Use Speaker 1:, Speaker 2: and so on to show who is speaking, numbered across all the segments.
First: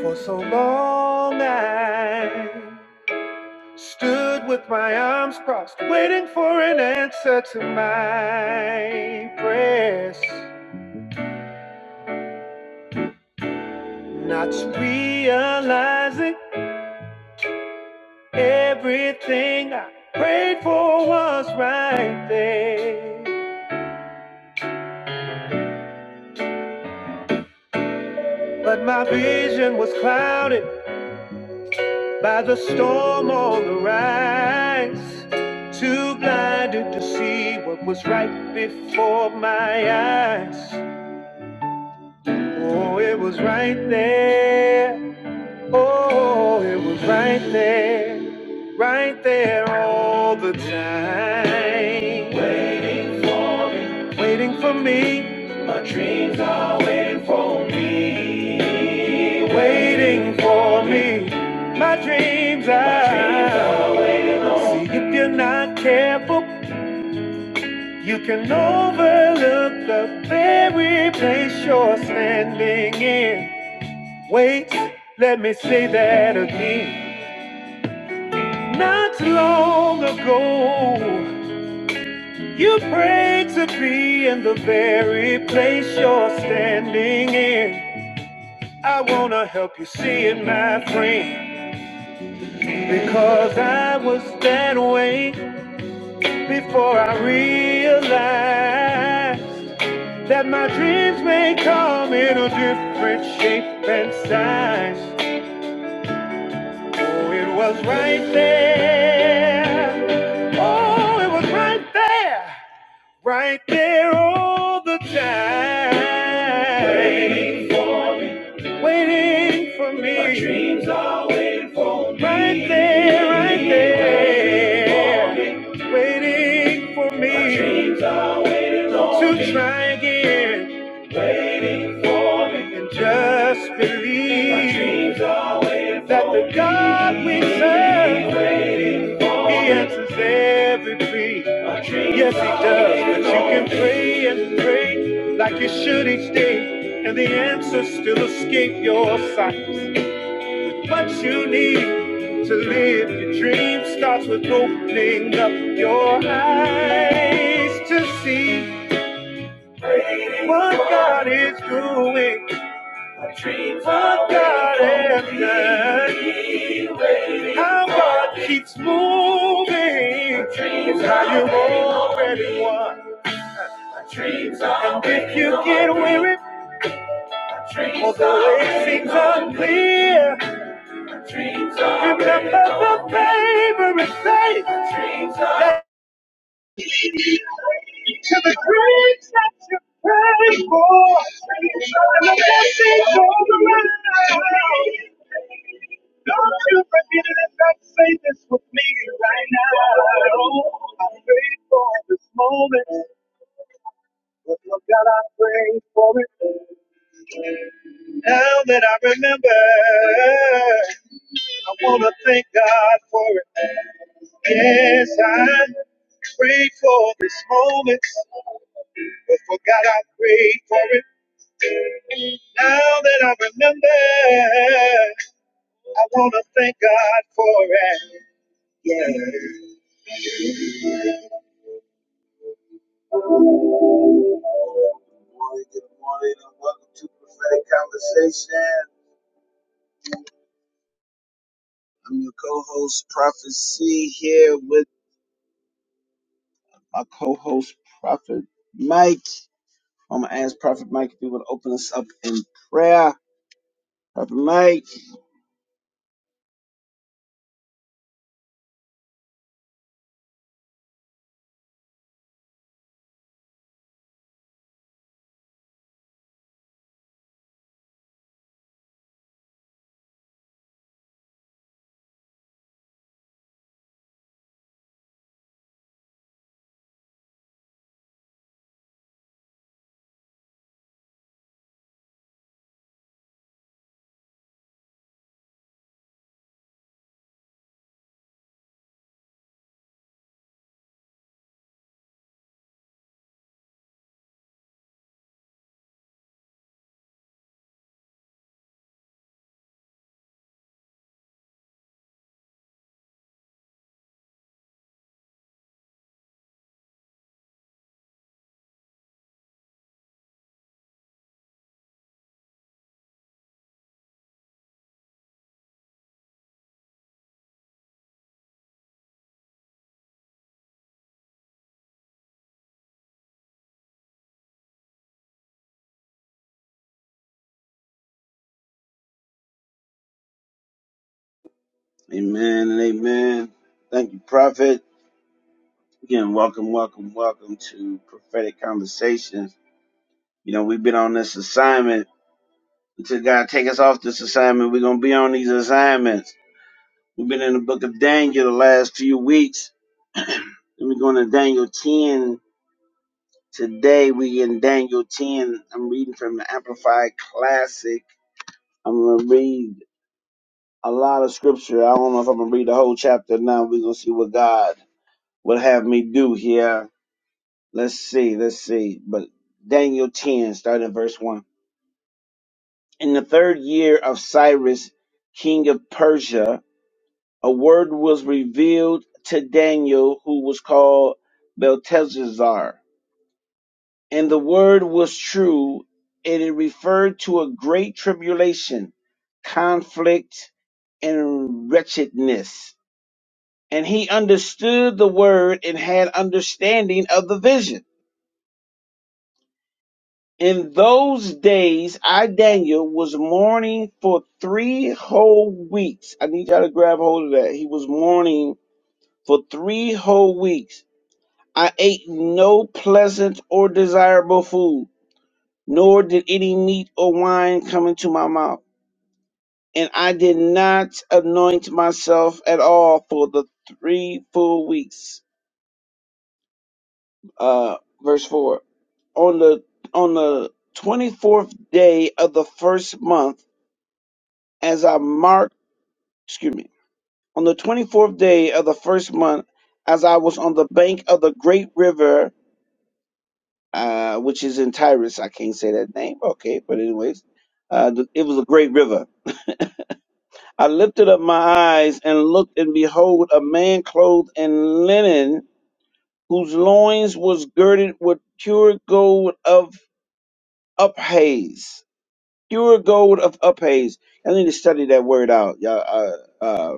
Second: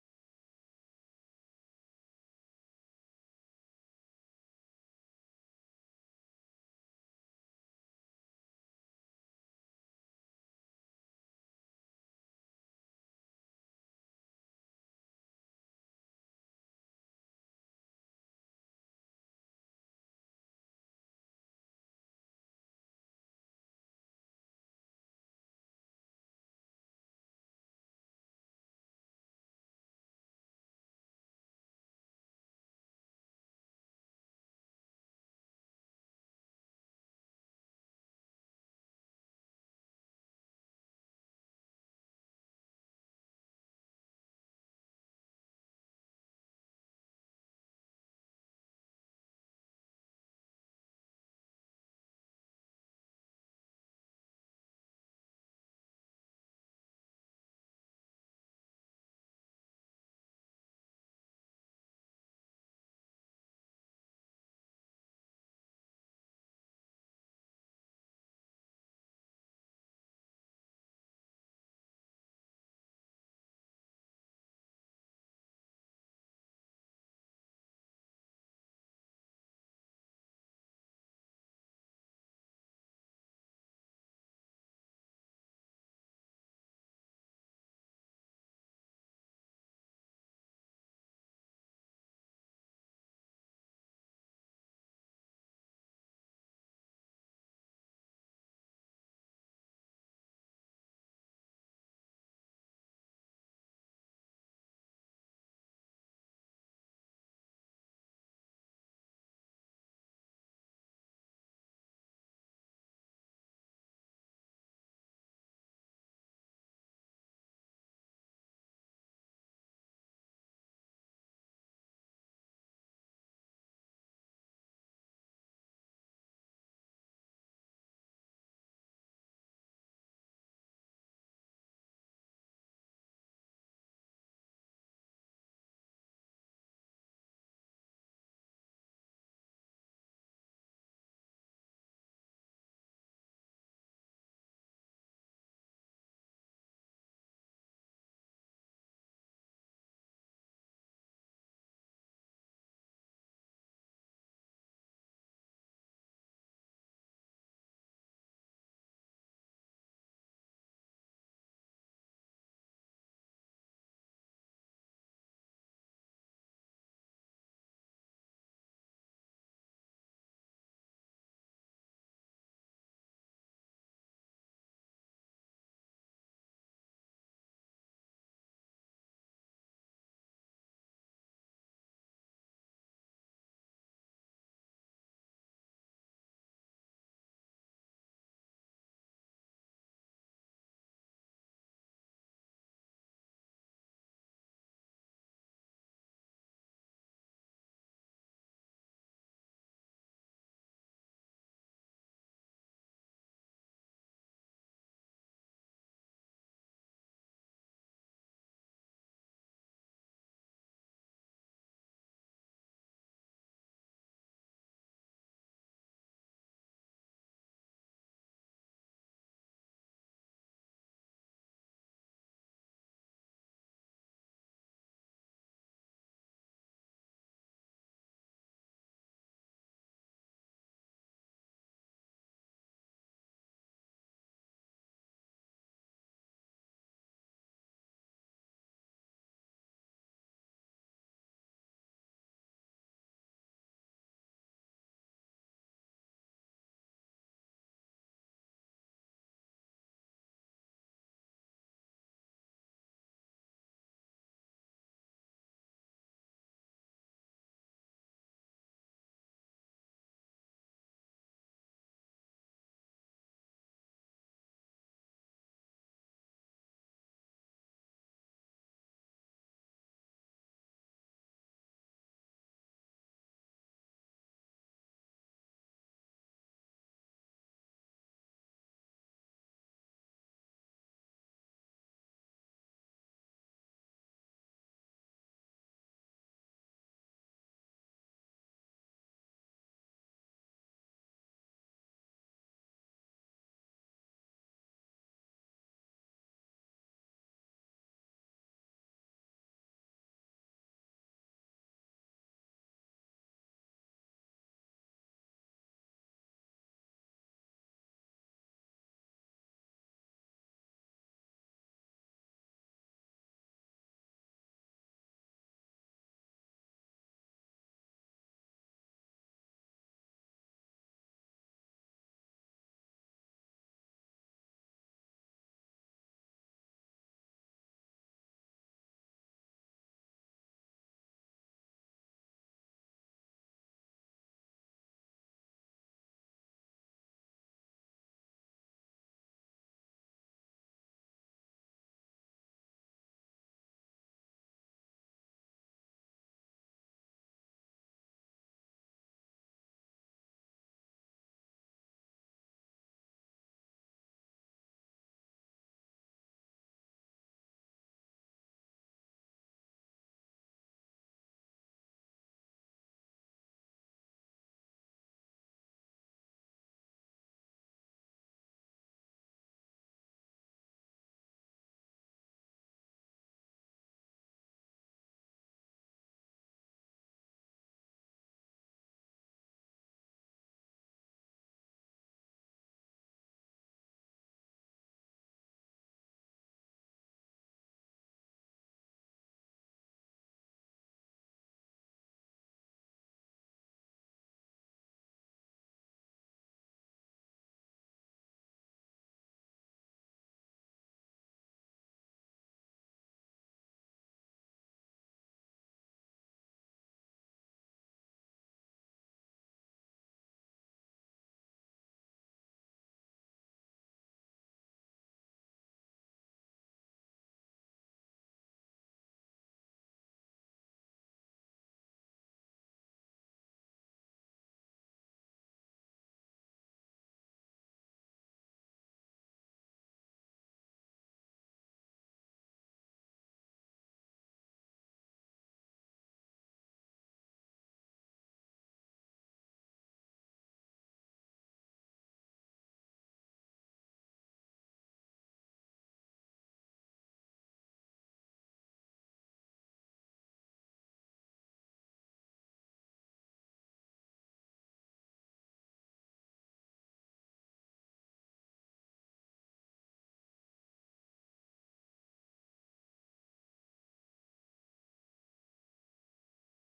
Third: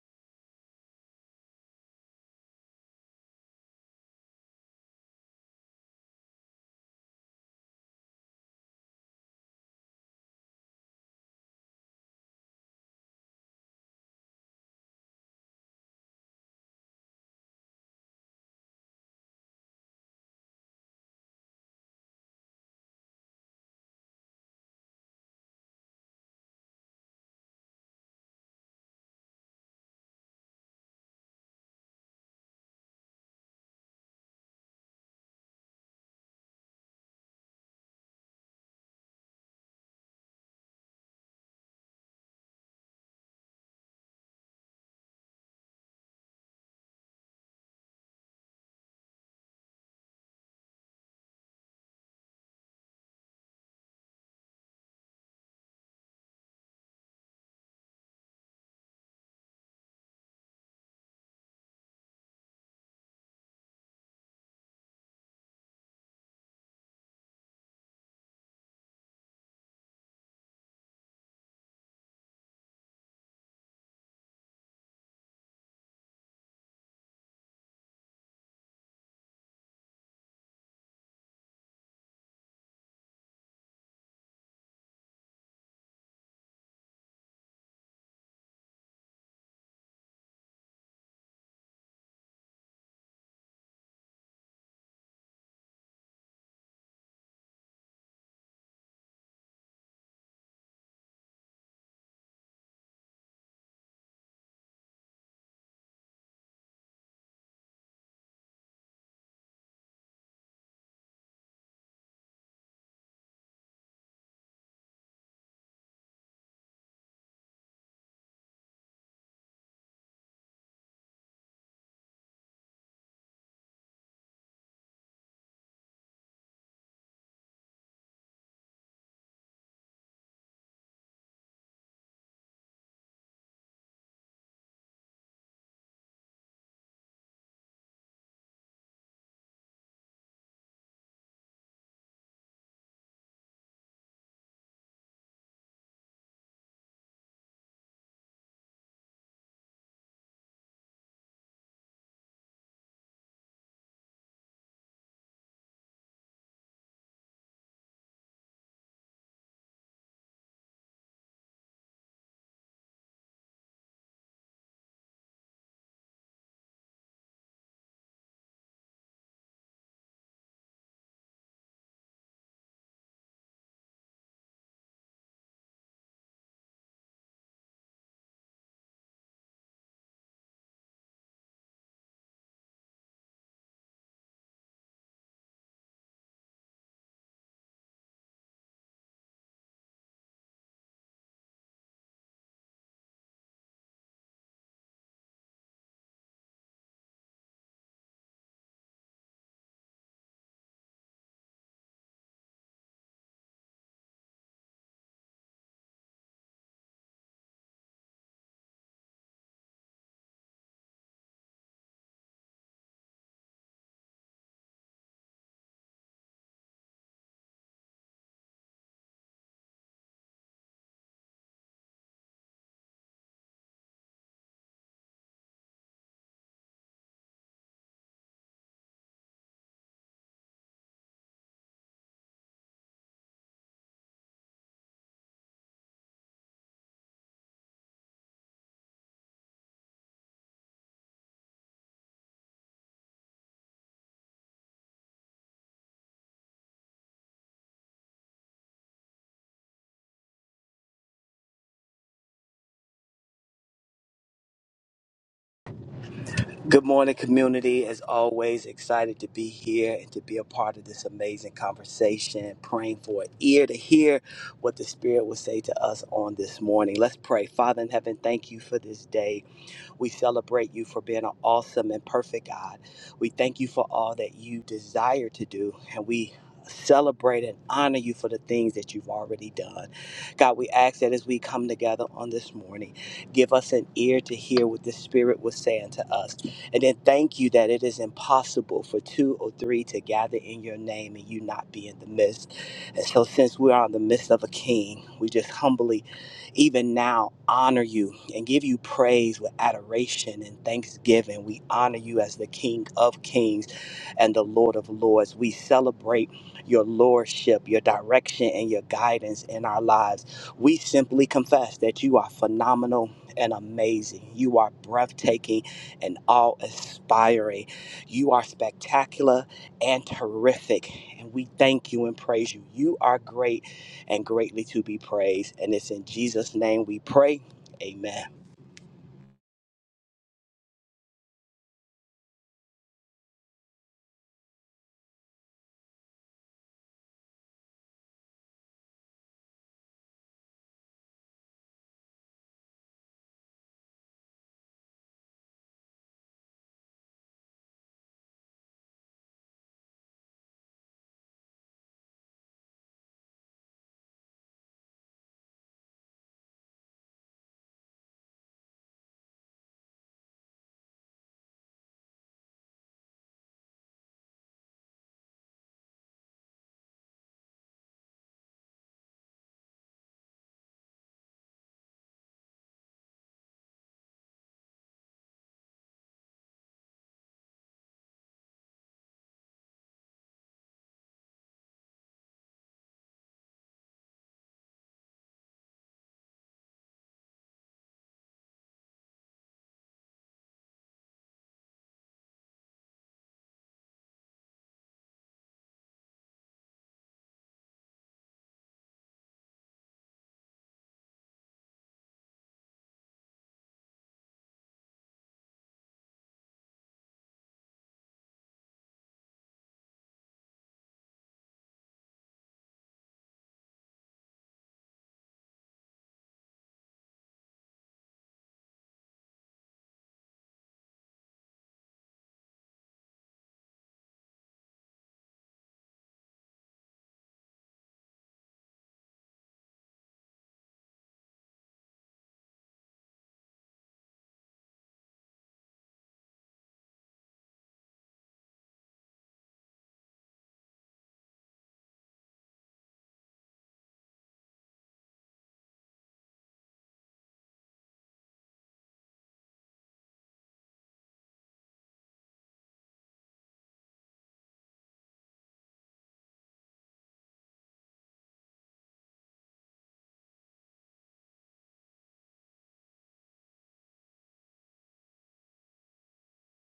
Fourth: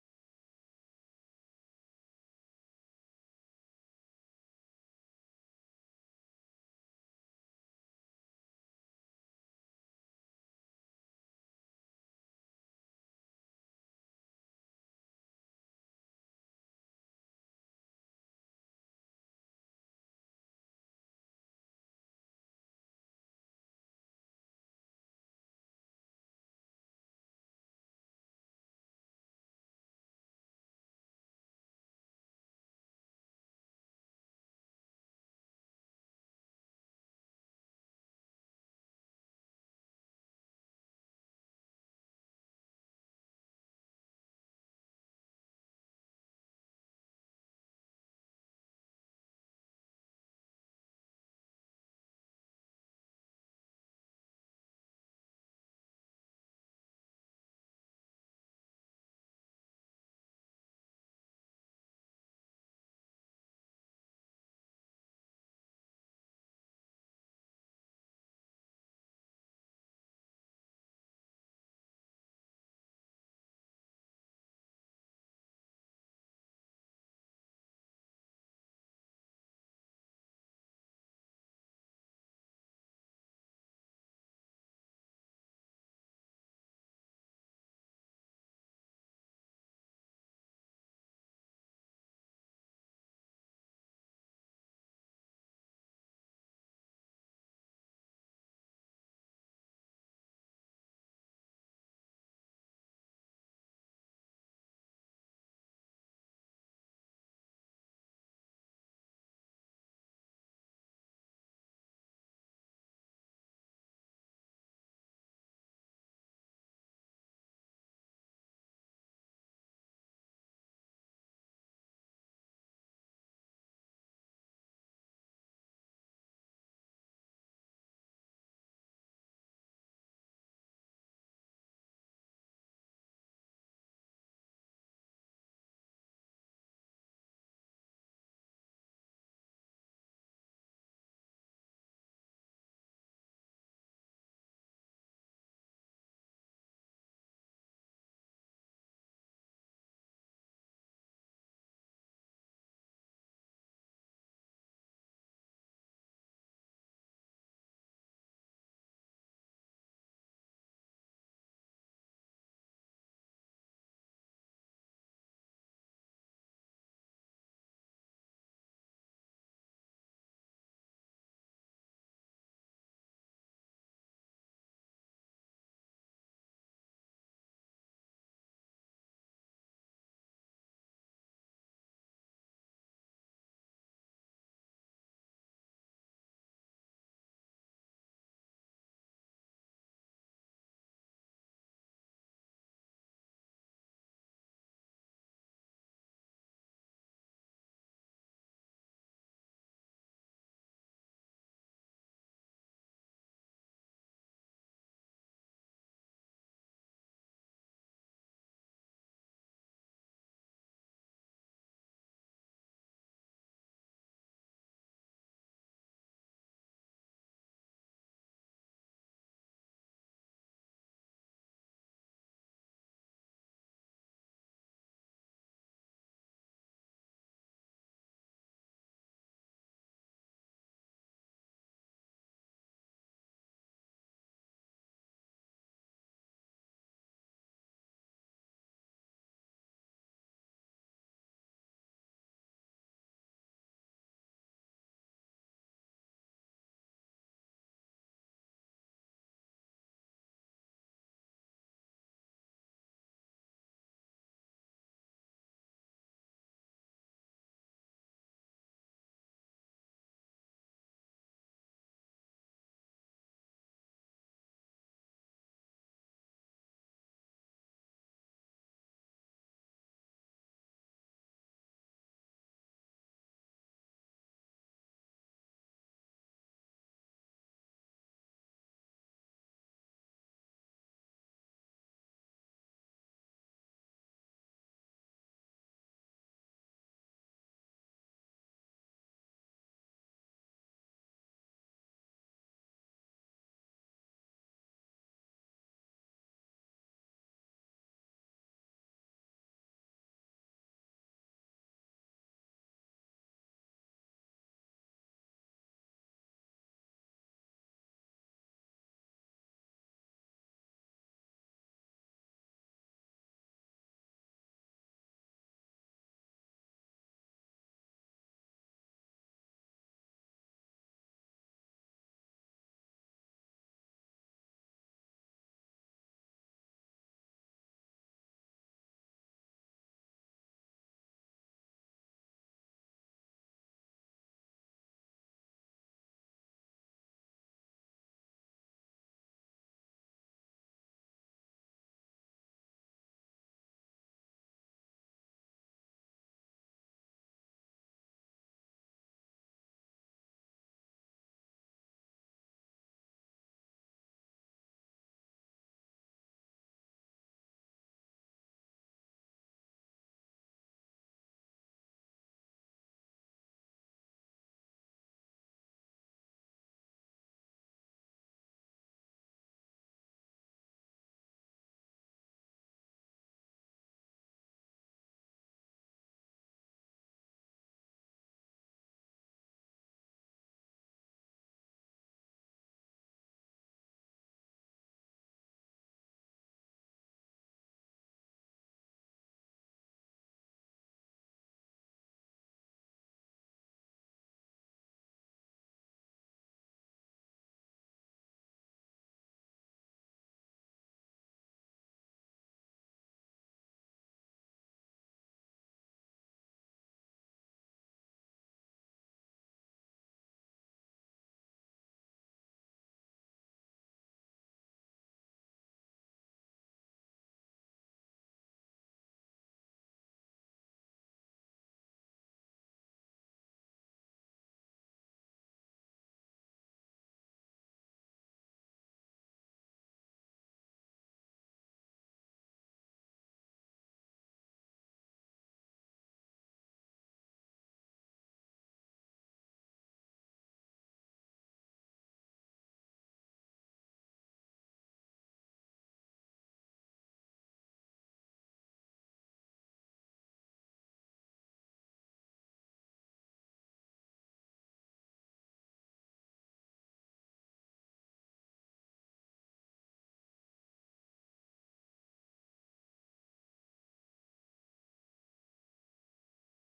Speaker 1: For so long I stood with my arms crossed, waiting for an answer to my prayers. Not realizing everything I prayed for was right there. But my vision was clouded by the storm on the rise. Too blinded to see what was right before my eyes. Oh, it was right there. Oh, it was right there. Right there all the time. Wait, waiting for me. My dreams are waiting for me. Waiting for me. My dreams are. See, if you're not careful, you can overlook the very place you're standing in. Wait, let me say that again. Not long ago, you prayed to be in the very place you're standing in. I wanna help you see it, my friend, because I was that way before I realized that my dreams may come in a different shape and size. Oh, it was right there. Oh, it was right there. Right there all the time. Waiting for waiting for me. My dreams are right there, right there. Waiting for me. Waiting for me. My dreams are to try again. For me. And just believe that the God we serve. He answers every plea. Yes, he does. But you can pray and pray like you should each day, and the answers still escape your sight. What you need to live your dream starts with opening up your eyes to see what God is doing. My Dreams of God ended. How God keeps moving. how you've already won. and if you get weary, although it seems unclear, remember the favor is safe. to the graves that you prayed for. And the blessings all around. Don't you forget it if I say this with me right now. I pray for this moment. But Lord God, I pray for it. Now that I remember, I want to thank God for it. Yes, I prayed for this moment, but forgot I prayed for it. Now that I remember, I want to thank God for it. Yeah. Good morning, good morning, and welcome to Prophetic Conversation. I'm your co-host, Prophet C, here with my co-host, Prophet Mike. I'm going to ask Prophet Mike if he would open us up in prayer. Prophet Mike.
Speaker 2: Good morning, community. As always, excited to be here and to be a part of this amazing conversation, praying for an ear to hear what the Spirit will say to us on this morning. Let's pray. Father in heaven, thank you for this day. We celebrate you for being an awesome and perfect God. We thank you for all that you desire to do, and we celebrate and honor you for the things that you've already done. God, we ask that as we come together on this morning, give us an ear to hear what the Spirit was saying to us. And then thank you that it is impossible for two or three to gather in your name and you not be in the midst. And so, since we are in the midst of a king, we just humbly even now honor you and give you praise with adoration and thanksgiving. We honor you as the King of Kings and the Lord of Lords. We celebrate your lordship, your direction, and your guidance in our lives. We simply confess that you are phenomenal and amazing. You are breathtaking and awe inspiring. You are spectacular and terrific. And we thank you and praise you. You are great and greatly to be praised. And it's in Jesus' name we pray. Amen.
Speaker 1: Amen and amen. Thank you, Prophet. Again, welcome, welcome, welcome to Prophetic Conversations. You know, we've been on this assignment. Until God take us off this assignment, we're gonna be on these assignments. We've been in the book of Daniel the last few weeks. and we're going to Daniel 10. Today we in Daniel 10. I'm reading from the Amplified Classic. I'm gonna read a lot of scripture. I don't know if I'm gonna read the whole chapter now. We're gonna see what God would have me do here Let's see, let's see. But Daniel 10, starting in verse 1. In the third year of Cyrus, king of Persia, a word was revealed to Daniel, who was called Belteshazzar. And the word was true, and it referred to a great tribulation, conflict, and wretchedness. And he understood the word and had understanding of the vision. In those days, I, Daniel, was mourning for three whole weeks. I need y'all to grab hold of that. He was mourning for three whole weeks. I ate no pleasant or desirable food, nor did any meat or wine come into my mouth. And I did not anoint myself at all for the three full weeks. Uh, verse 4. On the, on the 24th day of the first month, as I marked, excuse me, on the 24th day of the first month, as I was on the bank of the great river, uh, which is in Tyrus. I can't say that name. Okay. But anyways, uh, th- it was a great river. I lifted up my eyes and looked and behold a man clothed in linen whose loins was girded with pure gold of uphaze. Pure gold of uphaze. I need to study that word out. Y'all, Uh, uh,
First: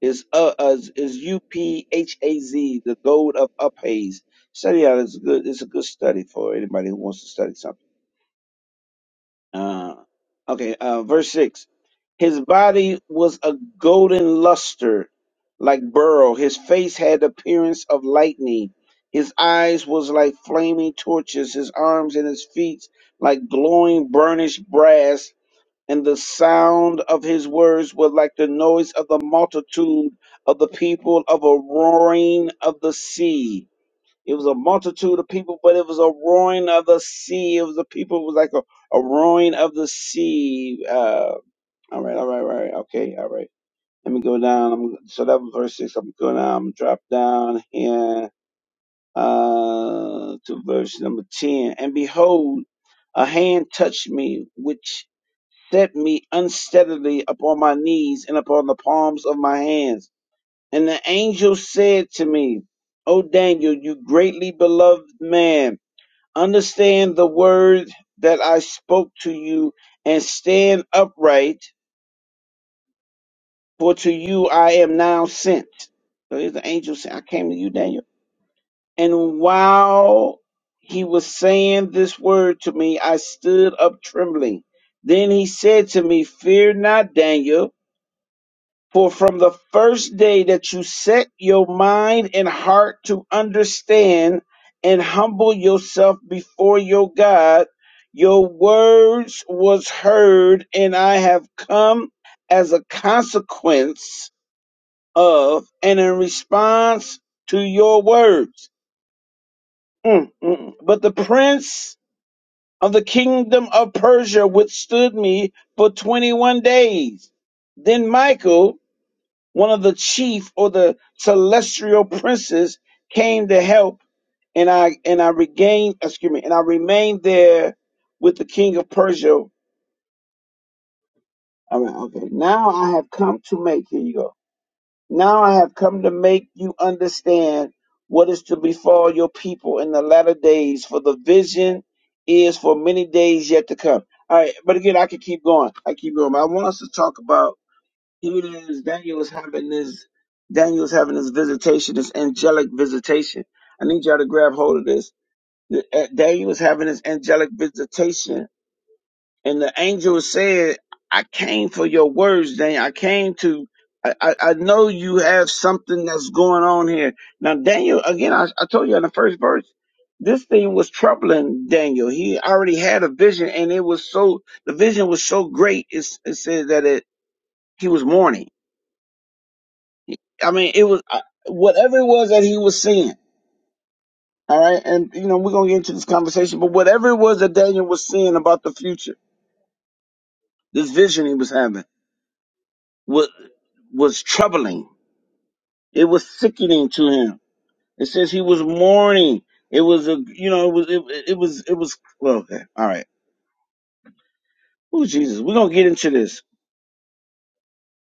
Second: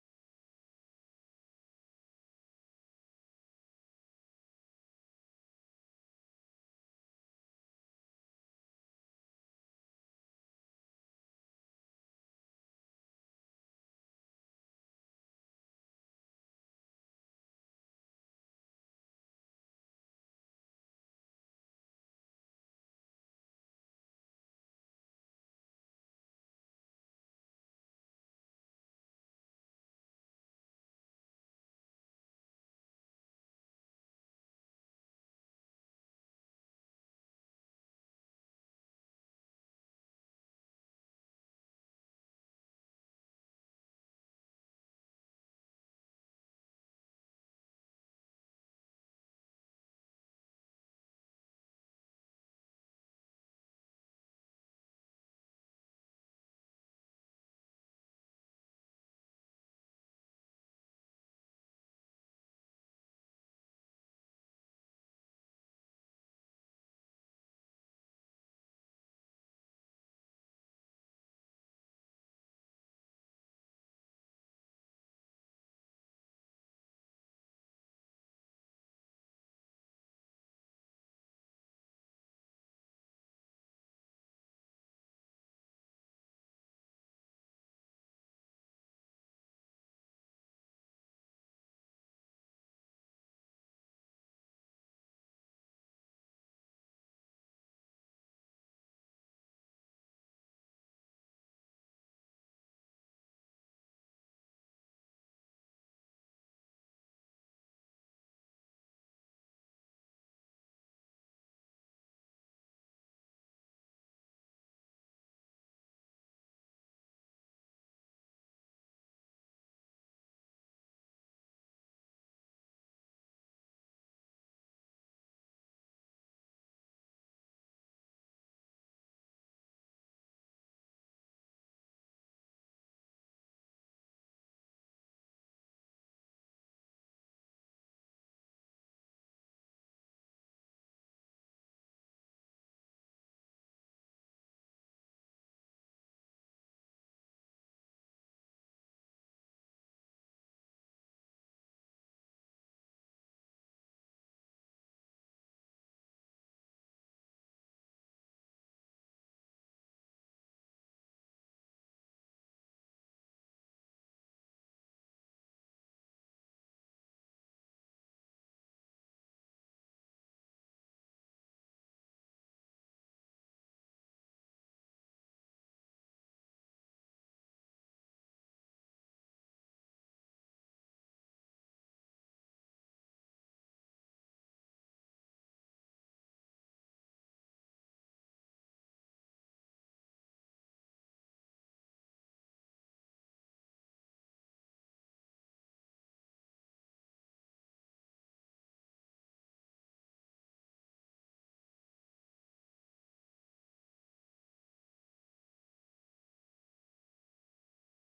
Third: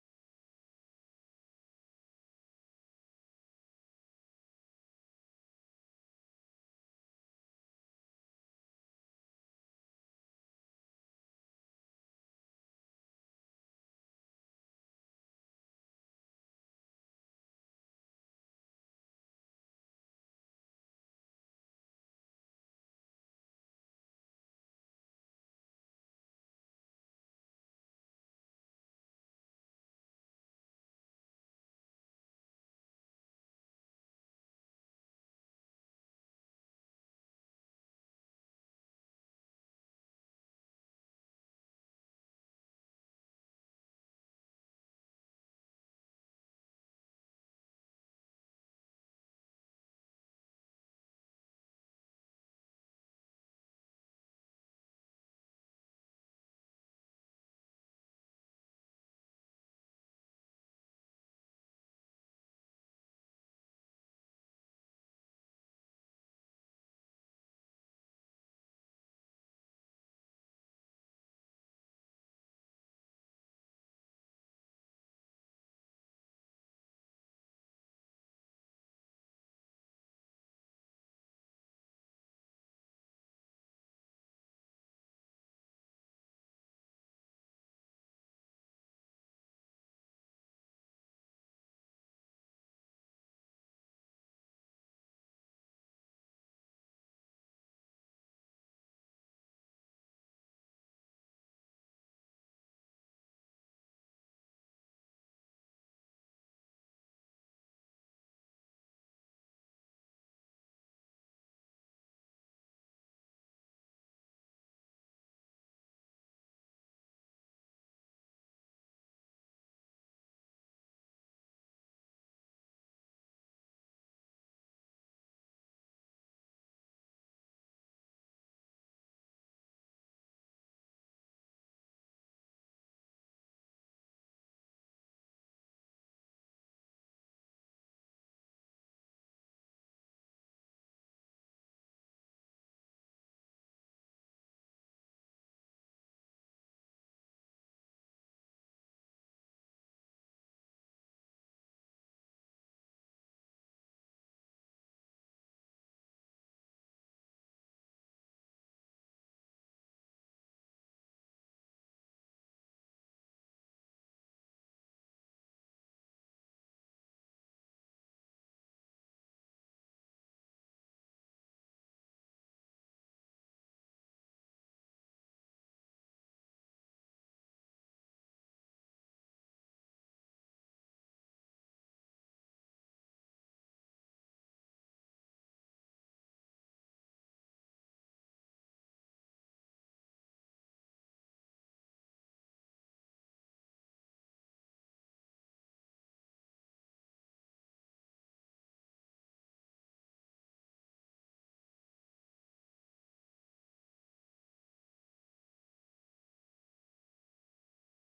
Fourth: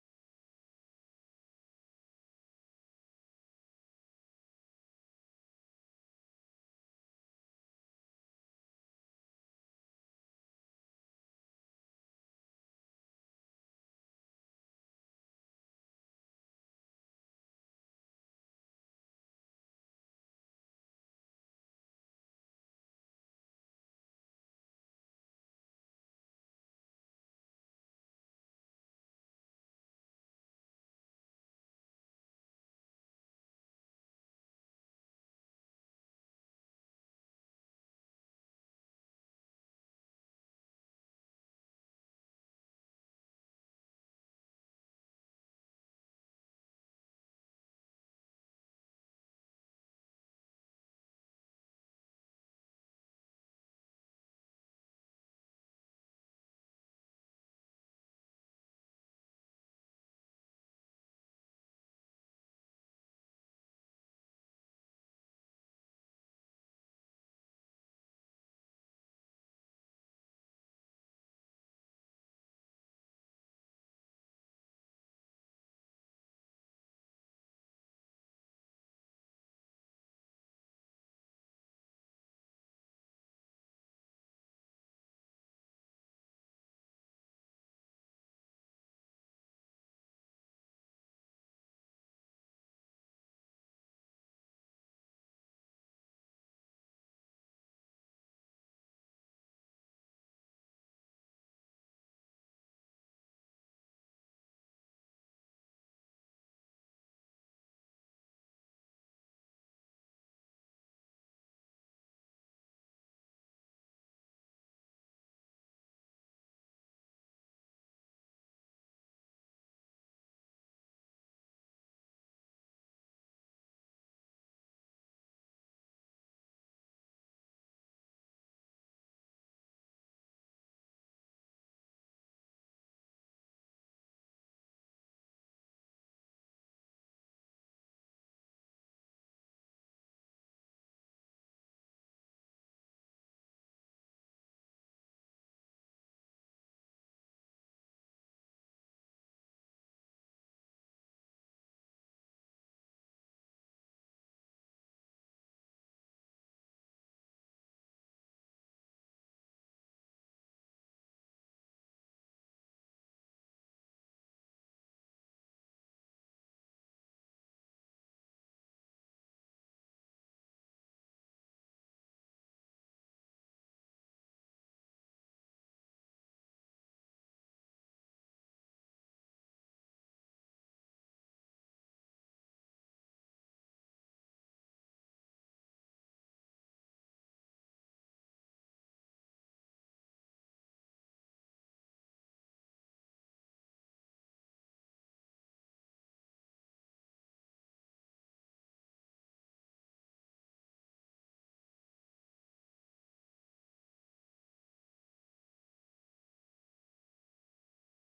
Speaker 1: is uh is, is U P H A Z, the gold of Uphaze. Study out It's a good. It's a good study for anybody who wants to study something. Uh, okay, uh, verse six. His body was a golden luster, like beryl. His face had the appearance of lightning. His eyes was like flaming torches. His arms and his feet like glowing burnished brass and the sound of his words was like the noise of the multitude of the people of a roaring of the sea. It was a multitude of people, but it was a roaring of the sea. It was the people it was like a, a roaring of the sea. Uh, all right, all right, all right, okay, all right. Let me go down. I'm, so that was verse six. I'm going down. I'm drop down here uh, to verse number ten. And behold, a hand touched me, which set me unsteadily upon my knees and upon the palms of my hands. And the angel said to me, O Daniel, you greatly beloved man, understand the word that I spoke to you and stand upright, for to you I am now sent. So here's the angel saying, I came to you, Daniel. And while he was saying this word to me, I stood up trembling. Then he said to me, Fear not, Daniel For from the first day that you set your mind and heart to understand and humble yourself before your God, your words was heard, and I have come as a consequence of and in response to your words. Mm, mm. mm. But the prince of the kingdom of Persia withstood me for 21 days. Then Michael one of the chief or the celestial princes came to help and I and I regained excuse me and I remained there with the king of Persia. All right, okay. Now I have come to make here you go. Now I have come to make you understand what is to befall your people in the latter days, for the vision is for many days yet to come. All right, but again I could keep going. I keep going. But I want us to talk about even as Daniel was having this, Daniel was having this visitation, this angelic visitation. I need y'all to grab hold of this. The- uh, Daniel was having this angelic visitation, and the angel said, "I came for your words, Daniel. I came to. I, I, I know you have something that's going on here." Now, Daniel, again, I, I told you in the first verse. This thing was troubling Daniel. He already had a vision, and it was so the vision was so great. It, it said that it he was mourning I mean, it was I- whatever it was that he was seeing. All right, and you know we're gonna get into this conversation, but whatever it was that Daniel was seeing about the future, this vision he was having was was troubling. It was sickening to him. It says he was mourning. It was a you know it was it, it was it was well, okay all right. Oh Jesus, we're gonna get into this.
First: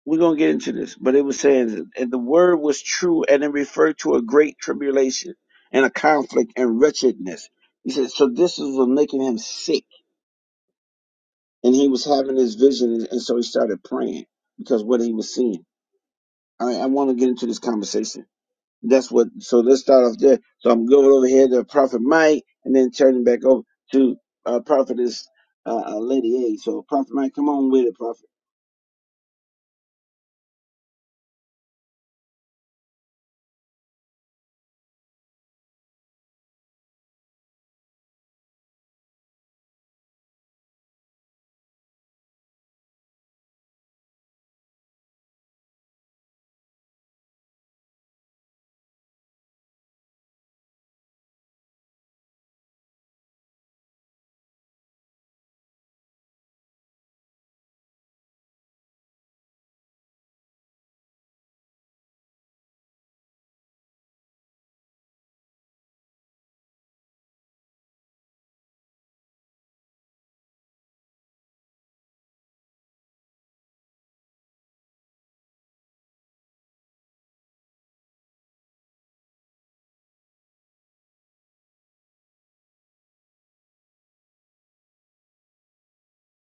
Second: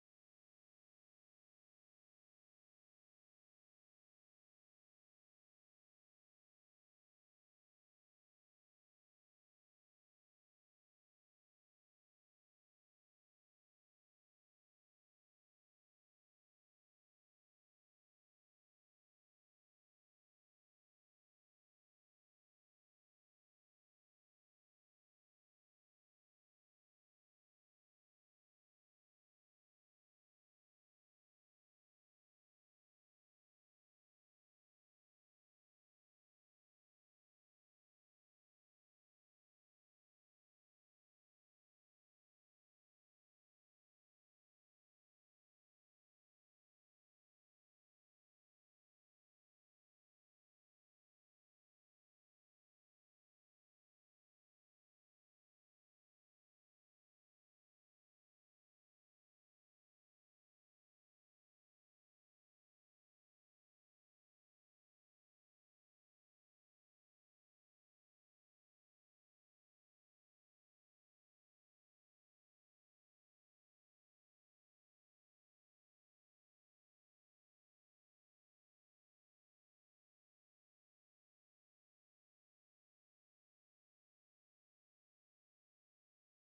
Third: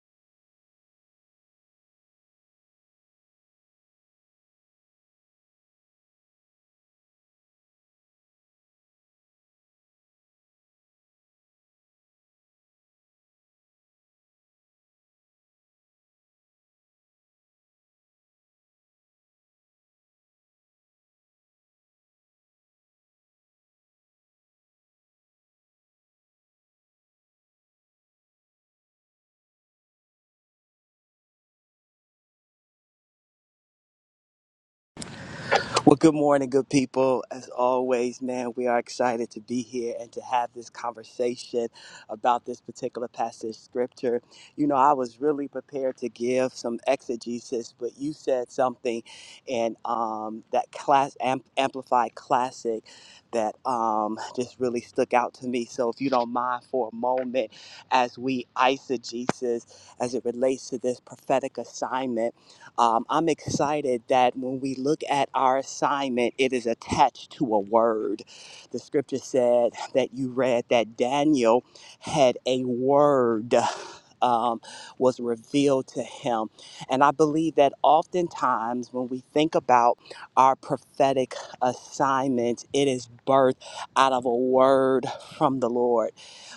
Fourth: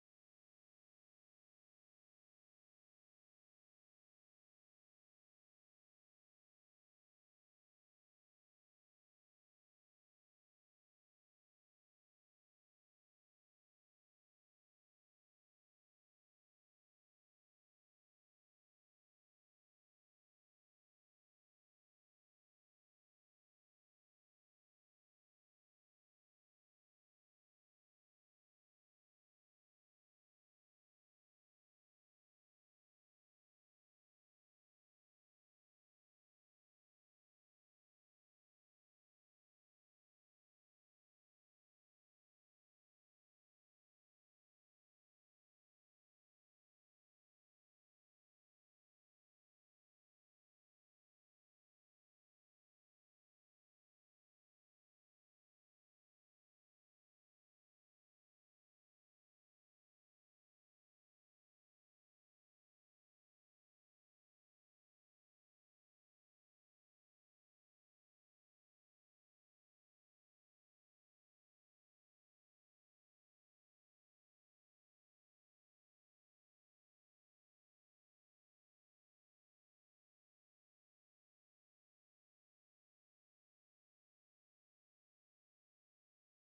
Speaker 1: we're gonna get into this, but it was saying that and the word was true, and it referred to a great tribulation and a conflict and wretchedness. He said, so this is what making him sick, and he was having this vision, and, and so he started praying because what he was seeing. All right, I want to get into this conversation. That's what. So let's start off there. So I'm going over here to Prophet Mike, and then turning back over to uh, Prophetess uh, uh, Lady A. So Prophet Mike, come on with it, Prophet.
Speaker 2: Well, good morning, good people. As always, man, we are excited to be here and to have this conversation about this particular passage scripture. You know, I was really prepared to give some exegesis, but you said something in um, that class amp- amplified classic that um, just really stuck out to me. So, if you don't mind for a moment, as we eisegesis as it relates to this prophetic assignment. Um, I'm excited that when we look at our assignment, it is attached to a word. The scripture said that you read that Daniel had a word. Um, was revealed to him. And I believe that oftentimes when we think about our prophetic assignment, it is birthed out of a word from the Lord.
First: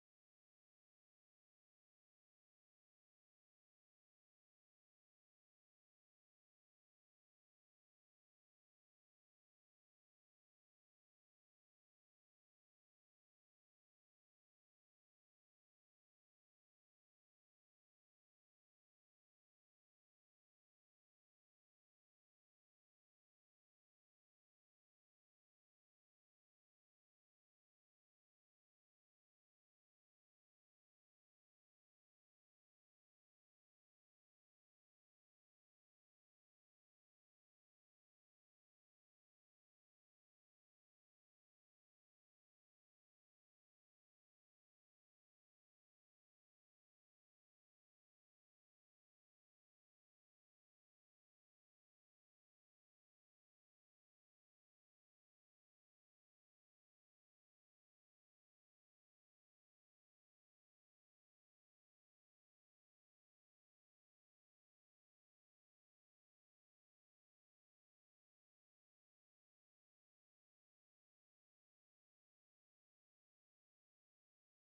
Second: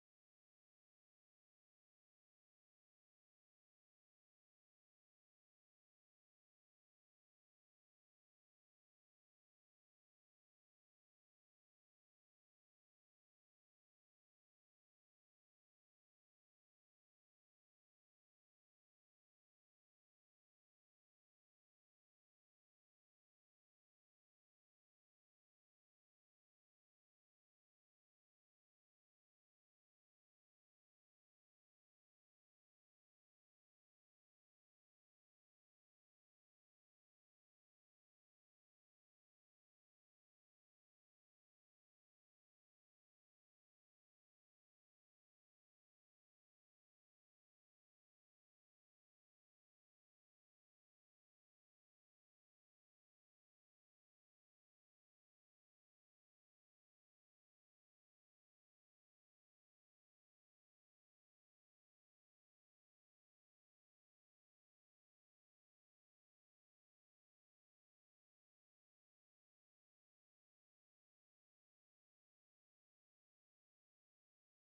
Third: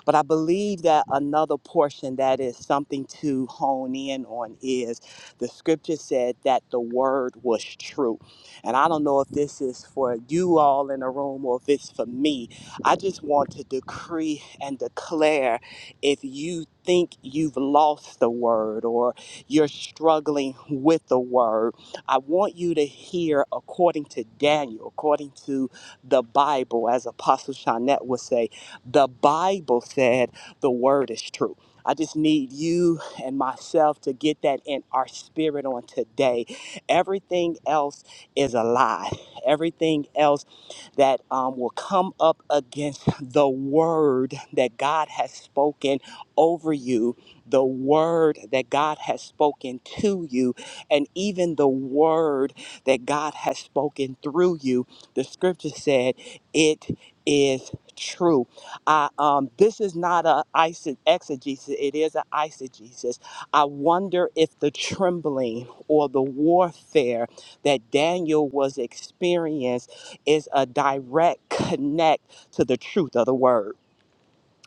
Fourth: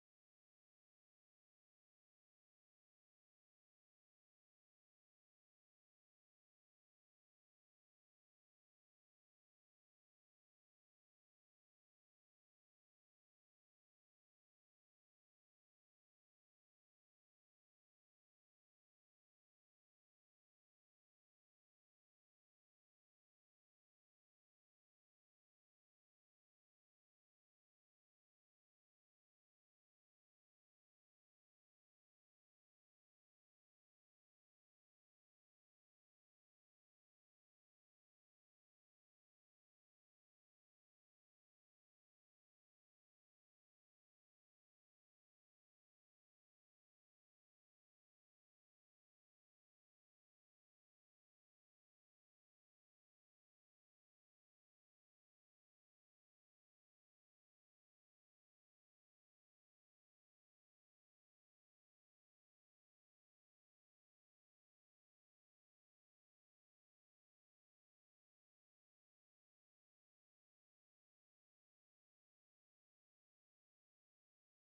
Speaker 2: But I believe that another portion that is something to hone in on is the scripture said that the word was true. And I don't know if this is for you all in the room or if it's for me. I just want to decree and declare if you think you've lost the word or you're struggling with the word, I want you to hear according to Daniel, according to the Bible, as Apostle Shanette would say, the Bible said the word is true. I just need you and myself to get that in our spirit on today. Everything else is a lie. Everything else that um, will come up against the word that God has spoken over you, the word that God has spoken to you, and even the word that God has spoken through you. The scripture said, It is true. I, um, this is not a eise- exegesis, it is an eisegesis. I wonder if the trembling or the warfare that Daniel was experiencing is a direct connect to the truth of the word.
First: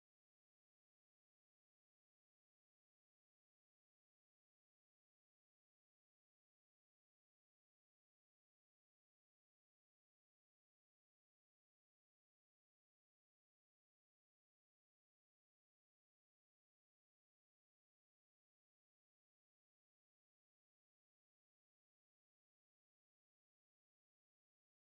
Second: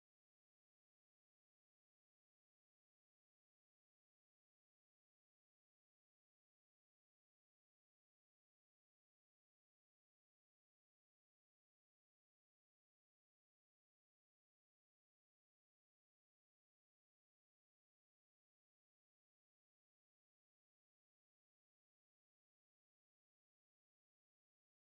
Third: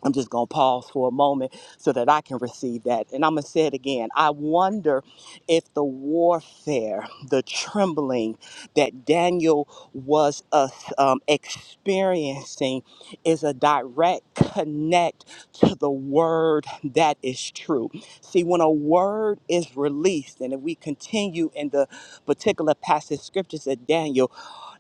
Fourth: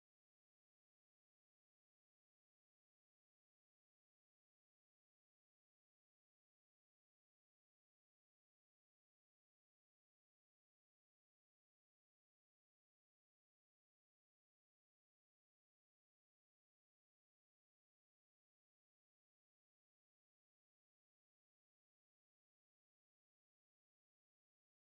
Speaker 2: I'm just going to pause for a moment so that I can receive that. And I'm going to say it again. I wonder if the warfare, the trembling that Daniel was uh, um, experiencing is a direct connect to the word that is true. See, when a word is released, and if we continue in the particular passage scriptures of Daniel,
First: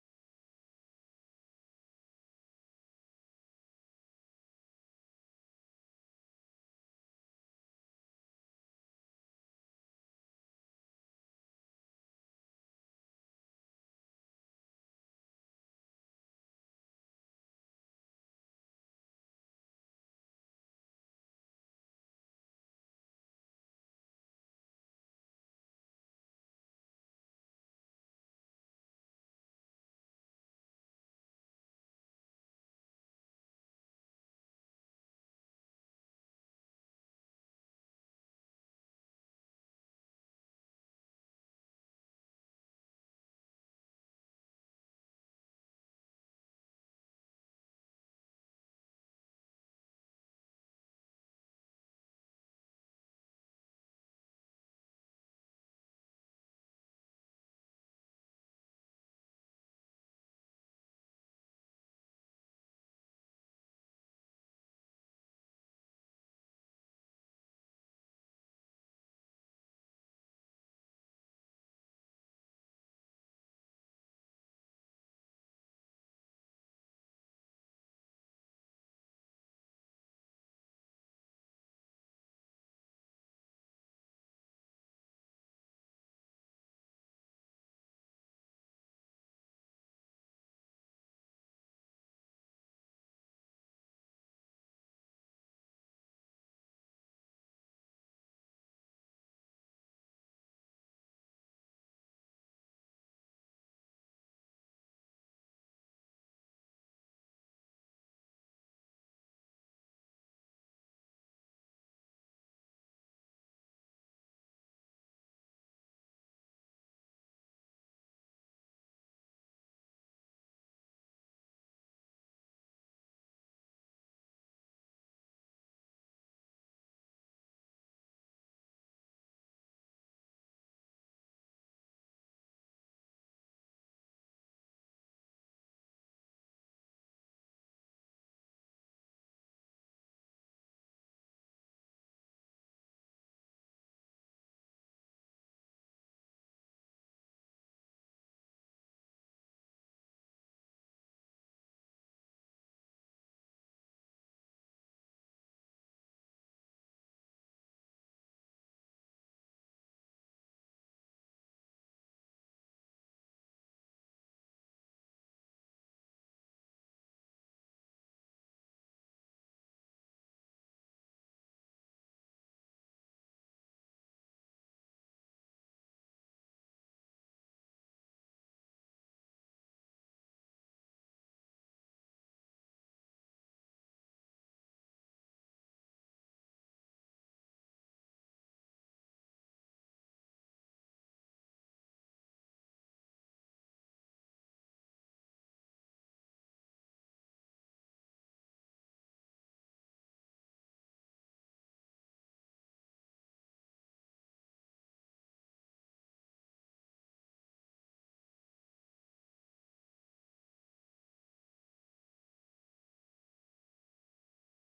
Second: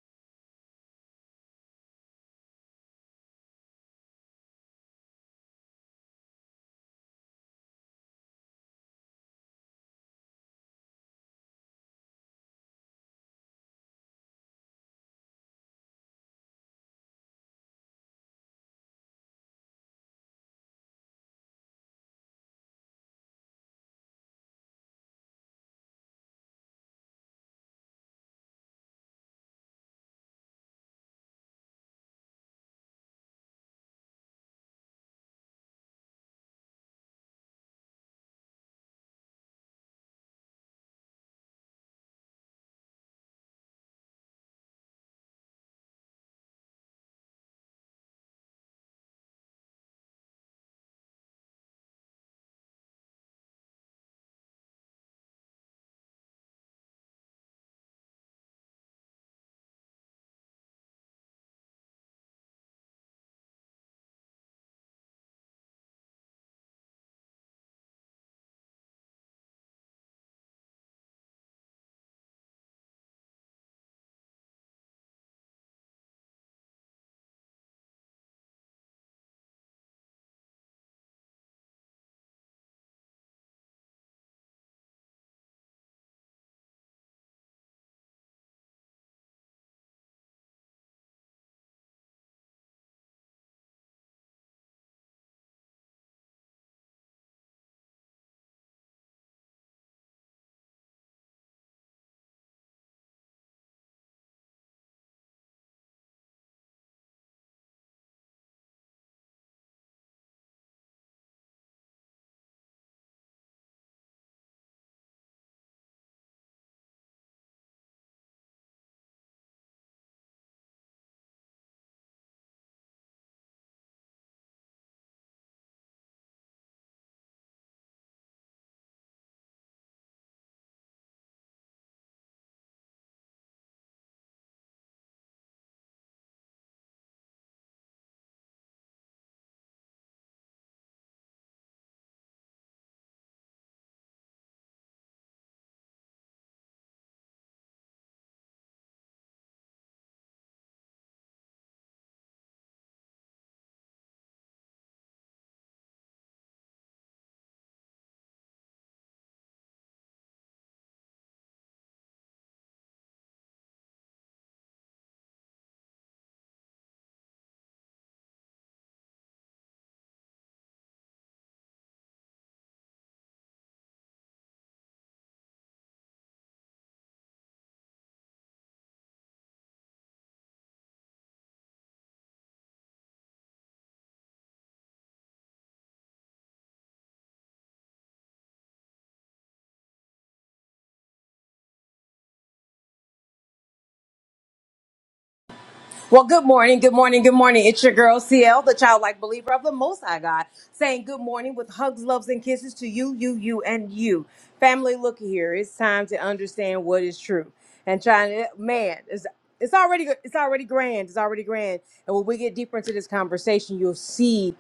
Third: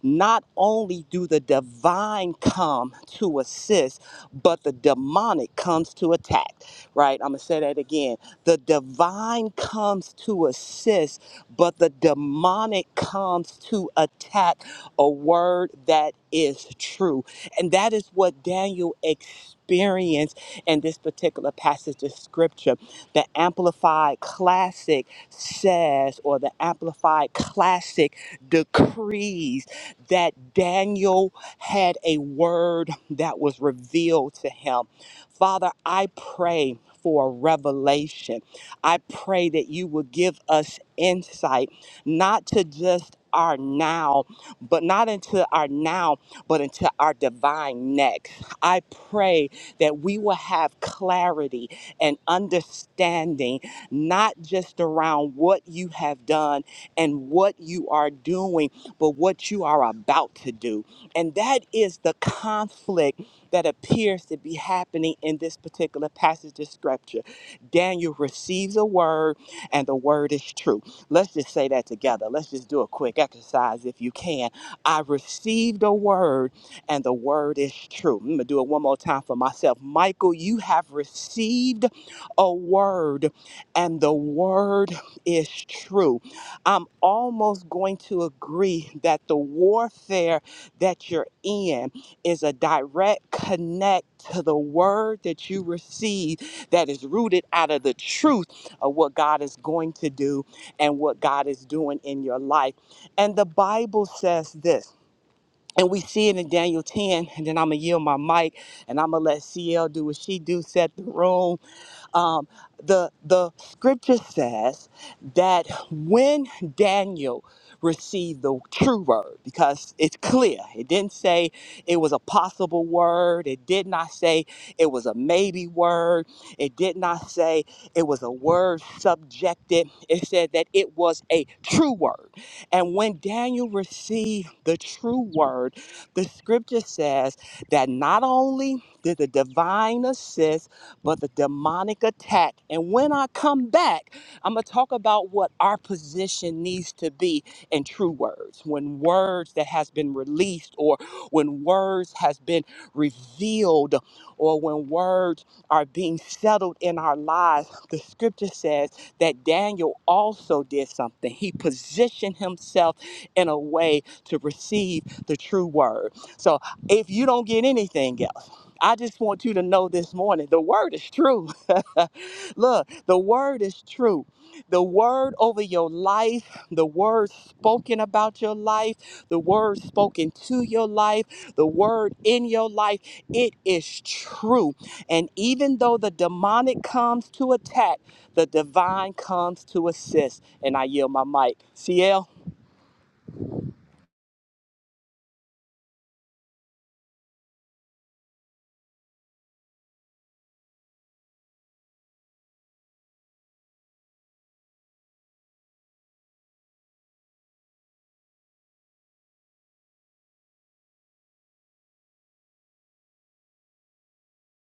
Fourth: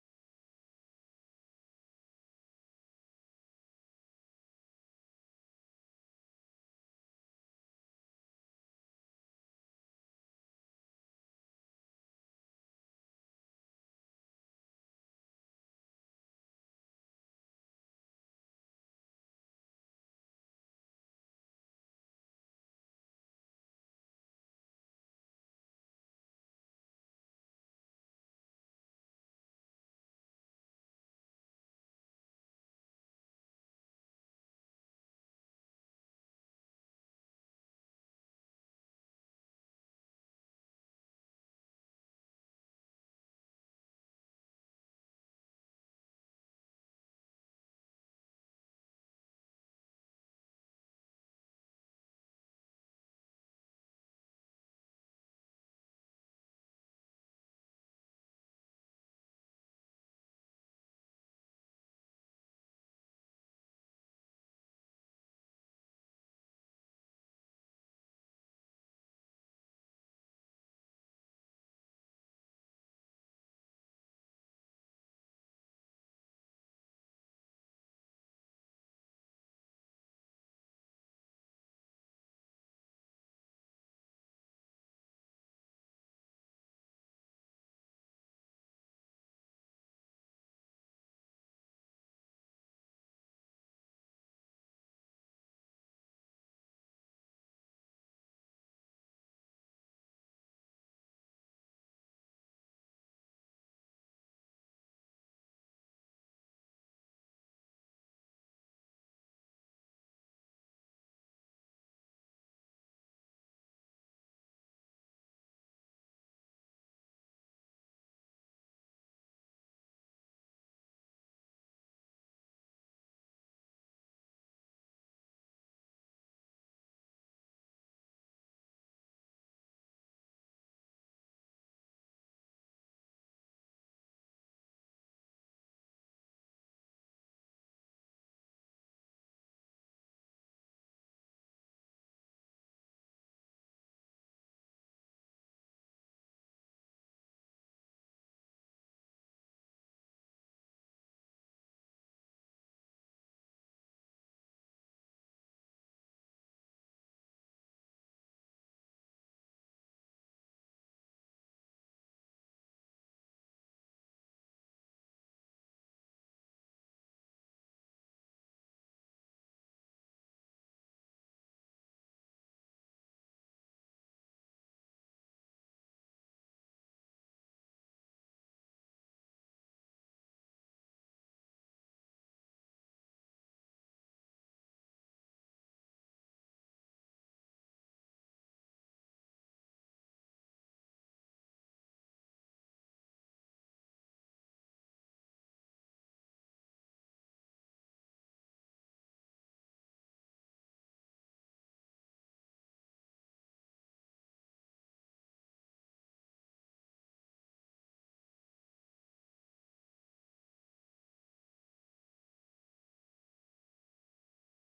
Speaker 2: not only do the divine come to assist, but the demonic comes to attack, right? I'm going to say that again. The divine comes to assist, but the demonic comes to attack a word that is true. And that is what Daniel experienced in this particular passage of scripture. The Amplified Classic says, or the Amplified Classic decrees that Daniel had a word that was revealed to him. Father, I pray for a revelation. I pray that you will give us insight, not to just our now, but not into our now, but into our divine next. I pray that we will have clarity and understanding, not just around what you have done and what you are doing, but what you are about to do. And that is the conflict that appears to be happening in this particular passage of scripture. Daniel receives a word, and the word is true. Let's just say that together. Let's just do a quick exercise if you can. I received a word, and the word is true. I'm going to do it one more time for myself. Michael, you have received a word, and the word is true. I'm almost going to agree that the warfare that you're in is a direct connect to the word that you receive that is rooted out of the truth of what God is going to do and what God is doing in your life. And the Bible says this. And we see it in Daniel 10, and then I'm gonna yield my mic and I'm gonna let CL do what she do, set the room um, the the scripture says that when Daniel received the true word, because it's clear, it didn't say it was a possible word, it did not say it was a maybe word, it did not say it was a word subjected. It said that it was a true word. And when Daniel received the true word, the scripture says that not only did the divine assist but the demonic attack. And when I come back, I'm going to talk about what our position needs to be in true words. When words that has been released or when words has been revealed or when words are being settled in our lives, the scripture says that Daniel also did something. He positioned himself in a way to receive the true word. So if you don't get anything else, I just want you to know this morning the word is true. Look, the word is true. The word over your life, the word spoken about your life, the word spoken to your life, the word in your life, it is true. And even though the demonic comes to attack, the divine comes to assist. And I yield my mic. CL.
Speaker 3: Well, good morning, good morning, good morning. It's your girl CL, the childlike believer of the Most High God, saying good morning with hugs, loves, and kisses to you, you, you, and you. Family, look here. It's time to understand what is true and trying to man. It's, it's already it's already grand. It's already grand. And when we get deeper into this conversation, you'll see.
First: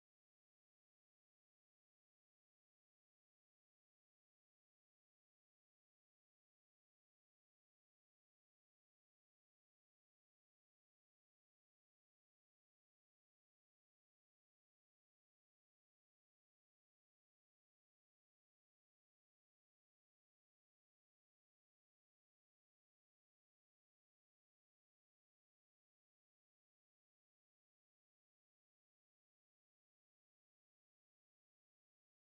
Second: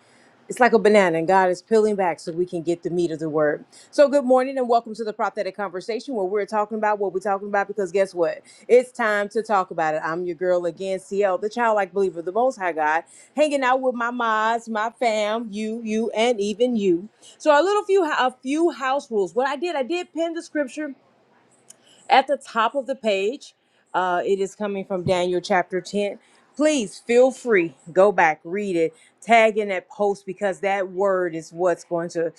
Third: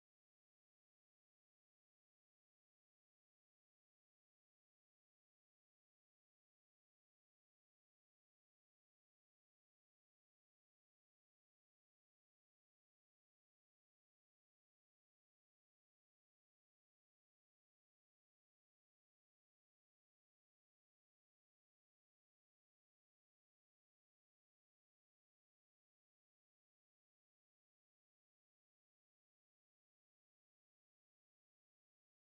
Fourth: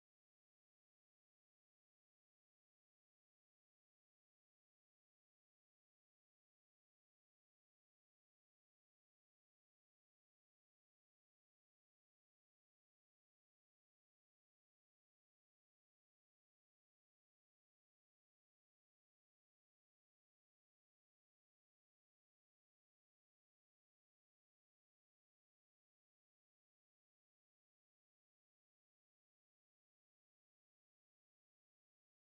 Speaker 3: It's like a banana, and God is peeling back so we can get the meat of the word. So, good morning, and welcome to the prophetic conversation where we're talking about what we're talking about. Because guess what? It's time to talk about it. I'm your girl again, CL, the childlike believer, of the Most High God, hanging out with my mods, my fam, you, you, and even you. So, a little few, a few house rules. What I did, I did pin the scripture at the top of the page, uh, it is coming from Daniel chapter 10. Please feel free, go back, read it, tag in that post because that word is what's going to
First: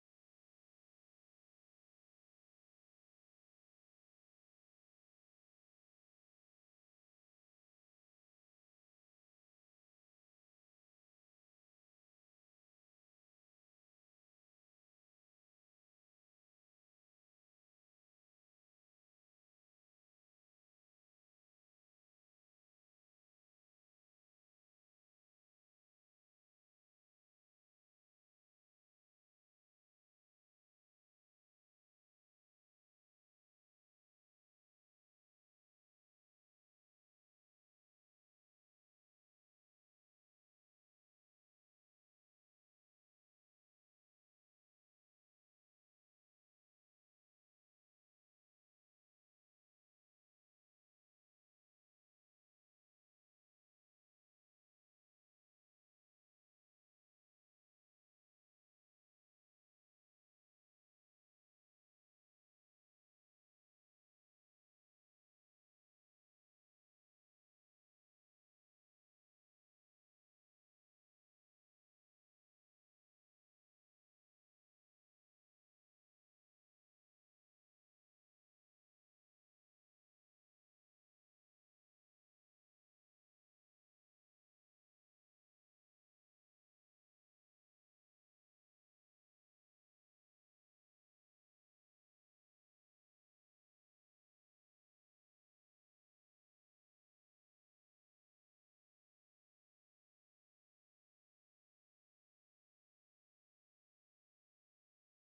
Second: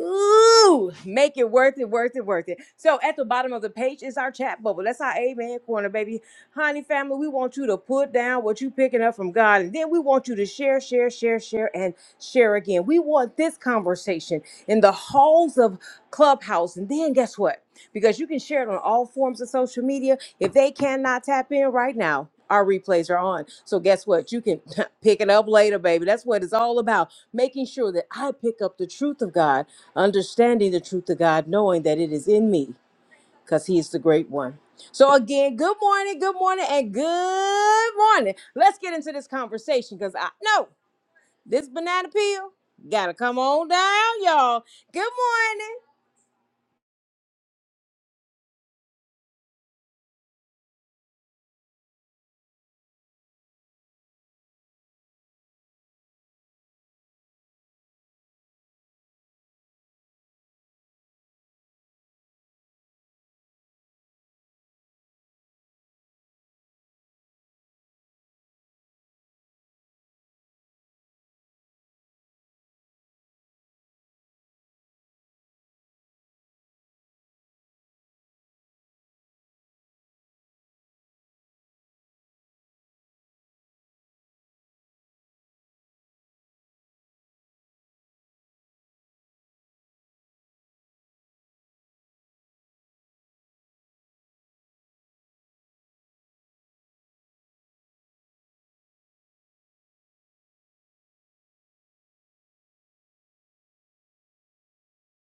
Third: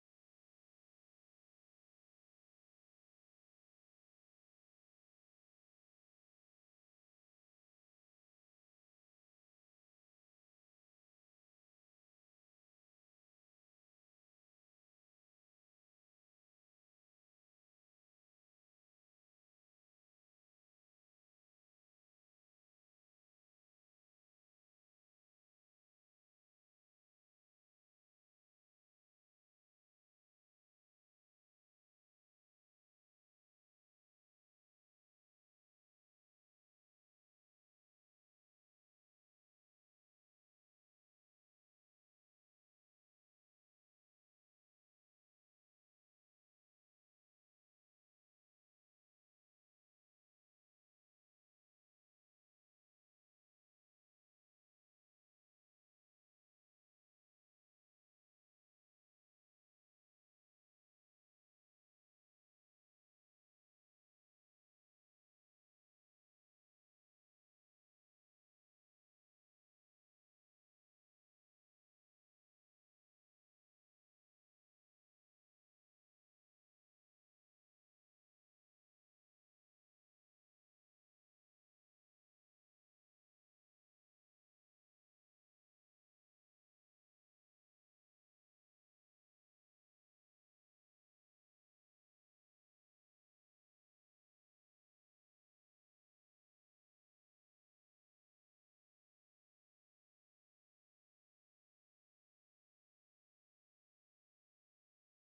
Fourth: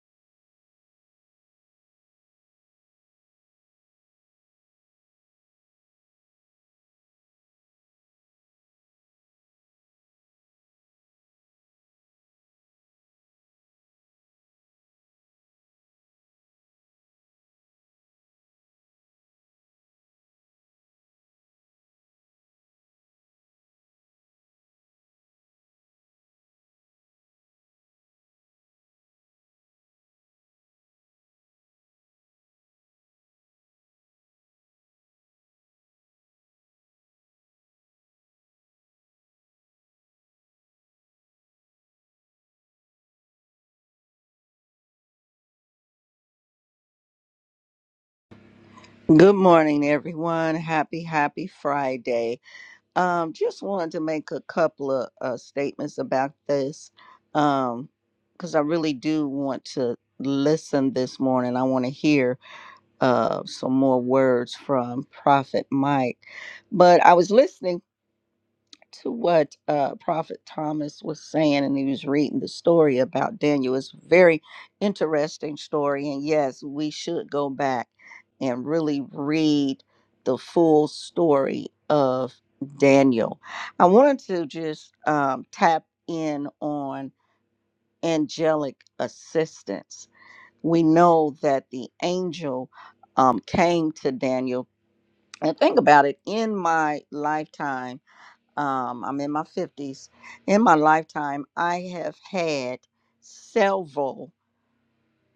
Speaker 3: Ooh, make it worth it, worth it, worth it. So at the bottom of the page is our chat bubble. That's our Amen Corner, baby. Honey family, we want you to put down what you picking up from God. And then we want you to share, share, share, share, and share again. We want this conversation in the halls of Clubhouse. And then guess what? because you can share it on all forms of social media. If they cannot tap in right now, our replays are on. So guess what? You can pick it up later, baby. That's what it's all about. Making sure that I pick up the truth of God, understanding the truth of God, knowing that it is in me because he is the great one. So again, good morning, good morning, and good morning. Let's get into this conversation because I know this banana peel gotta come on down, y'all. Good morning.
Speaker 4: Good morning, everyone. Happy, happy Friday. Um, just wanted to make a couple of uh, statements about this um, because I really do want to listen this morning. I want to hear uh, some more words from Prophet Mike. But I was listening to what uh, Prophet Thomas was saying, and he was reading the story about Daniel. It's a very interesting story, and yes, we should go back and really read the full story of Daniel. I wanted to just um, tap in on angelic assistance. We know that the angel um, came to Daniel. And think about it in my lifetime um, I'm in my 50s. In my lifetime, I have had several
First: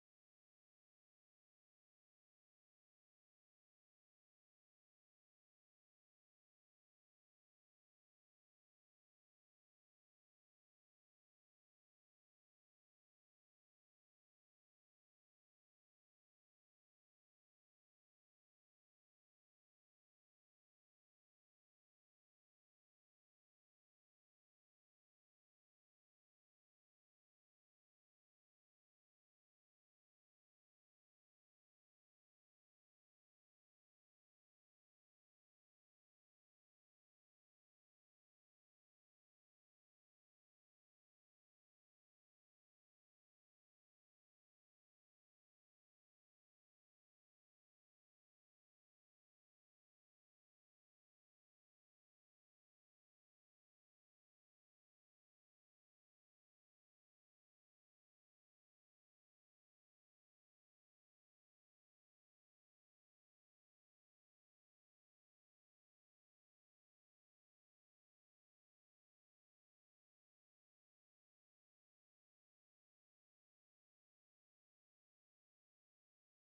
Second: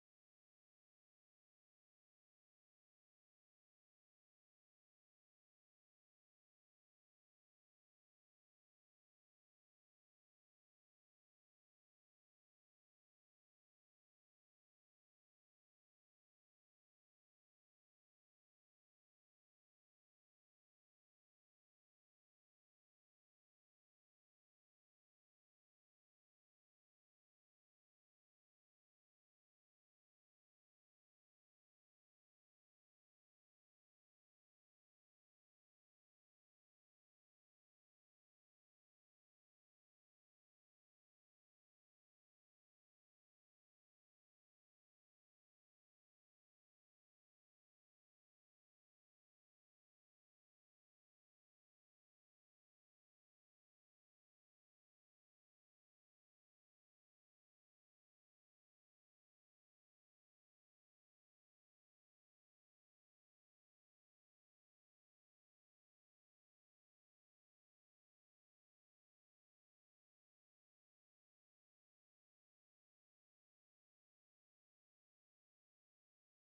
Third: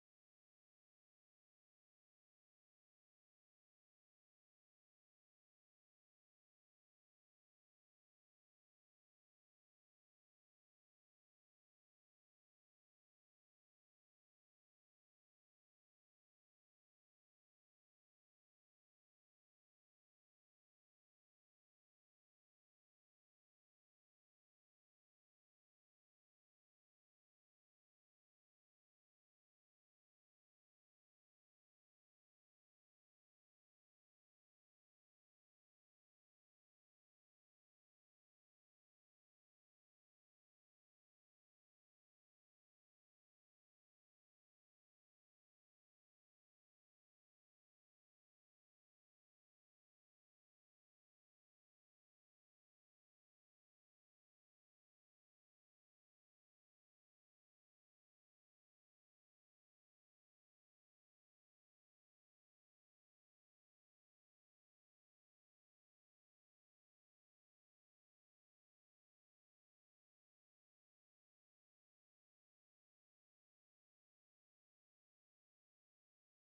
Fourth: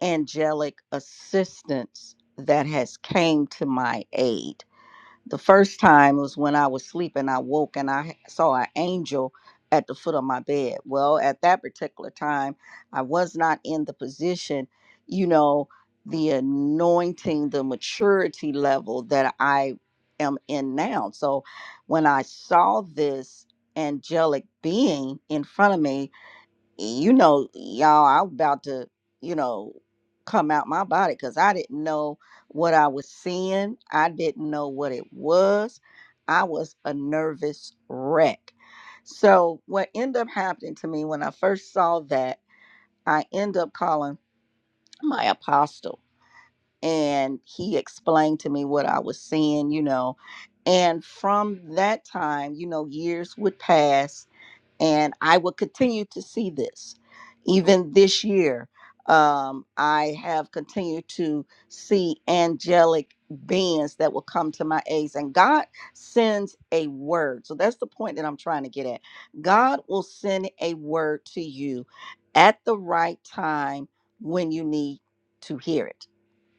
Speaker 4: angelic assistants that has came to my aid the first time was when I was sleeping. I woke and I saw an angel at the foot of my bed. Well, at that particular time, I was not in the position, you know, the anointing, the maturity level that I am in now. So when I saw this angelic being in front of me, you know, y'all, I'm about to, you know, come out my body because I didn't know what I was seeing. I didn't know what it was. I was a nervous wreck. So what ended up happening to me when I first saw that, I end up calling my apostle and he explained to me what I was seeing, you know. And from that time, you know, years would pass and I will continue to see this. Even this year, um, I have continued to see angelic beings that will come to my aids, and God sends a word. So that's the point that I'm trying to get at. God will send a word to you at the right time when you need to hear it.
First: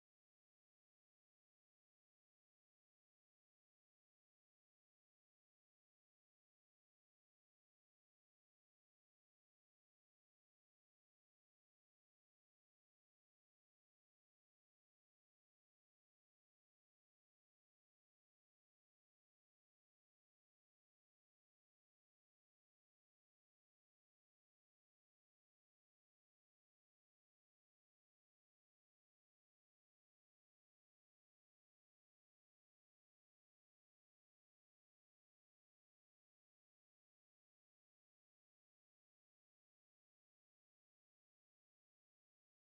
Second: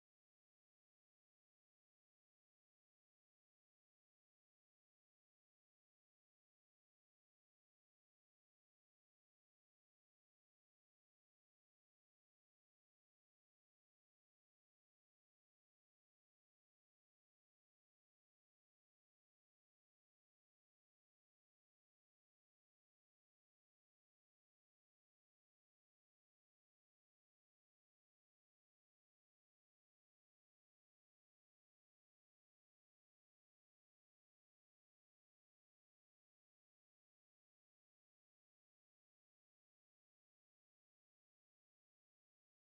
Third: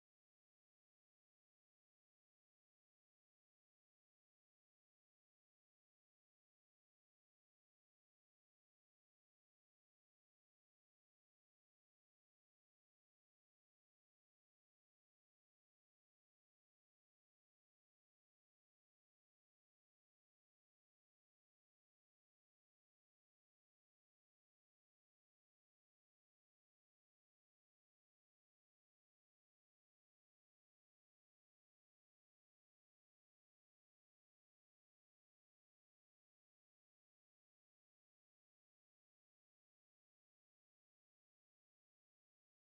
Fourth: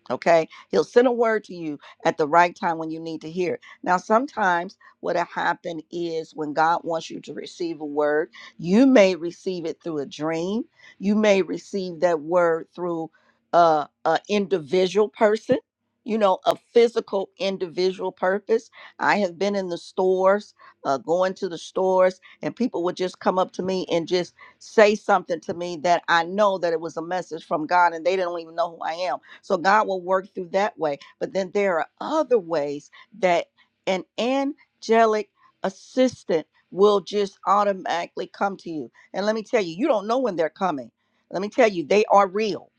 Speaker 4: Okay. He'll send a word to you at the right time when you need to hear it. Now, sometimes what'll happen is when God wants you to receive a word, you may receive it through a dream. You may receive that word through uh, a individual person, you know, a physical individual purpose. I have been in the stores, uh, going to the stores, and people would just come up to me and just say something to me that I know that it was a message from God and they don't even know who I am so God will work through that way. But then there are other ways that an angelic assistant will just automatically come to you. And let me tell you, you don't know when they're coming. Let me tell you, they are real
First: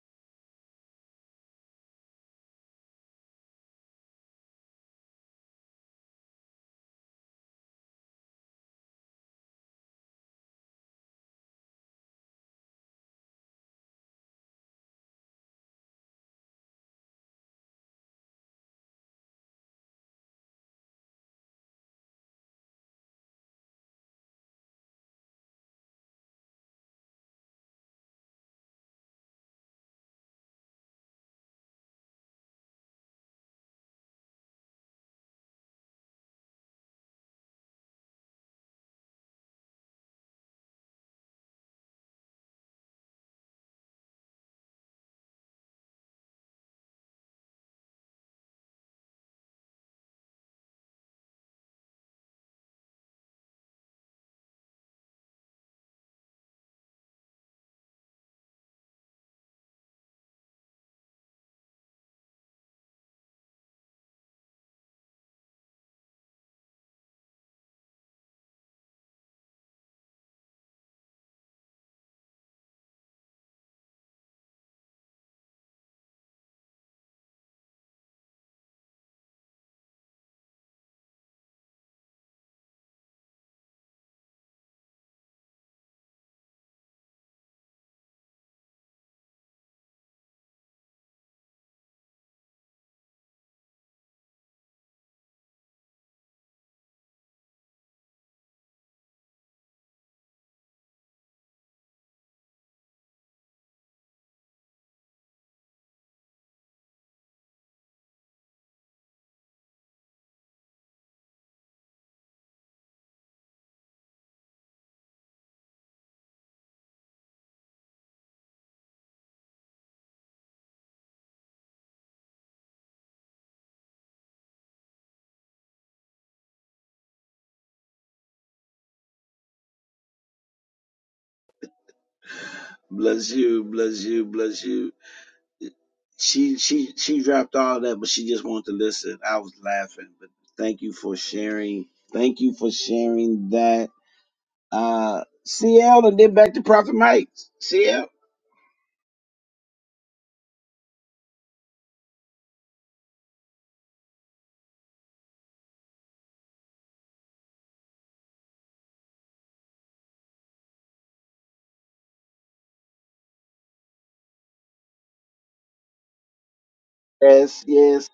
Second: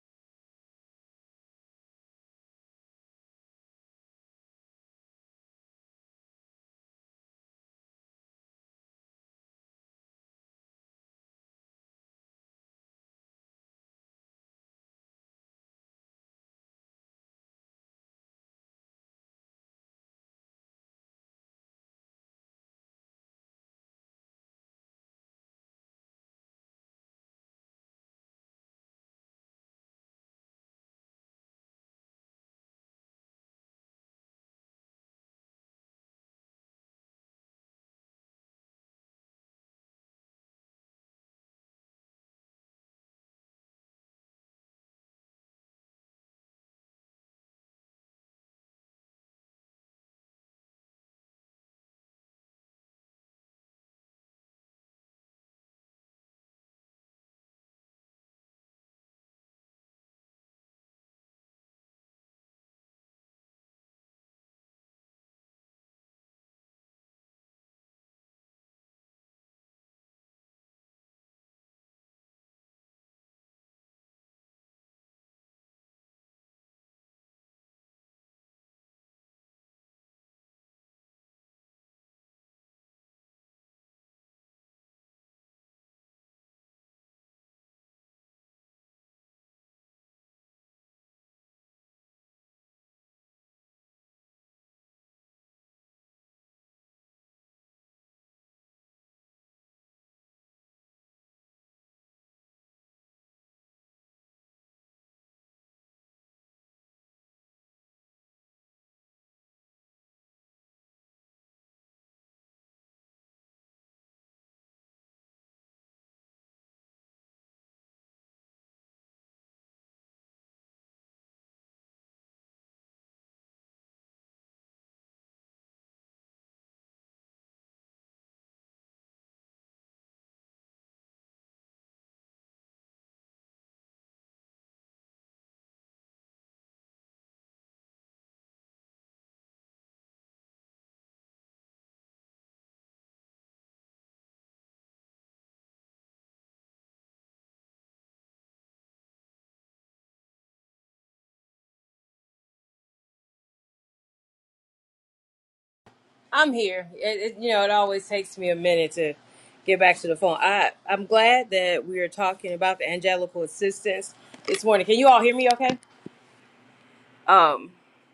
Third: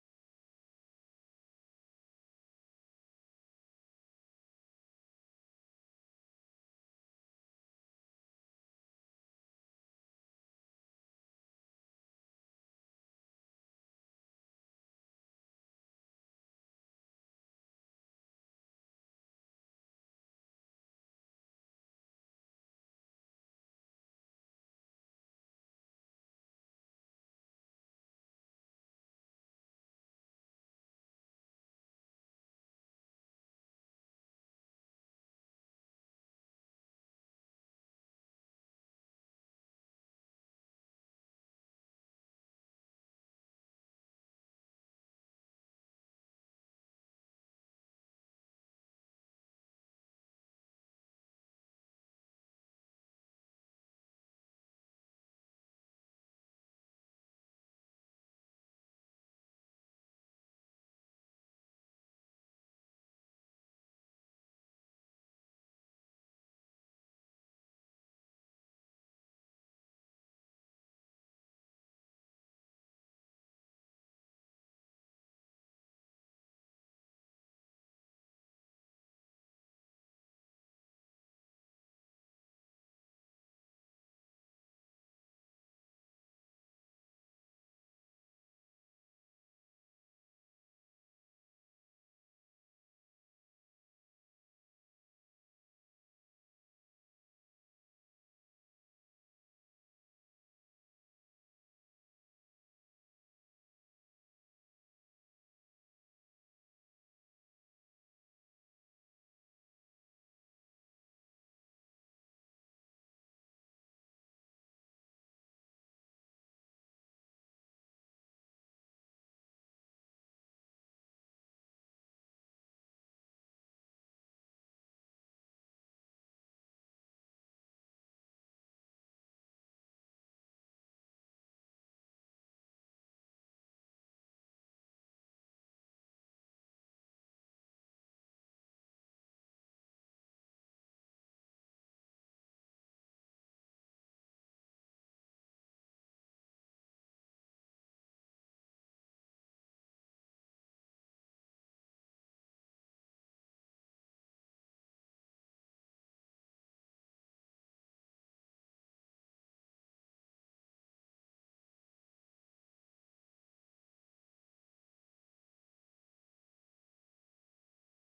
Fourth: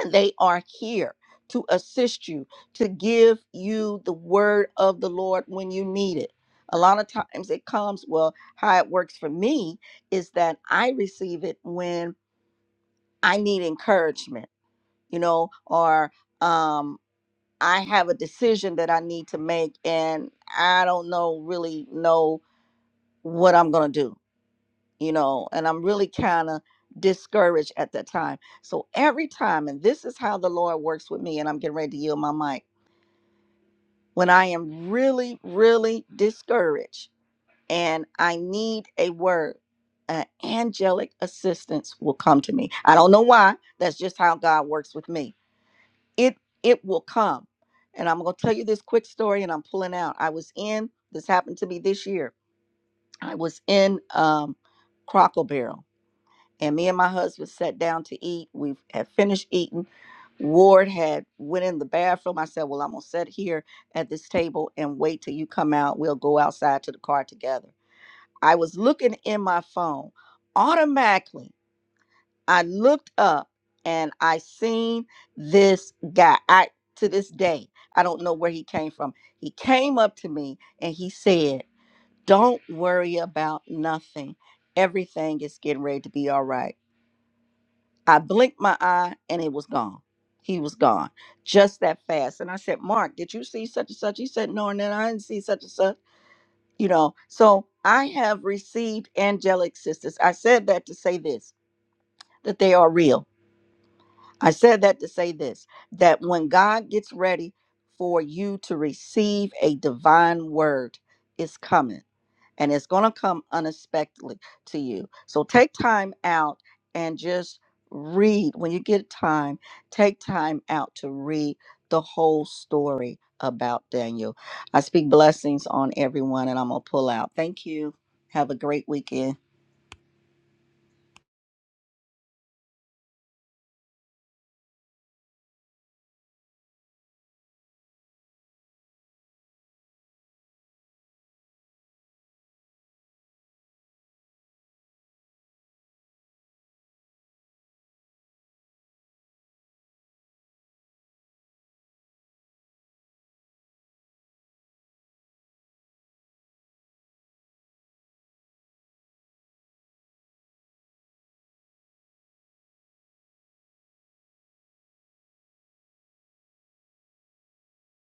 Speaker 4: and they are here to assist you, to give you the word of the Lord when you need it. A lot of times it comes, well, how it works for me is that I receive it when I need encouragement, you know, or um. I have a decision that I need to make and I don't know really know what I'm going to do, you know, and I'm really kind of discouraged at that time. So every time, and this is how the Lord works with me, and I'm getting ready to yield my mic, when I am really, really discouraged and I need a word, an angelic assistance will come to me. I don't know why. That's just how God works with me it it will come and i'm going to tell you this quick story and i'm pulling out i was in this happened to me this year i was in um crockle barrel and me and my husband sat down to eat we had finished eating ward had went in the bathroom i said well i'm going to sit here at this table and wait till you come out we'll go outside to the car together i was looking in my phone automatically I looked up and I seen this guy. I to this day, I don't know where he came from. He came up to me and he said, "Don't worry about nothing. Everything is getting ready to be all right." I blinked my eye and it was gone. He was gone just that fast. And I said, "Mark, did you see such and such?" He said, "No, and then I didn't see such and such." You know, so I have received angelic sisters. I said that to say this that they are real I said that to say this that when God gets ready for you to receive a divine word, it's coming and it's going to come unexpectedly to you. So take time out and just read. When you get time, take time out to read the whole story about Daniel. I speak blessings on everyone and I'm going to pull out. Thank you. Have a great weekend.
Speaker 1: Bless you, bless you, bless you. She she she dropped all that, but she just wanted to listen. I was laughing, but thank you for sharing. Thank you for sharing that. Uh, CL and then back to Prophet Mike. CL.
Speaker 3: I'm here. It, it, you know, it always takes me a minute to get back to the phone. I I'm glad that we are talking about the angelical assistance this morning. Can you all hear me? Okay.
Speaker 1: Yes,
Speaker 3: Um,
Speaker 1: yes.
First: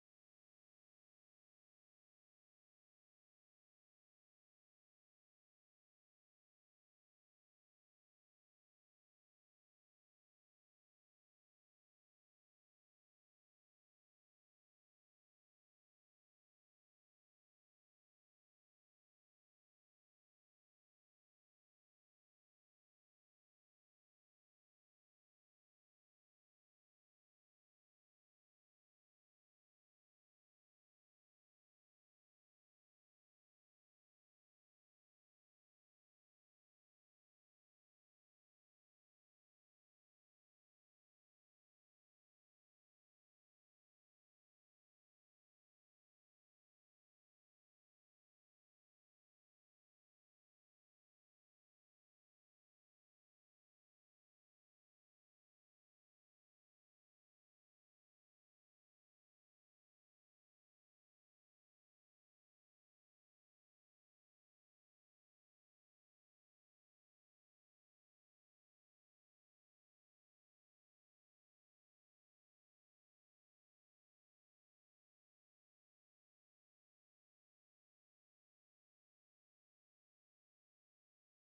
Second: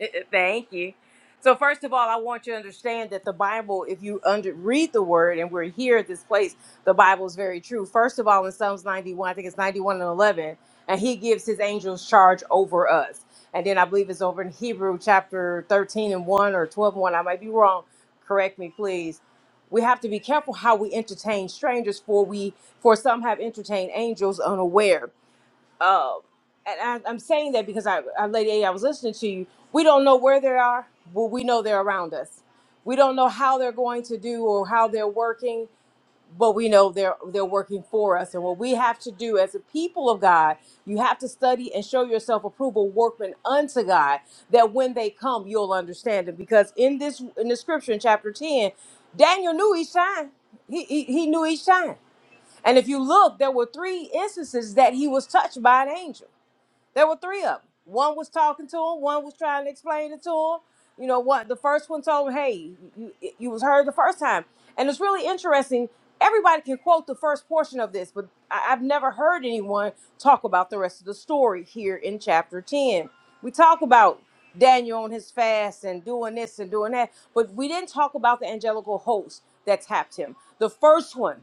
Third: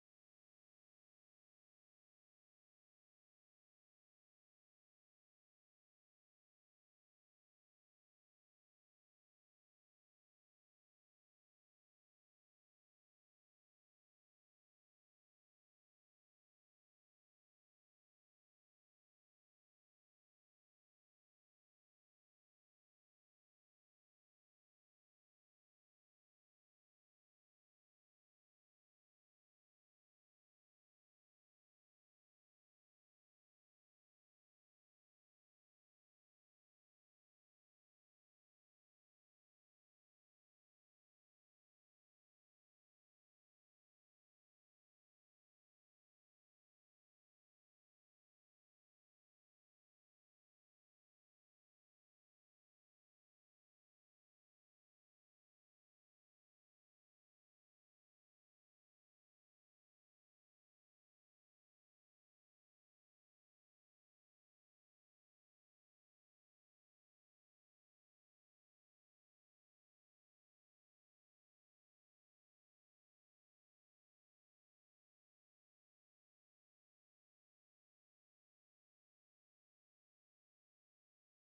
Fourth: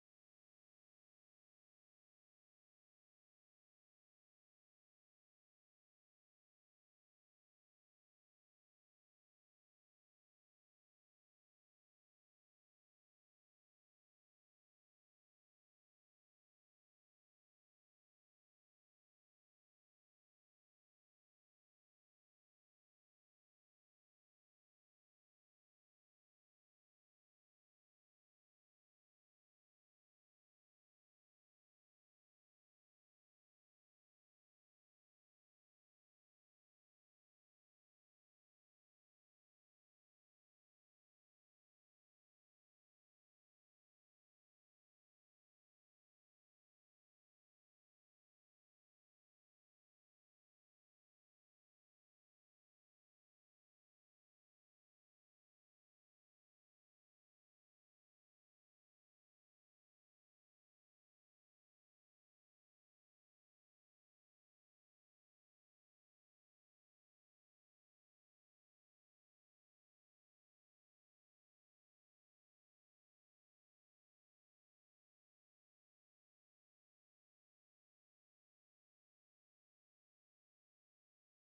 Speaker 3: Thank you. So, first of all, I want you to understand that the Bible, if you under, read the word, and we're here at this place, the Bible is very true. First of all, in Psalms 91, I think it's 91 and 11, and he gives his angels charge over us. And then I believe it's over in Hebrew chapter 13 and 1 or 12 and 1. I might be wrong. Correct me, please. We have to be careful how we entertain strangers, for we for some have entertained angels unaware um, and I, I'm saying that because I, I, Lady A, I was listening to you. We don't know where they are, but we know they're around us. We don't know how they're going to do or how they're working, but we know they're they're working for us. And what we have to do as a people of God, you have to study and show yourself approval, workman unto God, that when they come, you'll understand it. Because in this in the scripture in chapter ten, Daniel knew each time. He he, he knew each time. And if you look, there were three instances that he was touched by an angel there were three of them. One was talking to him. One was trying to explain it to him. You know what? The first one told him, "Hey, you, you was heard the first time." And it's really interesting. Everybody can quote the first portion of this, but I, I've never heard anyone talk about the rest of the story here in chapter ten. We talk about Daniel on his fast and doing this and doing that, but we didn't talk about the angelical host that tapped him. The first one.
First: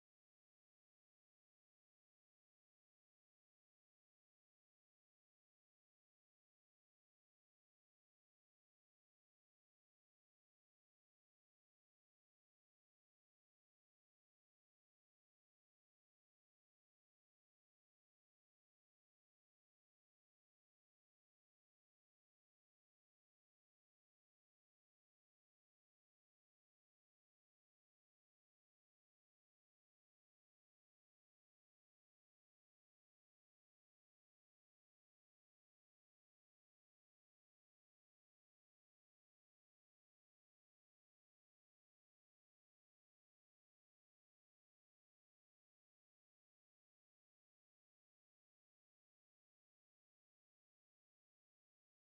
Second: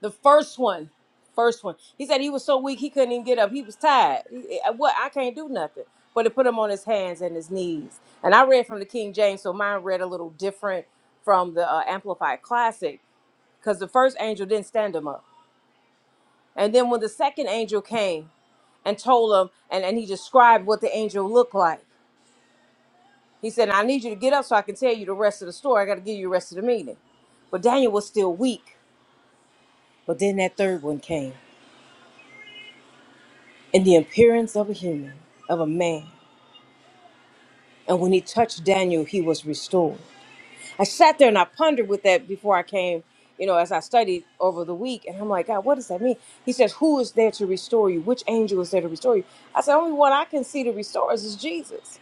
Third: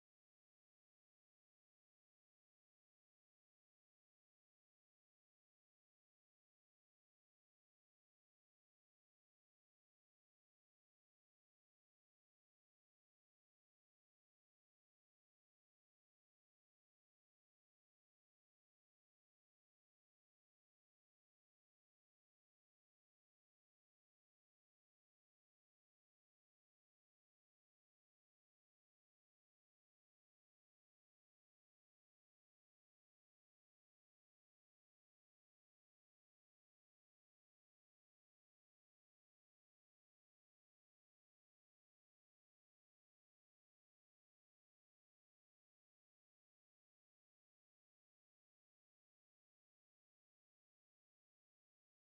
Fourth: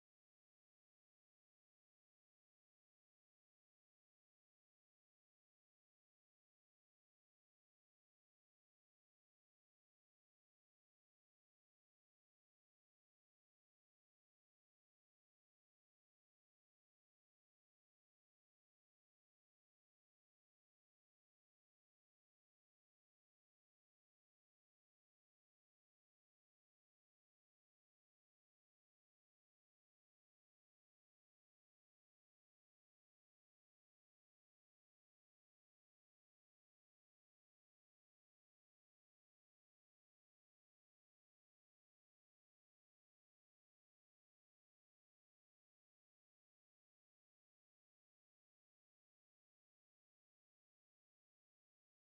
Speaker 3: The first one, first one. He said he was so weak he couldn't even get up. He was tired. He- I- What? I can't do nothing. But it put him on his hands and his knees. And I read from the King James, so mine read a little different from the uh, Amplified Classic because the first angel didn't stand him up. And then when the second angel came and told him, and, and he described what the angel looked like, he said, I need you to get up so I can tell you the rest of the story. I got to give you the rest of the meaning. But Daniel was still weak. But then that third one came in the appearance of a human, of a man. And when he touched Daniel, he was restored. I sat there and I pondered with that before I came, you know, as I studied over the week. And I'm like, God, what does that mean? He says, Who is there to restore you? Which angel is there to restore you? I said, Only one I can see to restore us is Jesus.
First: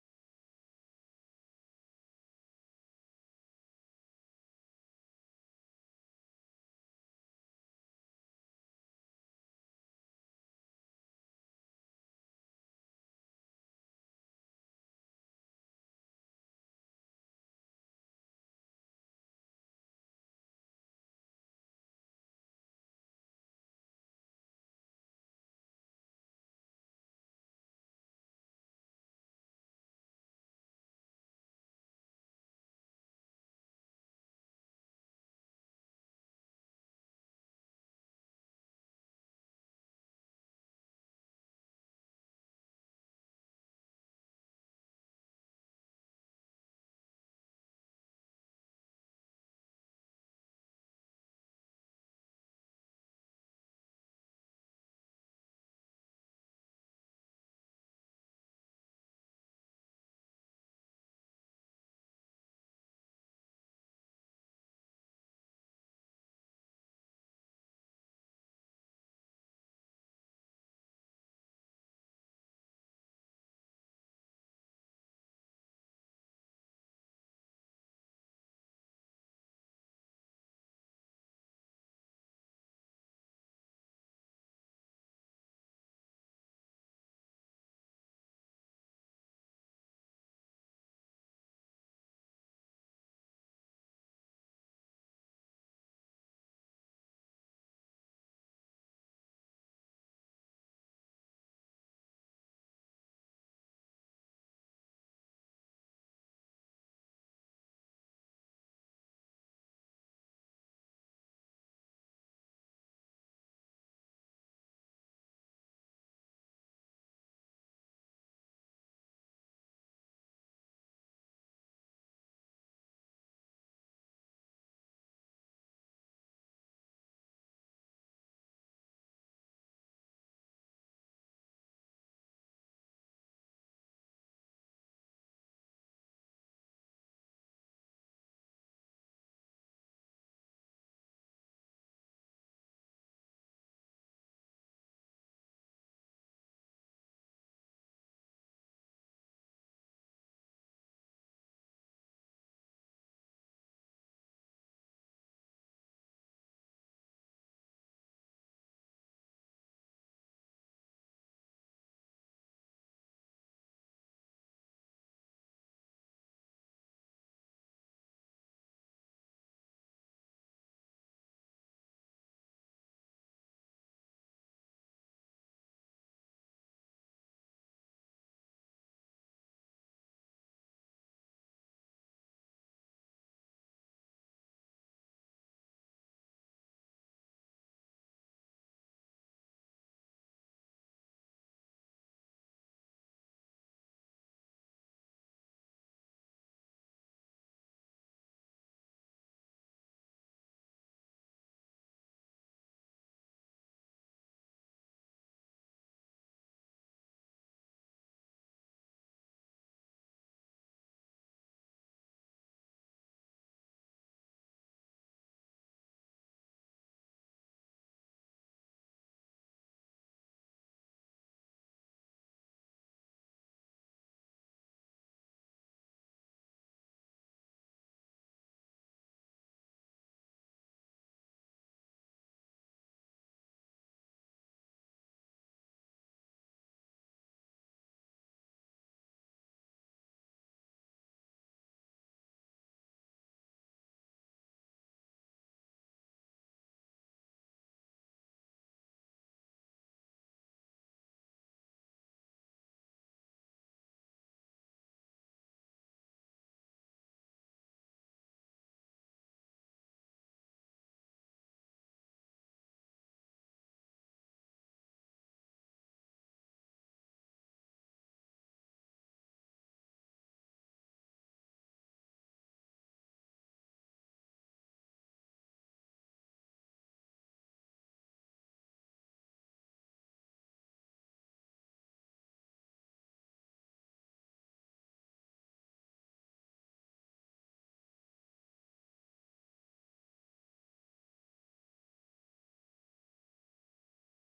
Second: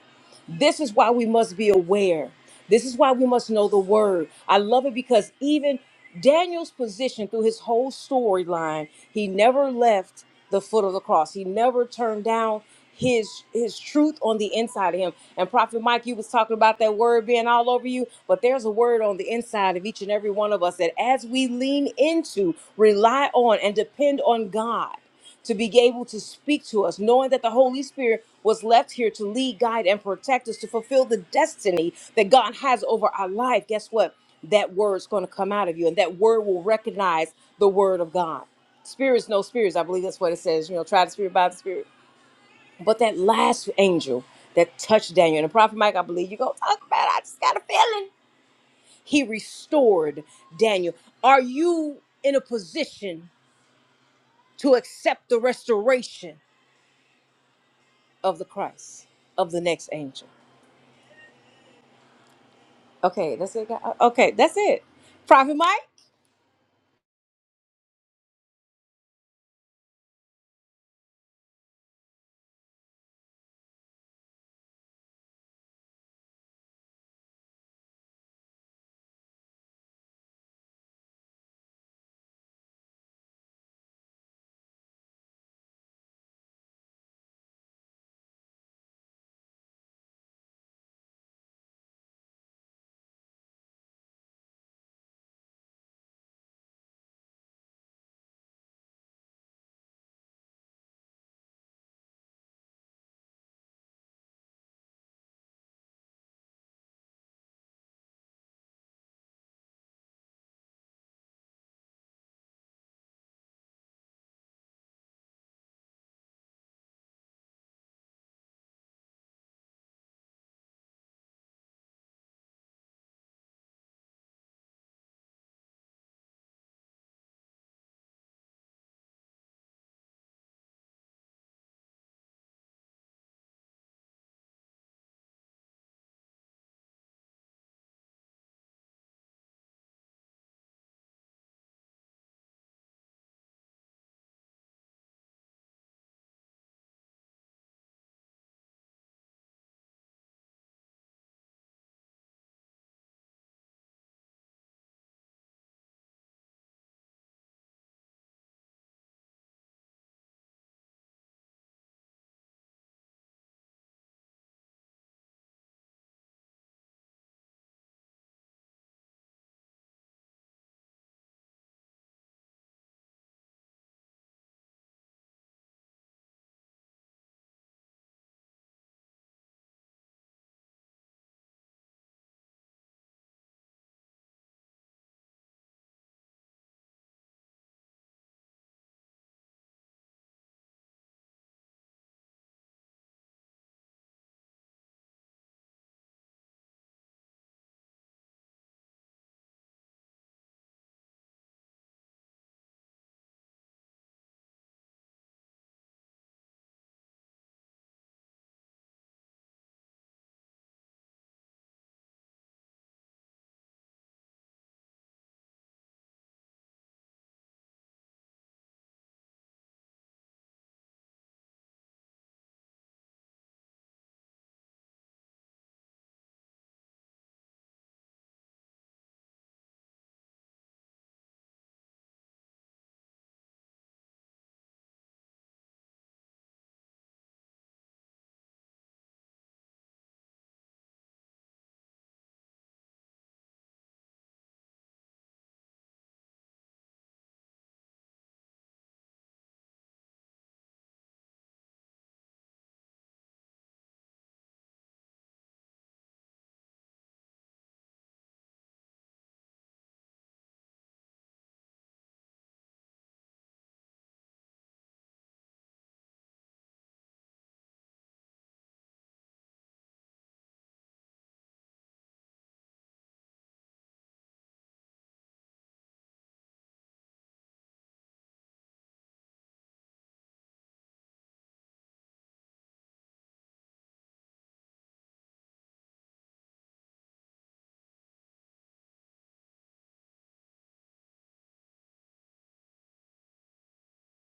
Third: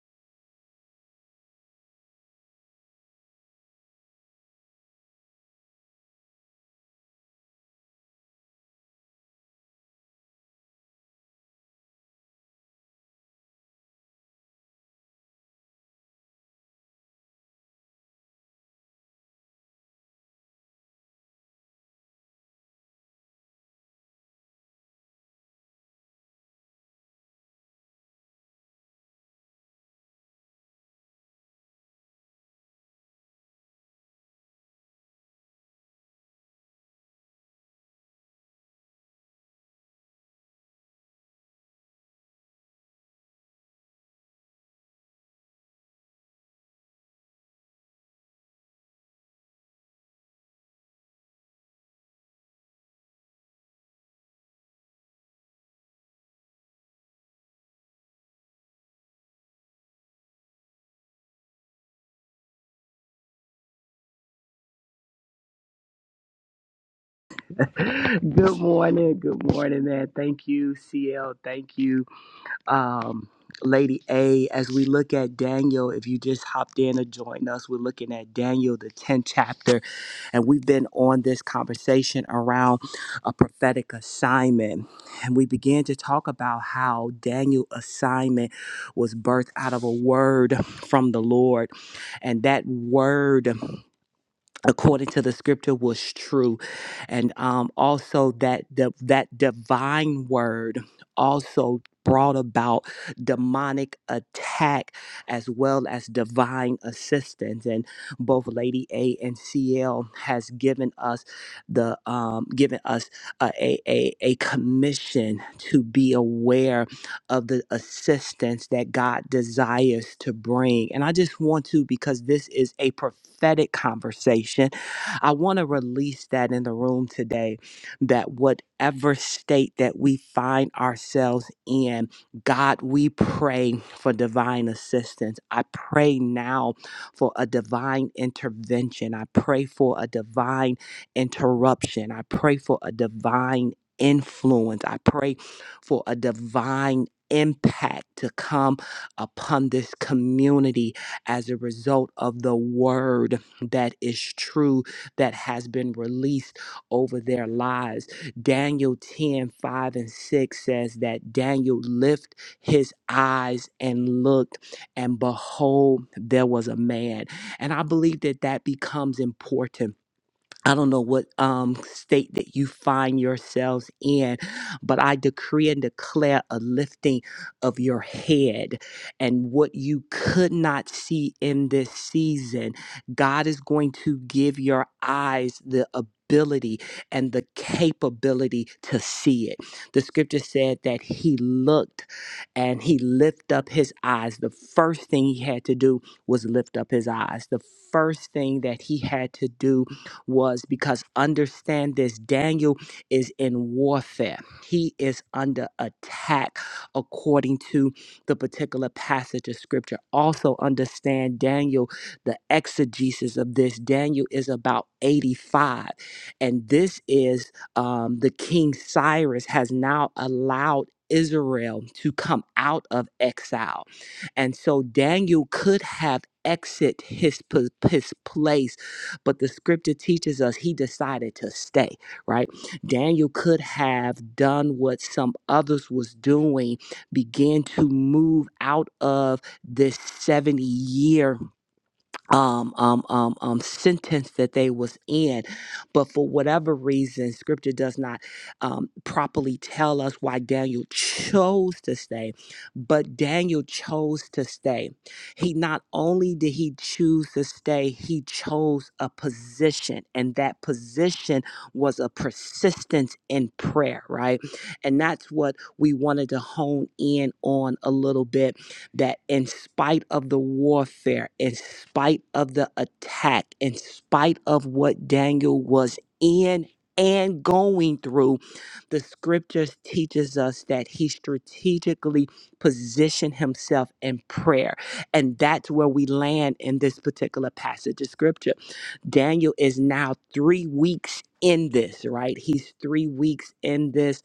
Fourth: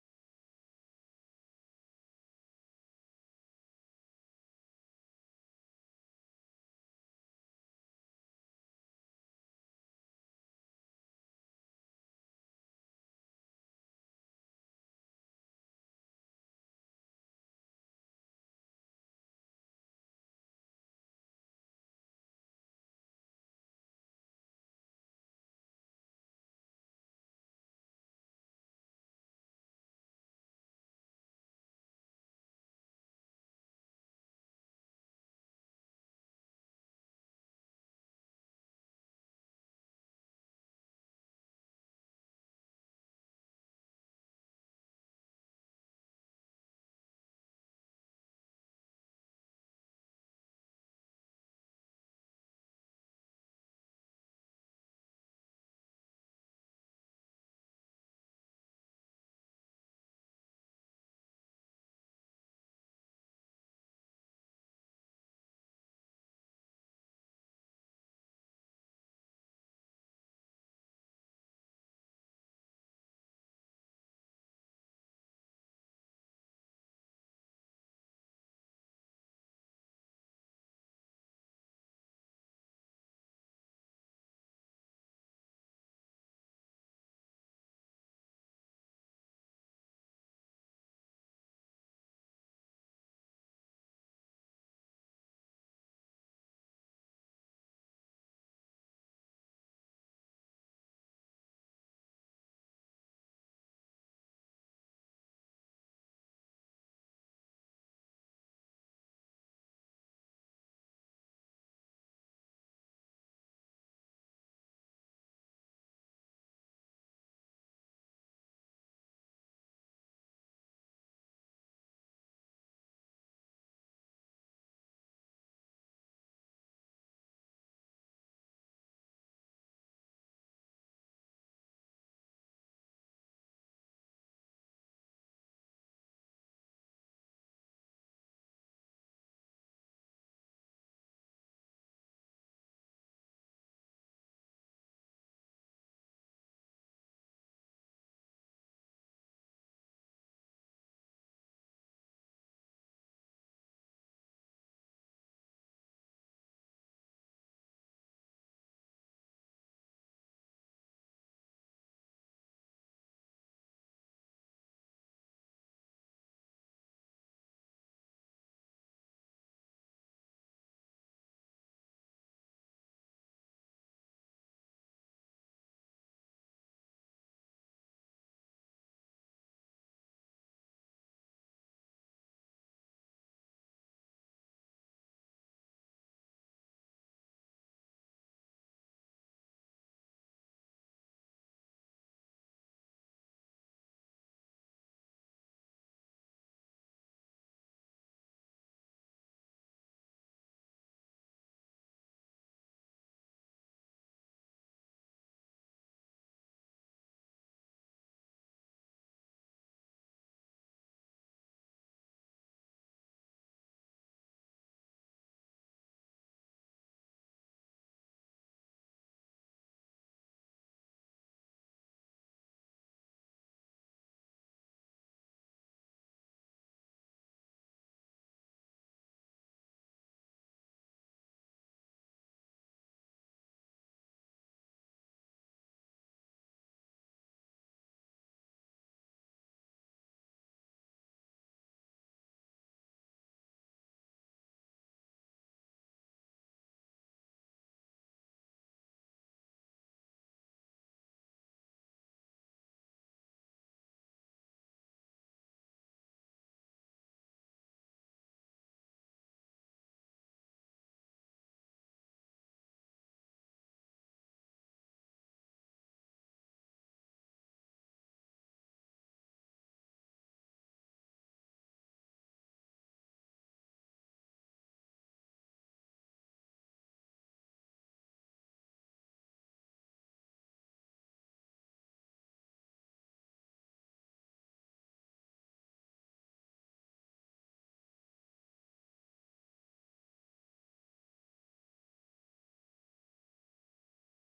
Speaker 3: This is why we must be aware. This is why we must know the word. I love it because even Daniel's position through his whole storyline, he never left the foot of the cross. He never turned down his his truth on the inside of him. And Prophet Mike, you was talking about that word being all over you, but there's a word on the inside of each and every one of us that as we lean into, rely on, and depend on God to be able to speak to us, knowing that the Holy Spirit was left here to lead, guide, and protect us to fulfill the destiny that God has over our life. Guess what? That word's going to come out of you, and that word will recognize the word of God. Spirits, no spirits. I believe that's what it says. You know, try the spirit by the spirit. But that last angel that touched Daniel, and the prophet Mike, I believe you go talk about. it. I just got a feeling. He restored Daniel. Are you in a position to accept the restoration? of the Christ, of the next angel. Okay, that's it. guy- Okay, that's it. Prophet Mike.
Speaker 2: Good morning. Good morning, man. Thank you, CL. Thank you. um, Lady A, as we look at Daniel, if you just hopped in or joined us, we're looking at Daniel, the 10th chapter, and we've been on this conversation around a prophetic assignment. And we began to talk about how Daniel's assignment was birthed out of a word from the Lord, and that word according to the scripture was true and um also that the, that divine word also brought about demonic attack as well as divine assistance and both lady a and cl has given us the um given us a a, a a commission to be aware of the assistance that God desires to bring. And I just want to, because this is a prophetic conversation, I want to release that in the room today that whatever state that we find ourselves in, God, we pray for divine assistance. I pray now for a divine intervention. I pray for a divine interruption. I pray for a divine influence. I pray for a divine impact to come upon this community as a result of the word that is true that has been released over their lives. Daniel 10 5 and 6 says that Daniel lift his eyes and looked, and behold, there was a man. And I believe that that becomes important I don't know what um, state that you find yourselves in, but I decree and declare a lifting of your head. And what you could not see in this season, God is going to give your eyes the ability and the capability to see it. The scripture said that he looked and he lifted up his eyes. The first thing he had to do was lift up his eyes. The first thing that he had to do was because understand this Daniel is in warfare. He is under attack according to the particular passage of scripture. Also understand Daniel, the exegesis of this. Daniel is about 85. And this is um, the king Cyrus has now allowed Israel to come out of exile. And so Daniel could have exit his, p- his place but the scripture teaches us he decided to stay, right? Daniel could have done what some others was doing, began to move out of this 70 year um, um, um, um, sentence that they was in. But for whatever reason, scripture does not um, properly tell us why Daniel chose to stay. But Daniel chose to stay. He not only did he choose to stay, he chose a position. And that position was a persistence in prayer, right? And that's what we wanted to hone in on a little bit that in spite of the warfare, in spite of the attack, in spite of what Daniel was in and going through, the scriptures teaches us that he strategically positioned himself in prayer. And that's where we land in this particular passage of scripture. Daniel is now three weeks in this, right? He's three weeks in this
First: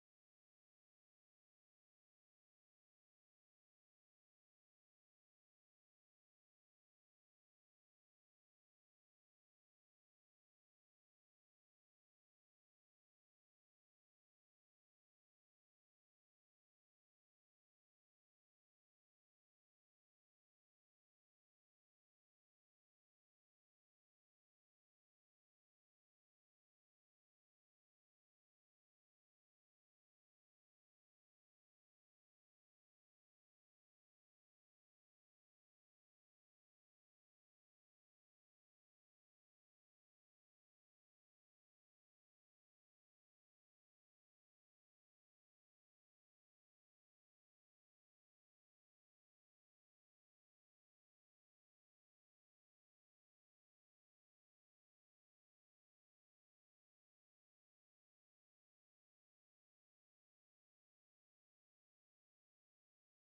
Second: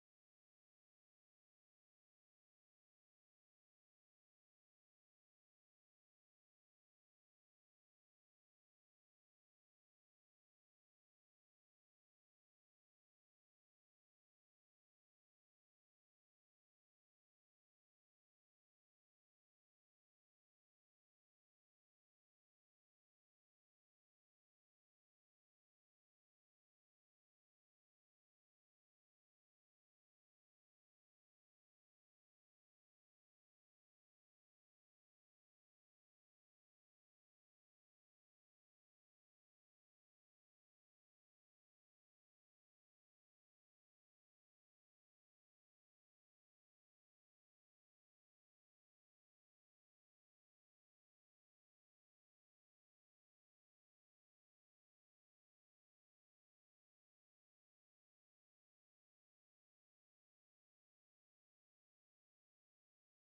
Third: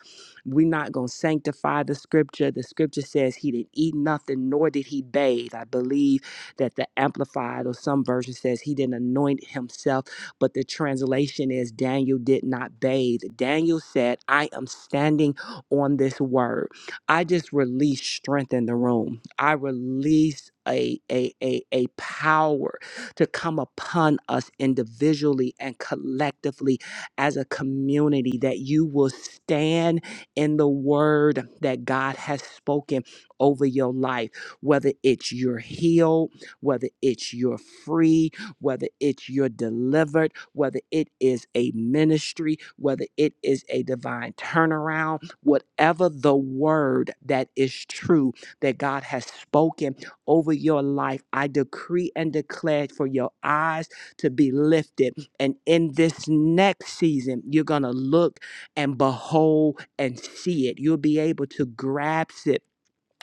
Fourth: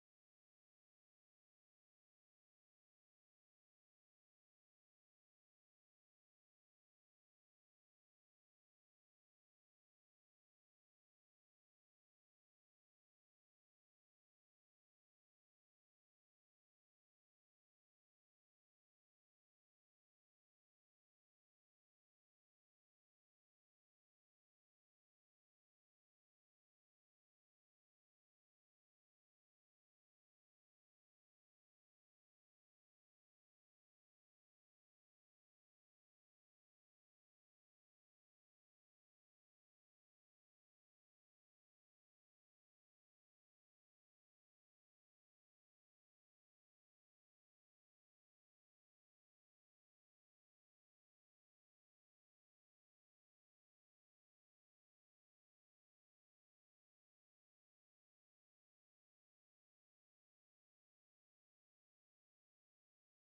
Speaker 2: we're not going to sanctify the scripture. The scripture says he didn't eat nothing, nor did he bathe. I believe that the Amplified or some version says he didn't anoint himself, but the translation is Daniel did not bathe. Daniel said, I am standing on this word. I just release strength in the room. I release a, a, a, a power to come upon us individually and collectively as a community that you will stand in the word that God has spoken over your life, whether it's you're healed, whether it's you're free, whether it's you're delivered, whether it is a ministry, whether it is a divine turnaround, whatever the word that is true that God has spoken over your life, I decree and declare for your eyes to be lifted. And in this next season, you're going to look and behold and see it. You'll be able to grasp it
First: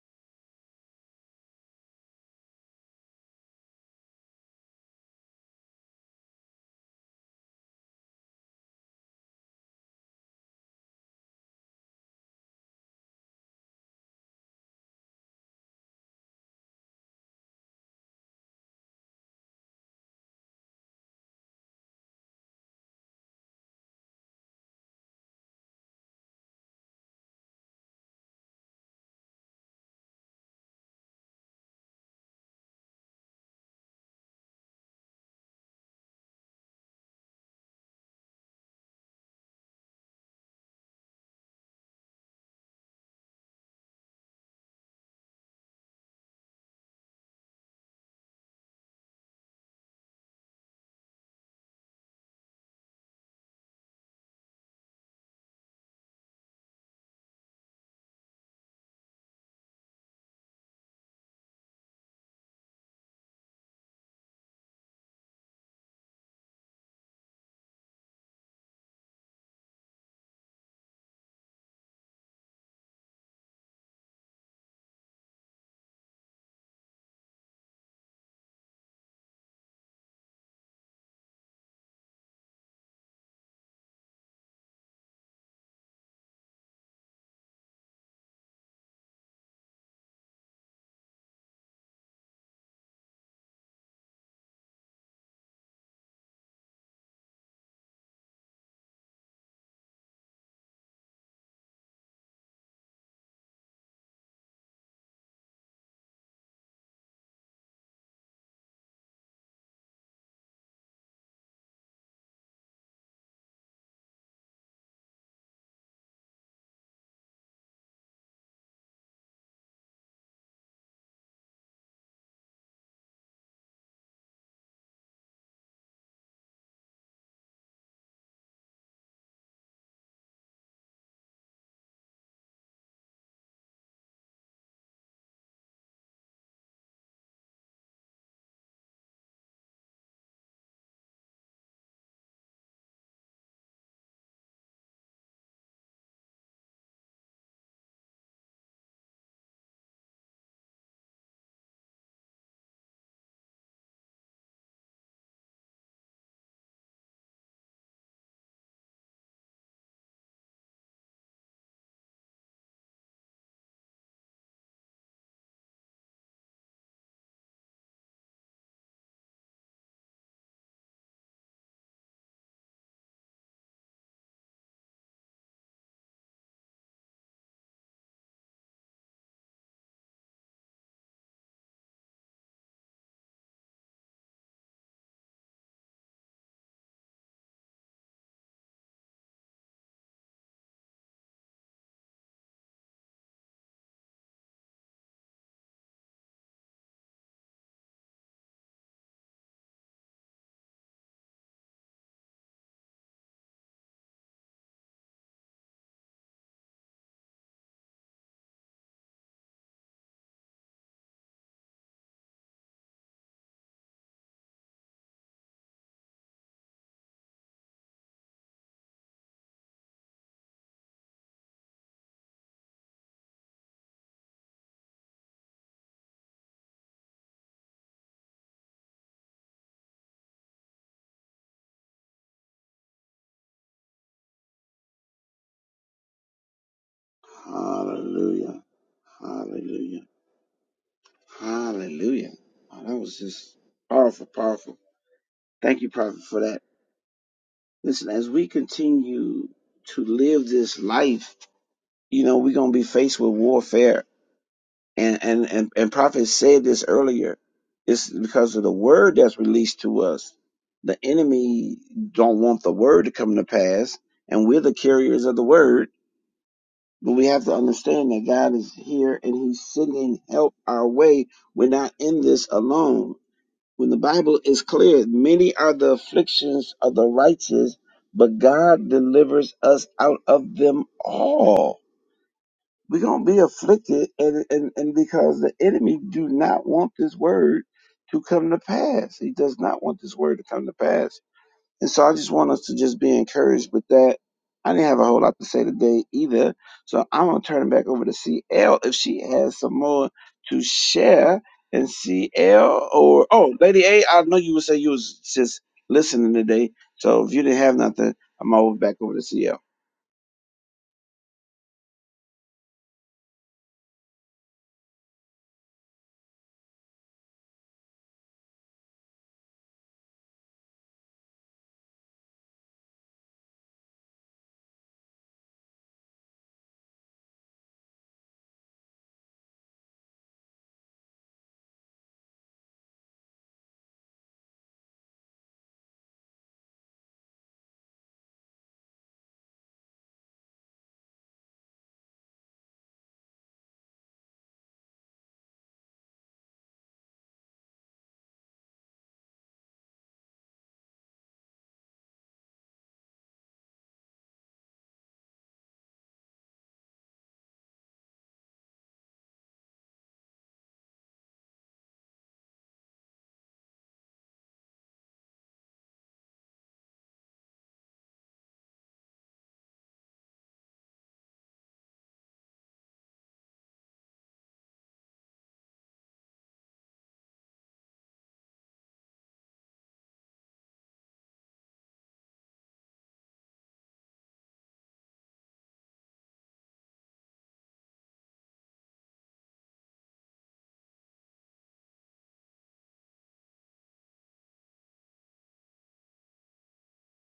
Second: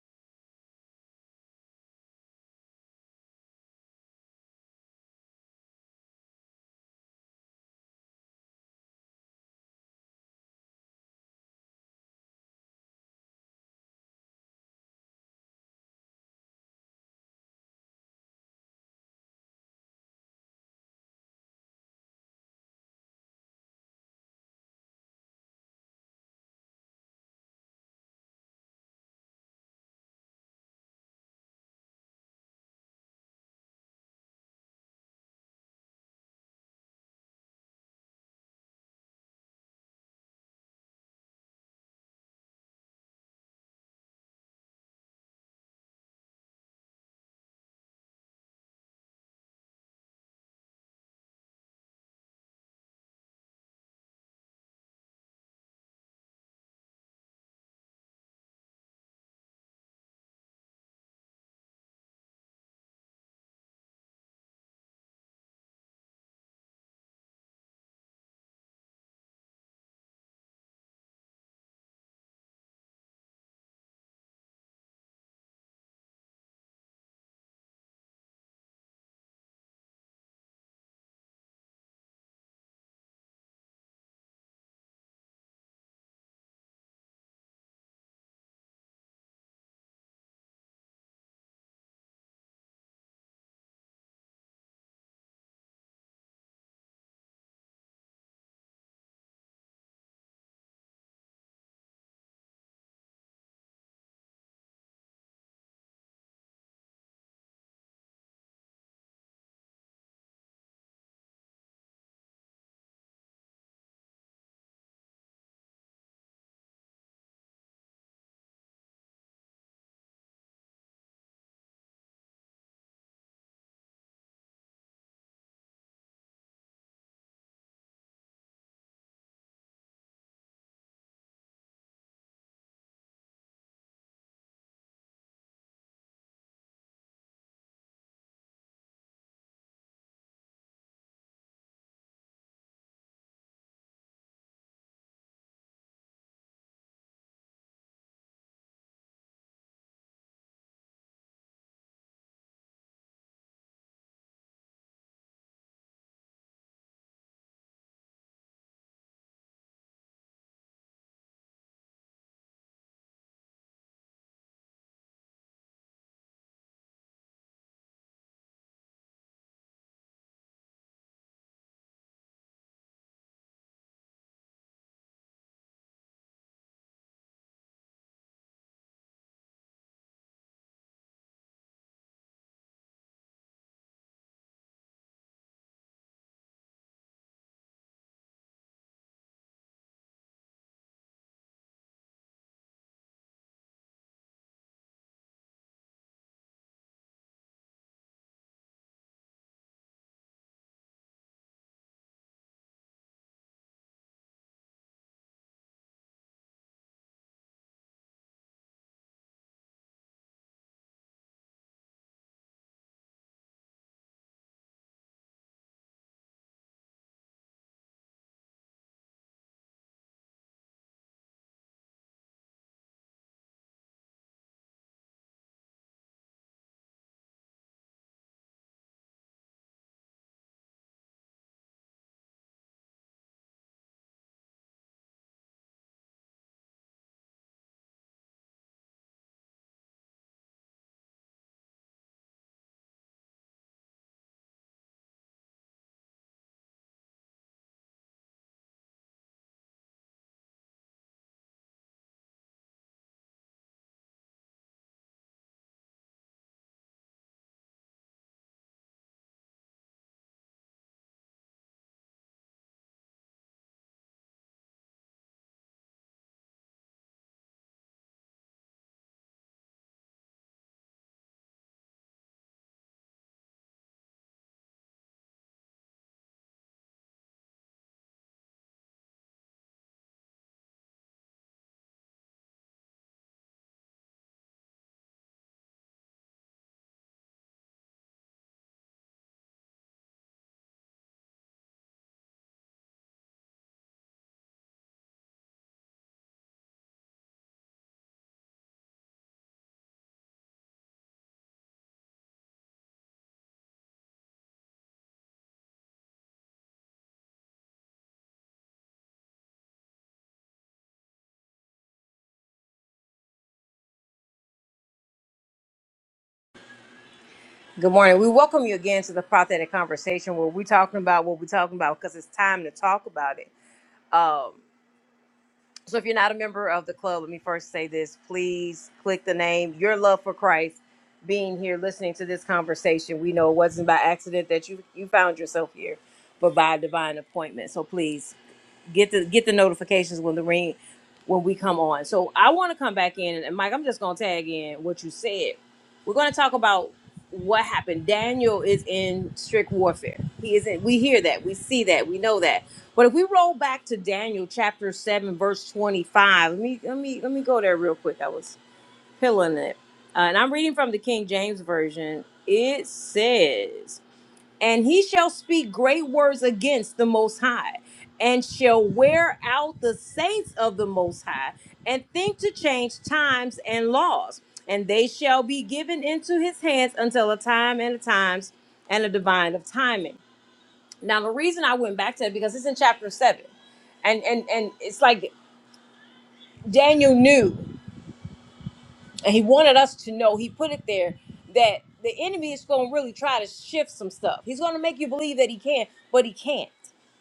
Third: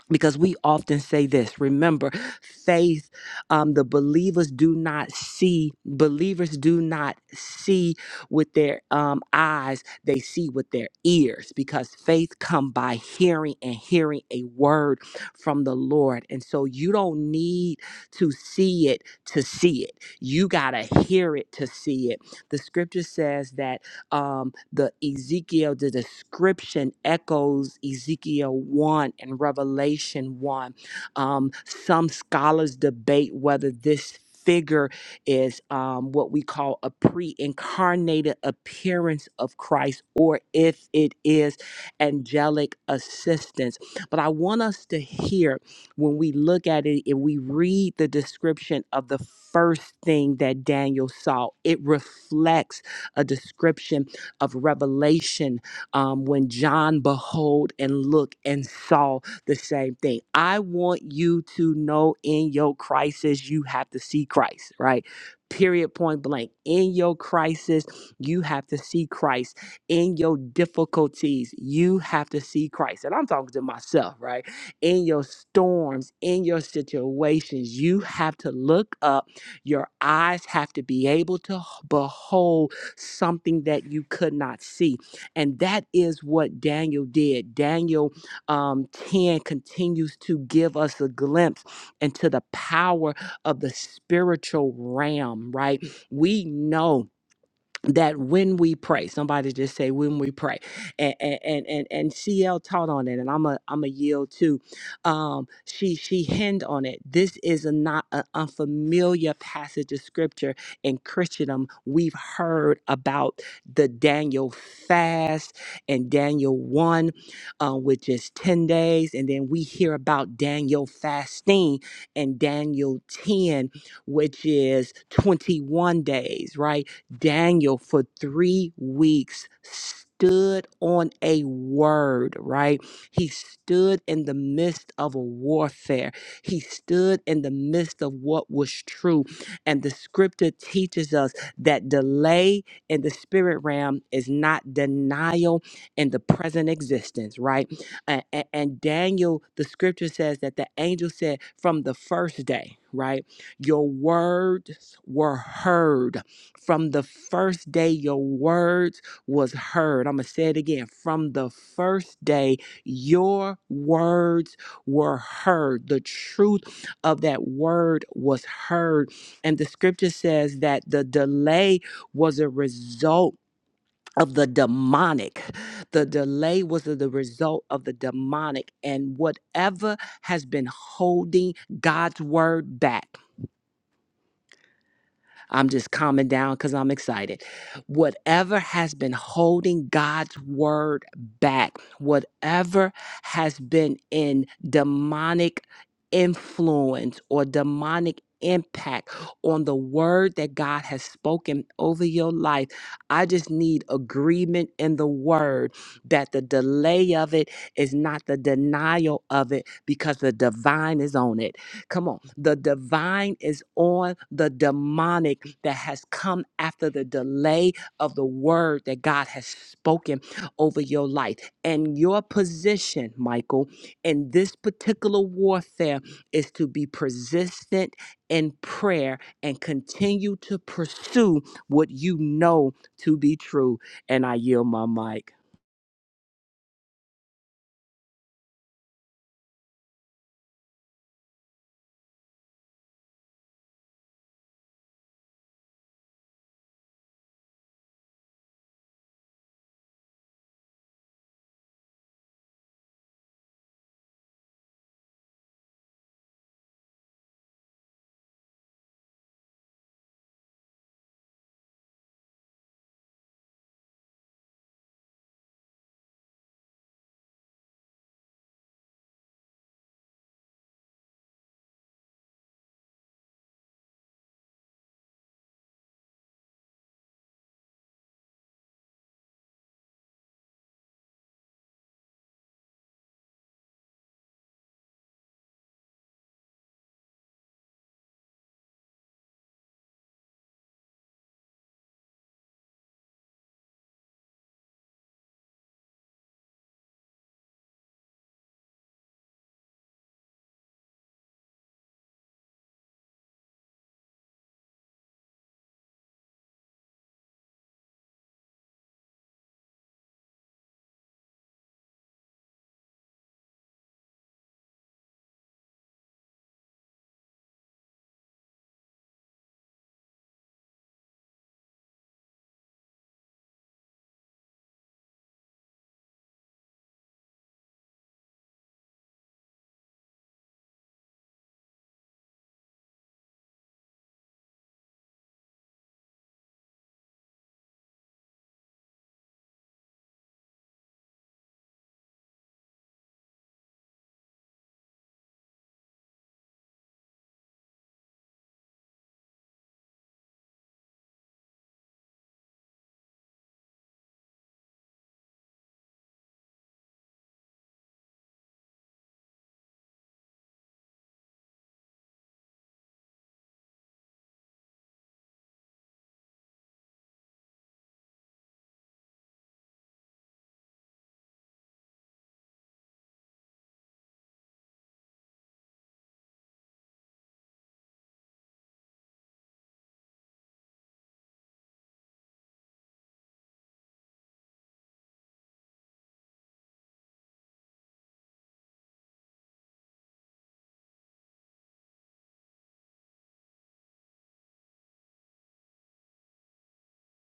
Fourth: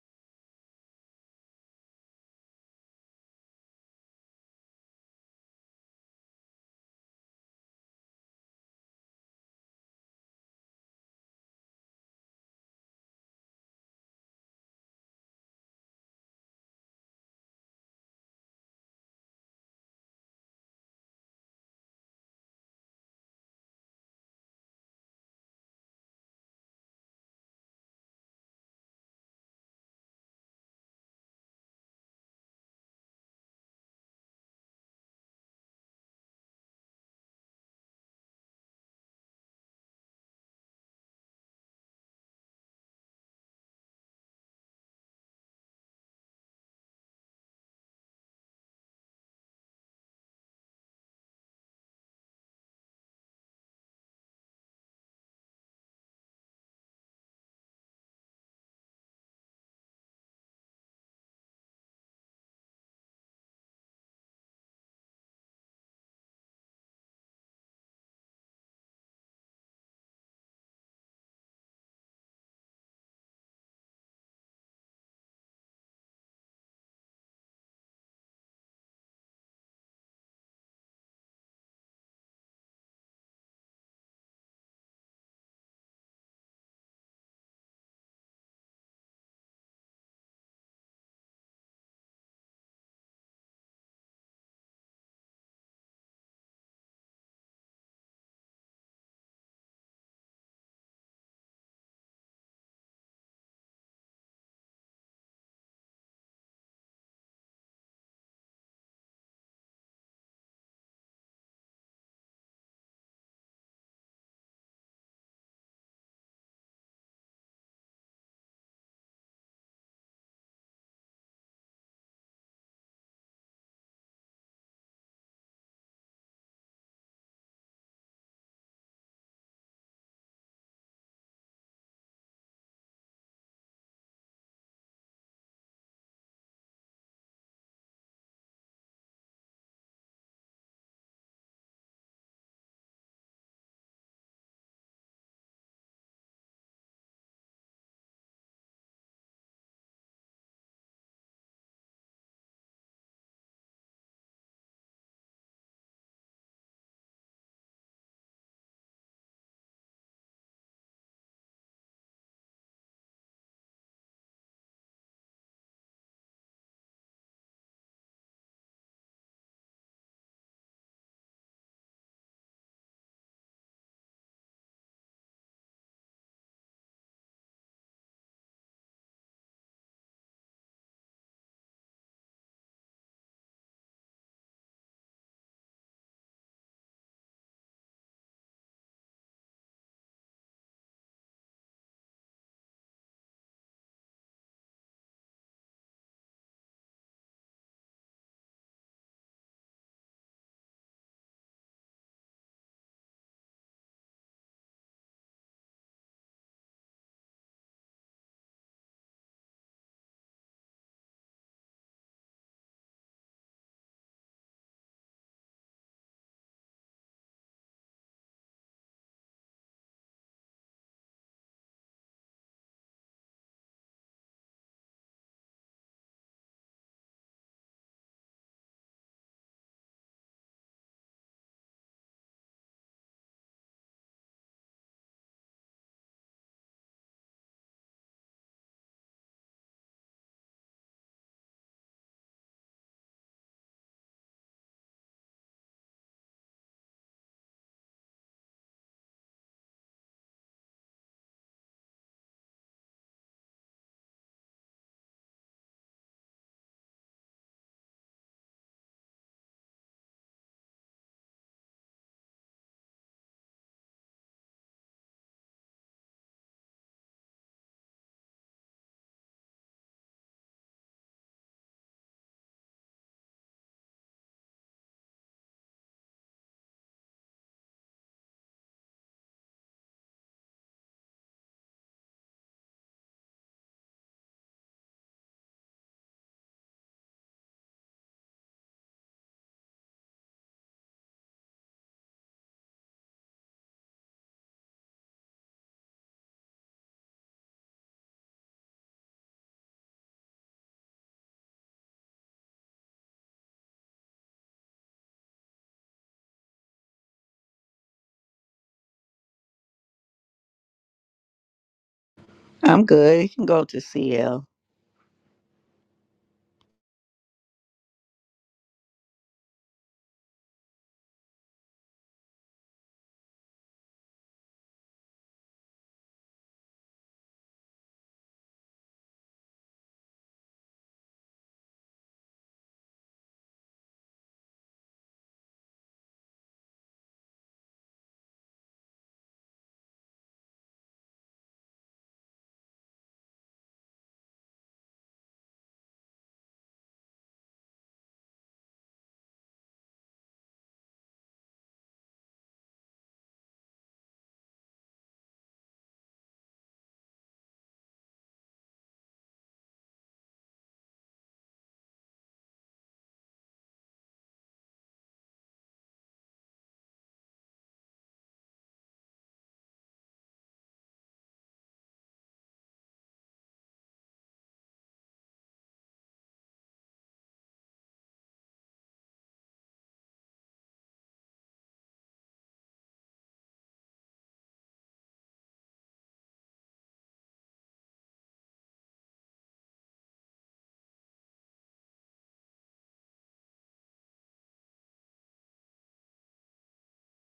Speaker 2: because we often say this. Remember, faith, um, the believers do not see, believers do not see with their um, eyes, they see with their ears because faith come by hearing and hearing a word from the Lord. And so you don't need to see it to see it. You got to hear it to see it. The scripture says that um, the Ezekiel, the description echoes Ezekiel 1 and Revelation 1. Um, some scholars debate whether this figure is um, what we call a pre incarnated appearance of Christ or if it is angelic assistance. But I want us to hear when we look at it and we read the description of the first thing that Daniel saw, it reflects a description of revelation um, when John behold and look and saw the same thing. I want you to know in your crisis, you have to see Christ, right? Period, point blank. In your crisis, you have to see Christ. In your difficulties, you have to see Christ. And I'm talking to myself, right? In your storms, in your situations, you have to look up. Your eyes have to be able to h- behold something that you could not see. And that is what Daniel did. Daniel um, 10 continues to give us a glimpse into the power of the spiritual realm, right? We know that when we pray somebody just say when we pray and and and and, and cl taught on it and i'm a i'm a yield too um she she hinted on it this is a not an unfamiliar passage of scripture in christendom we've heard about the daniel fast and daniel 1 uh, which is 10 days and then we hear about daniel fasting and daniel 10 which is 21 days right Daniel for three weeks stood on a word, right? He stood in the midst of a warfare. He stood in the midst of what was true. And the scripture teaches us that delay in the spirit realm is not denial in the present existence, right? And, and, and Daniel, the scripture says that the angel said from the first day, right? Your words were heard from the first day your words was heard. I'm going to say it again. From the first day your words were heard. The truth of that word was heard. And the scripture says that the delay was a result of the demonic. The delay was the the result of the demonic and whatever has been holding God's word back. I'm just calming down because I'm excited. Whatever has been holding God's word back, whatever has been in demonic influence or demonic impact on the word that God has spoken over your life, I just need agreement in the word that the delay of it is not the denial of it because the divine is on it. Come on. The divine is on the demonic that has come after the delay of the word that God has spoken over your life. And your position, Michael, in this particular warfare is to be persistent in prayer and continue to pursue what you know to be true. And I yield my mic.
Speaker 1: Hallelujah. Hallelujah. Hallelujah. Oh, that was just powerful, powerful. Thank you, Prophet, for that. Listen, as we continue to live this life, you know, we're gonna be faced with warfare and and and, and prophet said this earlier it's because of the word that's released to us the enemy don't want the word to come to pass and we're the carriers of the word but we have to understand that god is here and he's sending help our way we're not in this alone when the bible is clear many are the afflictions of the righteous but god delivers us out of them all we're gonna be afflicted, and, and and because the enemy do not want this word to come to pass, he does not want this word to come to pass. And so I just want us to just be encouraged with that. I didn't have a whole lot to say today either, so I'm gonna turn it back over to CL if she has some more to share. And CL or oh, Lady A, I know you would say you was just listening today, so if you didn't have nothing, I'm over back over to CL.
Speaker 4: I'm good. You can go to CL.
Speaker 3: Good morning. We welcome you again to the prophetic conversation where we're talking about what we're talking about because it's time to talk about it. Um, so if you're not a member of the club, let me first say this. Please click the name, your love for Christ, being here, listening to this conversation. We know it wasn't by accident that you you found yourself here, but by divine appointment. So please get the get the notifications when the ring when we come on. So I want to come back in and Mike, I'm just gonna tag in what you said. We're gonna talk about what happened. Daniel is in strict warfare. He isn't we hear that, we see that, we know that. But if we roll back to Daniel chapter seven, verse twenty-five, let me let me let me go there real quick. I was pulling it. Uh, and I'm reading from the King James Version. It says and he shall speak great words against the most high and shall wear out the saints of the most high and think to change times and laws and they shall be given into his hands until a time and a times and a divine of timing now the reason i went back to it because it's in chapter 7 and and and it's like daniel knew and he wanted us to know he put it there that the enemy is going to really try to shift some stuff he's going to make you believe that he can but he can't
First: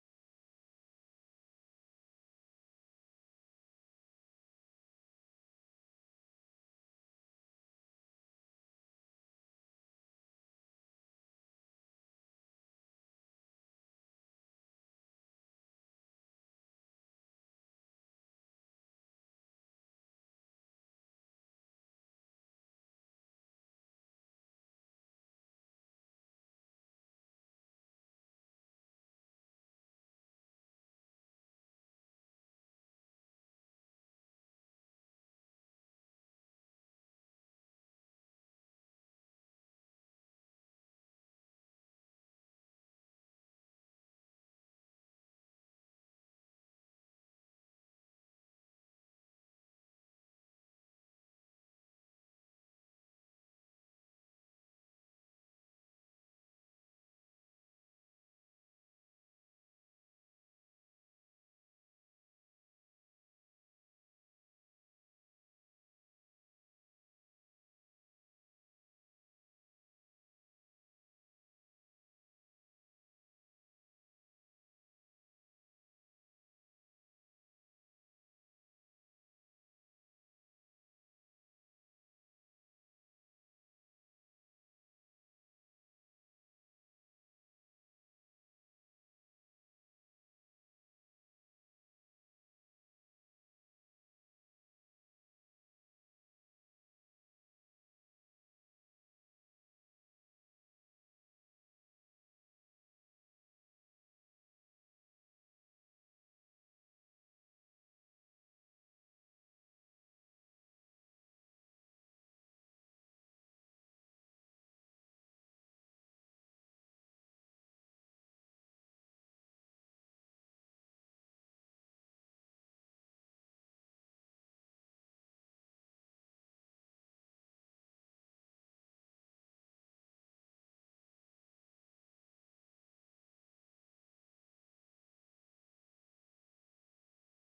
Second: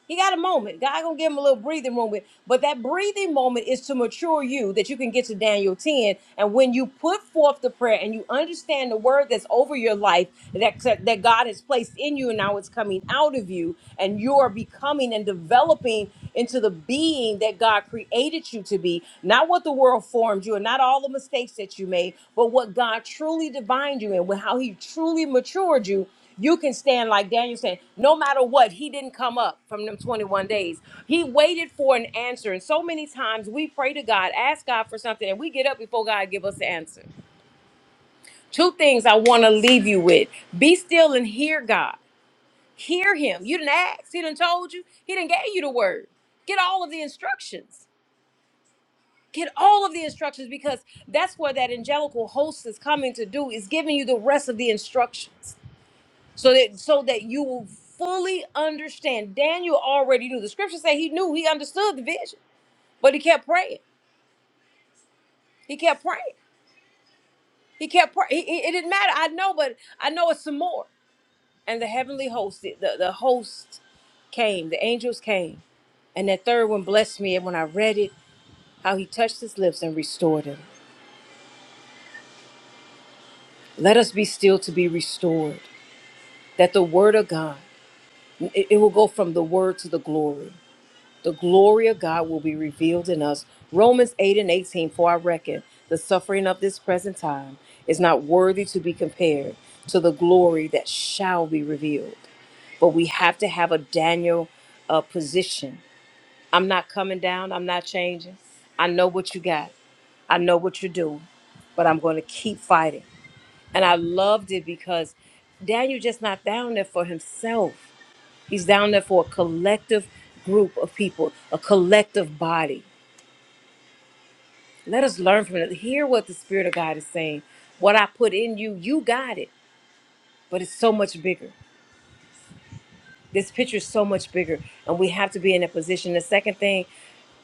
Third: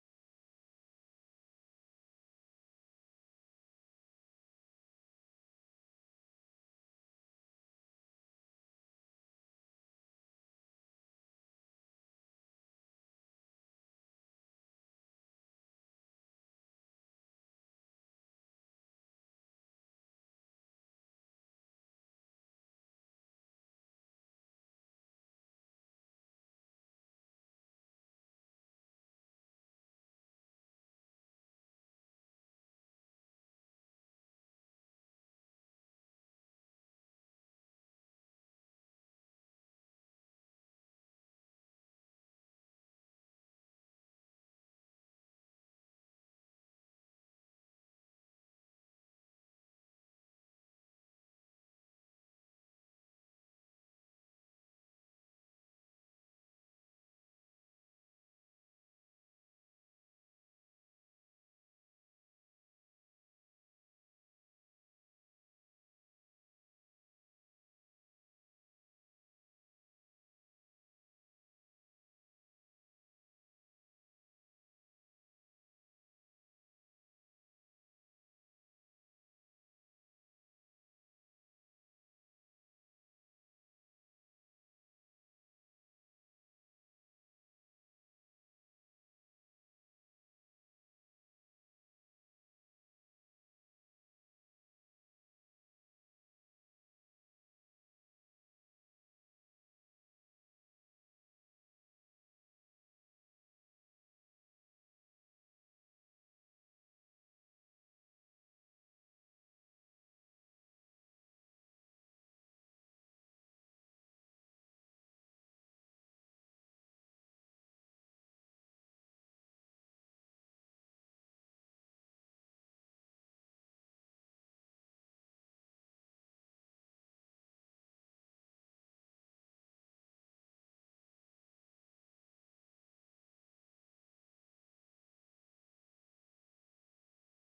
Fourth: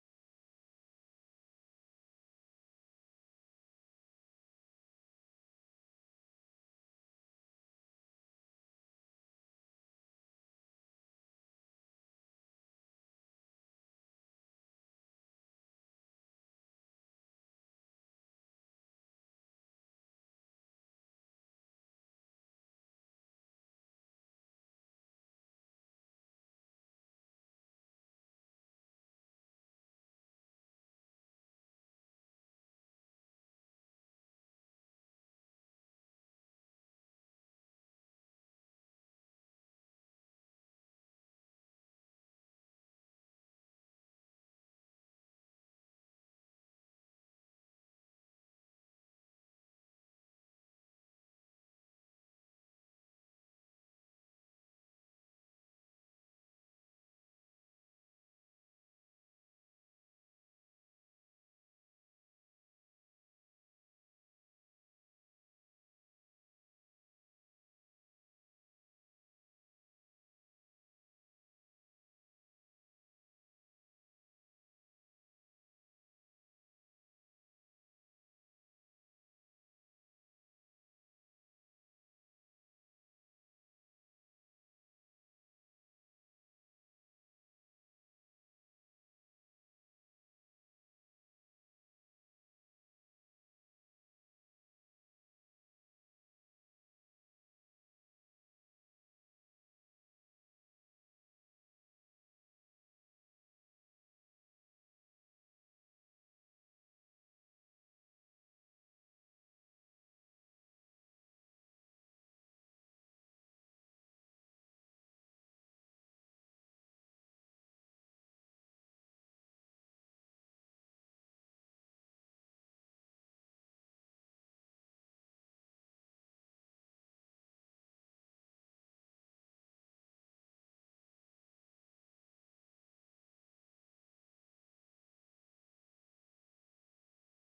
Speaker 3: He got a moment. God gonna give him a little breathing moment, but that breathing moment is to mature you that you can get to Daniel 10. And when you put forth the prayer and you understand the word that's over your life that that God has placed in you and now it's coming out of you, and you are becoming and developing into the being that God created you to be, not what the world formed you and not all the mistakes that you made, but what God truly divined you in, with how He truly matured you you can stand like Daniel said, no matter what, he didn't come up from them 21 days. He waited for an answer. And so many times we pray to God, ask God for something, and we get up before God give us the answer. Two things I want to leave you with. Be still and hear God. Hear him. You didn't ask. He didn't told you. He didn't gave you the word. Get all of the instructions. Get all of the instructions because that's what that angelical host is coming to do is giving you the rest of the instructions. so that so that you will fully understand. Daniel already knew. The scriptures say he knew, he understood the vision, but he kept praying. He kept praying. He kept praying. He- he- It didn't matter. I know, but I know it's some more. And the heavenly host, the, the the host came, the angels came, and that third one blessed me. And when I read it, how he touched his lips and restored him. Let us be still to be restored. That the word of God, it it will go from the word to the glory the glory of God will be revealed in us. Romans 8 and 18, for I reckon the suffering of this present time is not worthy to be compared to the glory that shall be revealed. But we have to have a Daniel uh, position. I'm not coming down, I'm not changing. I know what you got, I know what you're doing, but I'm going to keep fighting. And I loved it because Daniel just not down there for himself. He's down there for a collective group of people, a collective body. Let us learn from it. Hear what the Spirit of God is saying. What I put in you, you got it, but it's so much bigger. This picture is so much bigger, and we have to be in a position. The second thing,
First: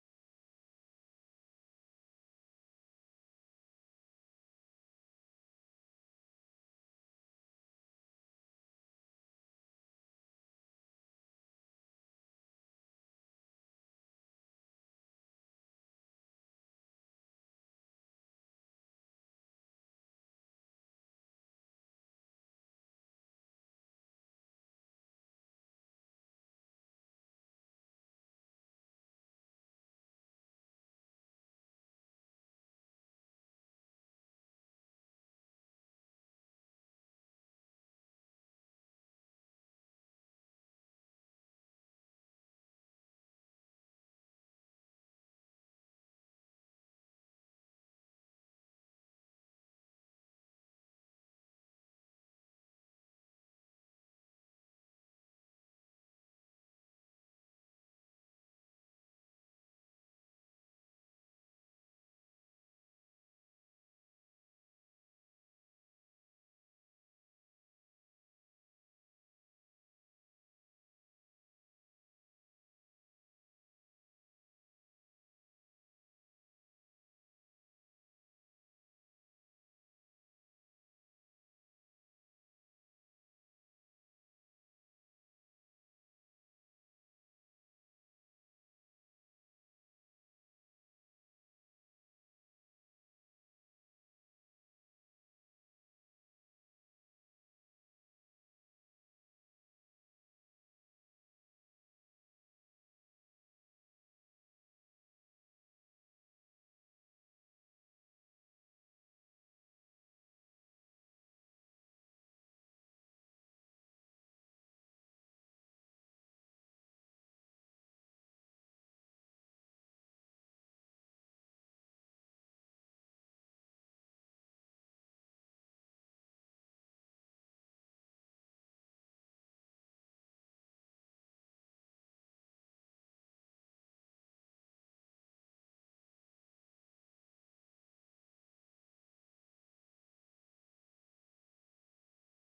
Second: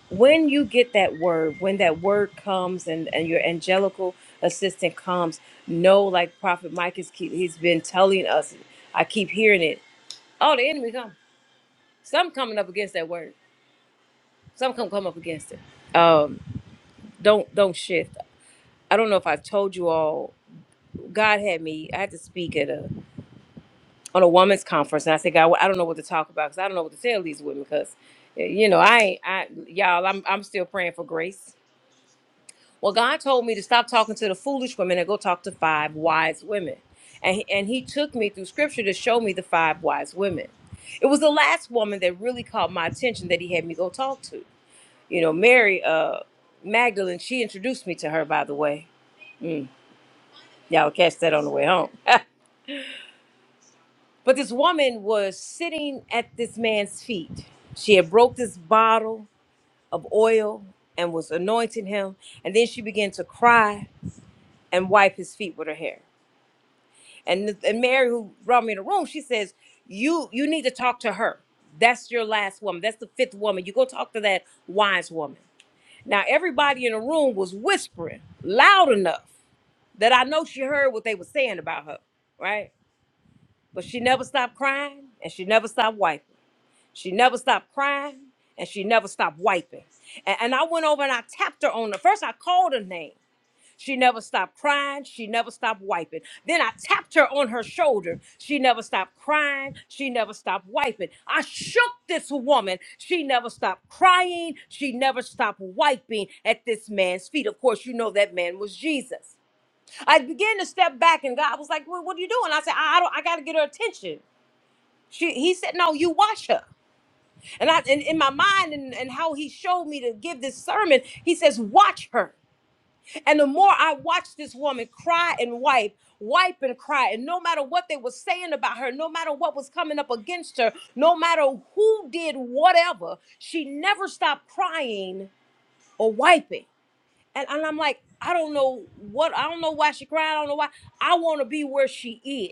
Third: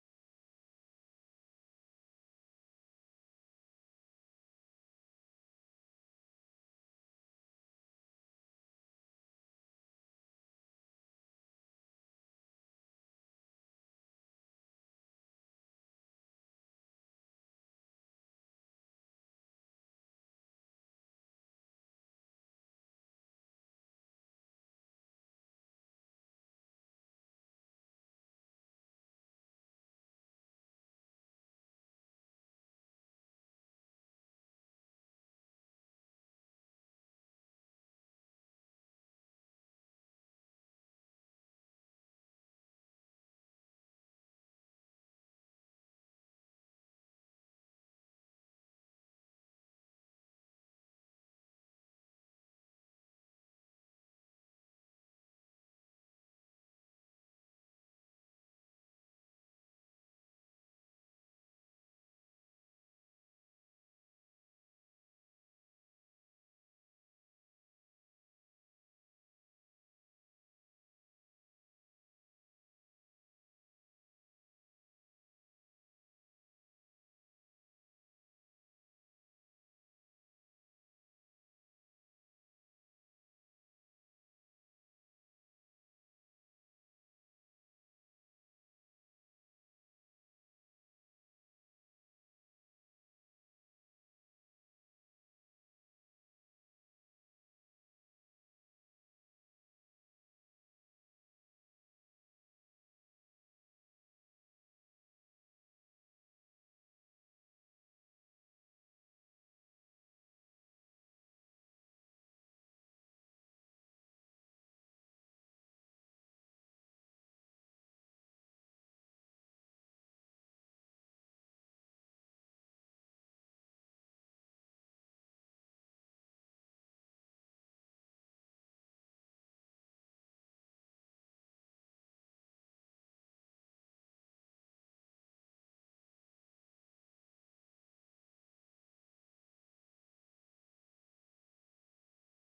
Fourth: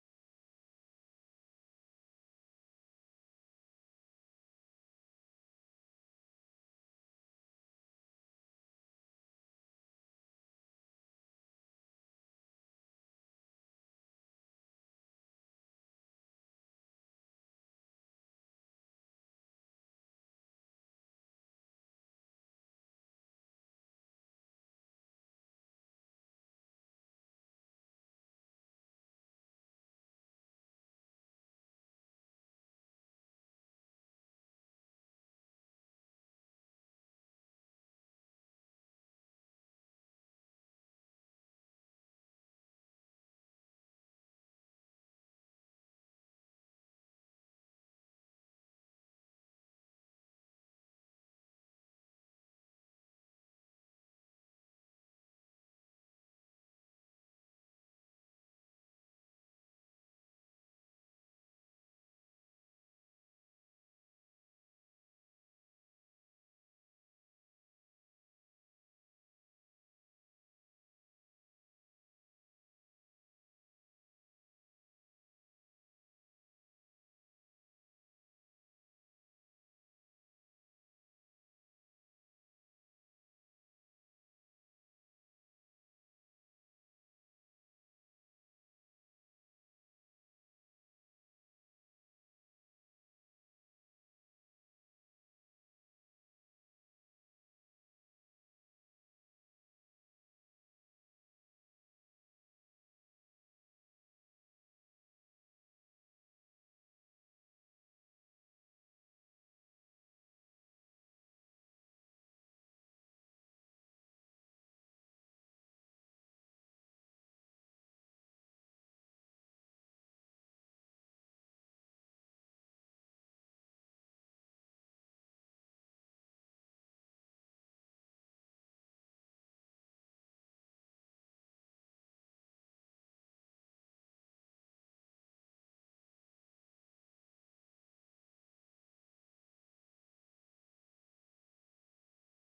Speaker 3: when you get that word, when that word comes and, and your angelical assistant comes, know like Prophet Mike is keep, he's been telling us. I keep hearing it. Oh, the enemy come. Some coming up against that word. Some come come up against it Um, don't don't shift. I don't know if I've told you all. God had me. I had to speak at a on a woman's conference, and I said, God, I don't know what to talk about because I don't know what to tell these women because, you know, I ain't, I y'all, I'm I'm still praying for grace. Well, God told me to stop talking to the foolish women and go talk to five wise women, and he, and He took me through Scripture to show me the five wise women. It was the last woman that really caught my attention that He had me go talk to. You know, Mary uh, Magdalene. She introduced me to her, by the way Y'all catch that on the way home. but this woman was sitting at this man's feet. She had broke this bottle of oil and was anointing him, and then she began to cry and wipe his feet with her hair. And, and Mary, who brought me in the room, she says, "You you need to talk to her. That's your last woman. That's the fifth woman. You go talk to that wise woman." Now everybody in the room was whispering loud enough that I know she heard what they were saying about her, right? But she never stopped crying and she never stopped wiping. She never stopped crying and she never stopped wiping. And, and I went over and I tapped her on the first, I called her name. She never stopped crying. She never stopped wiping. Then I tapped her on her shoulder. She never stopped crying. She never stopped wiping. I shook this woman. She never stopped crying. She never stopped wiping at this man's feet. Of course, you know that man was Jesus. I began to step back, and God was like, well, "What are you doing?" I said, "I, I don't. I got to get her attention." She, he said, "No, you watch her." And I, and in my mind, and, and how he showed me to give this sermon, he says, "Watch her." And the more I watched this woman cry and wipe, wipe and cry, and no matter what they were saying about her, no matter what was coming up against her, no matter who did whatever, she never stopped crying or wiping. And, and I'm like, I don't know what, I don't know why she cried. I don't know why. I want to be where she is.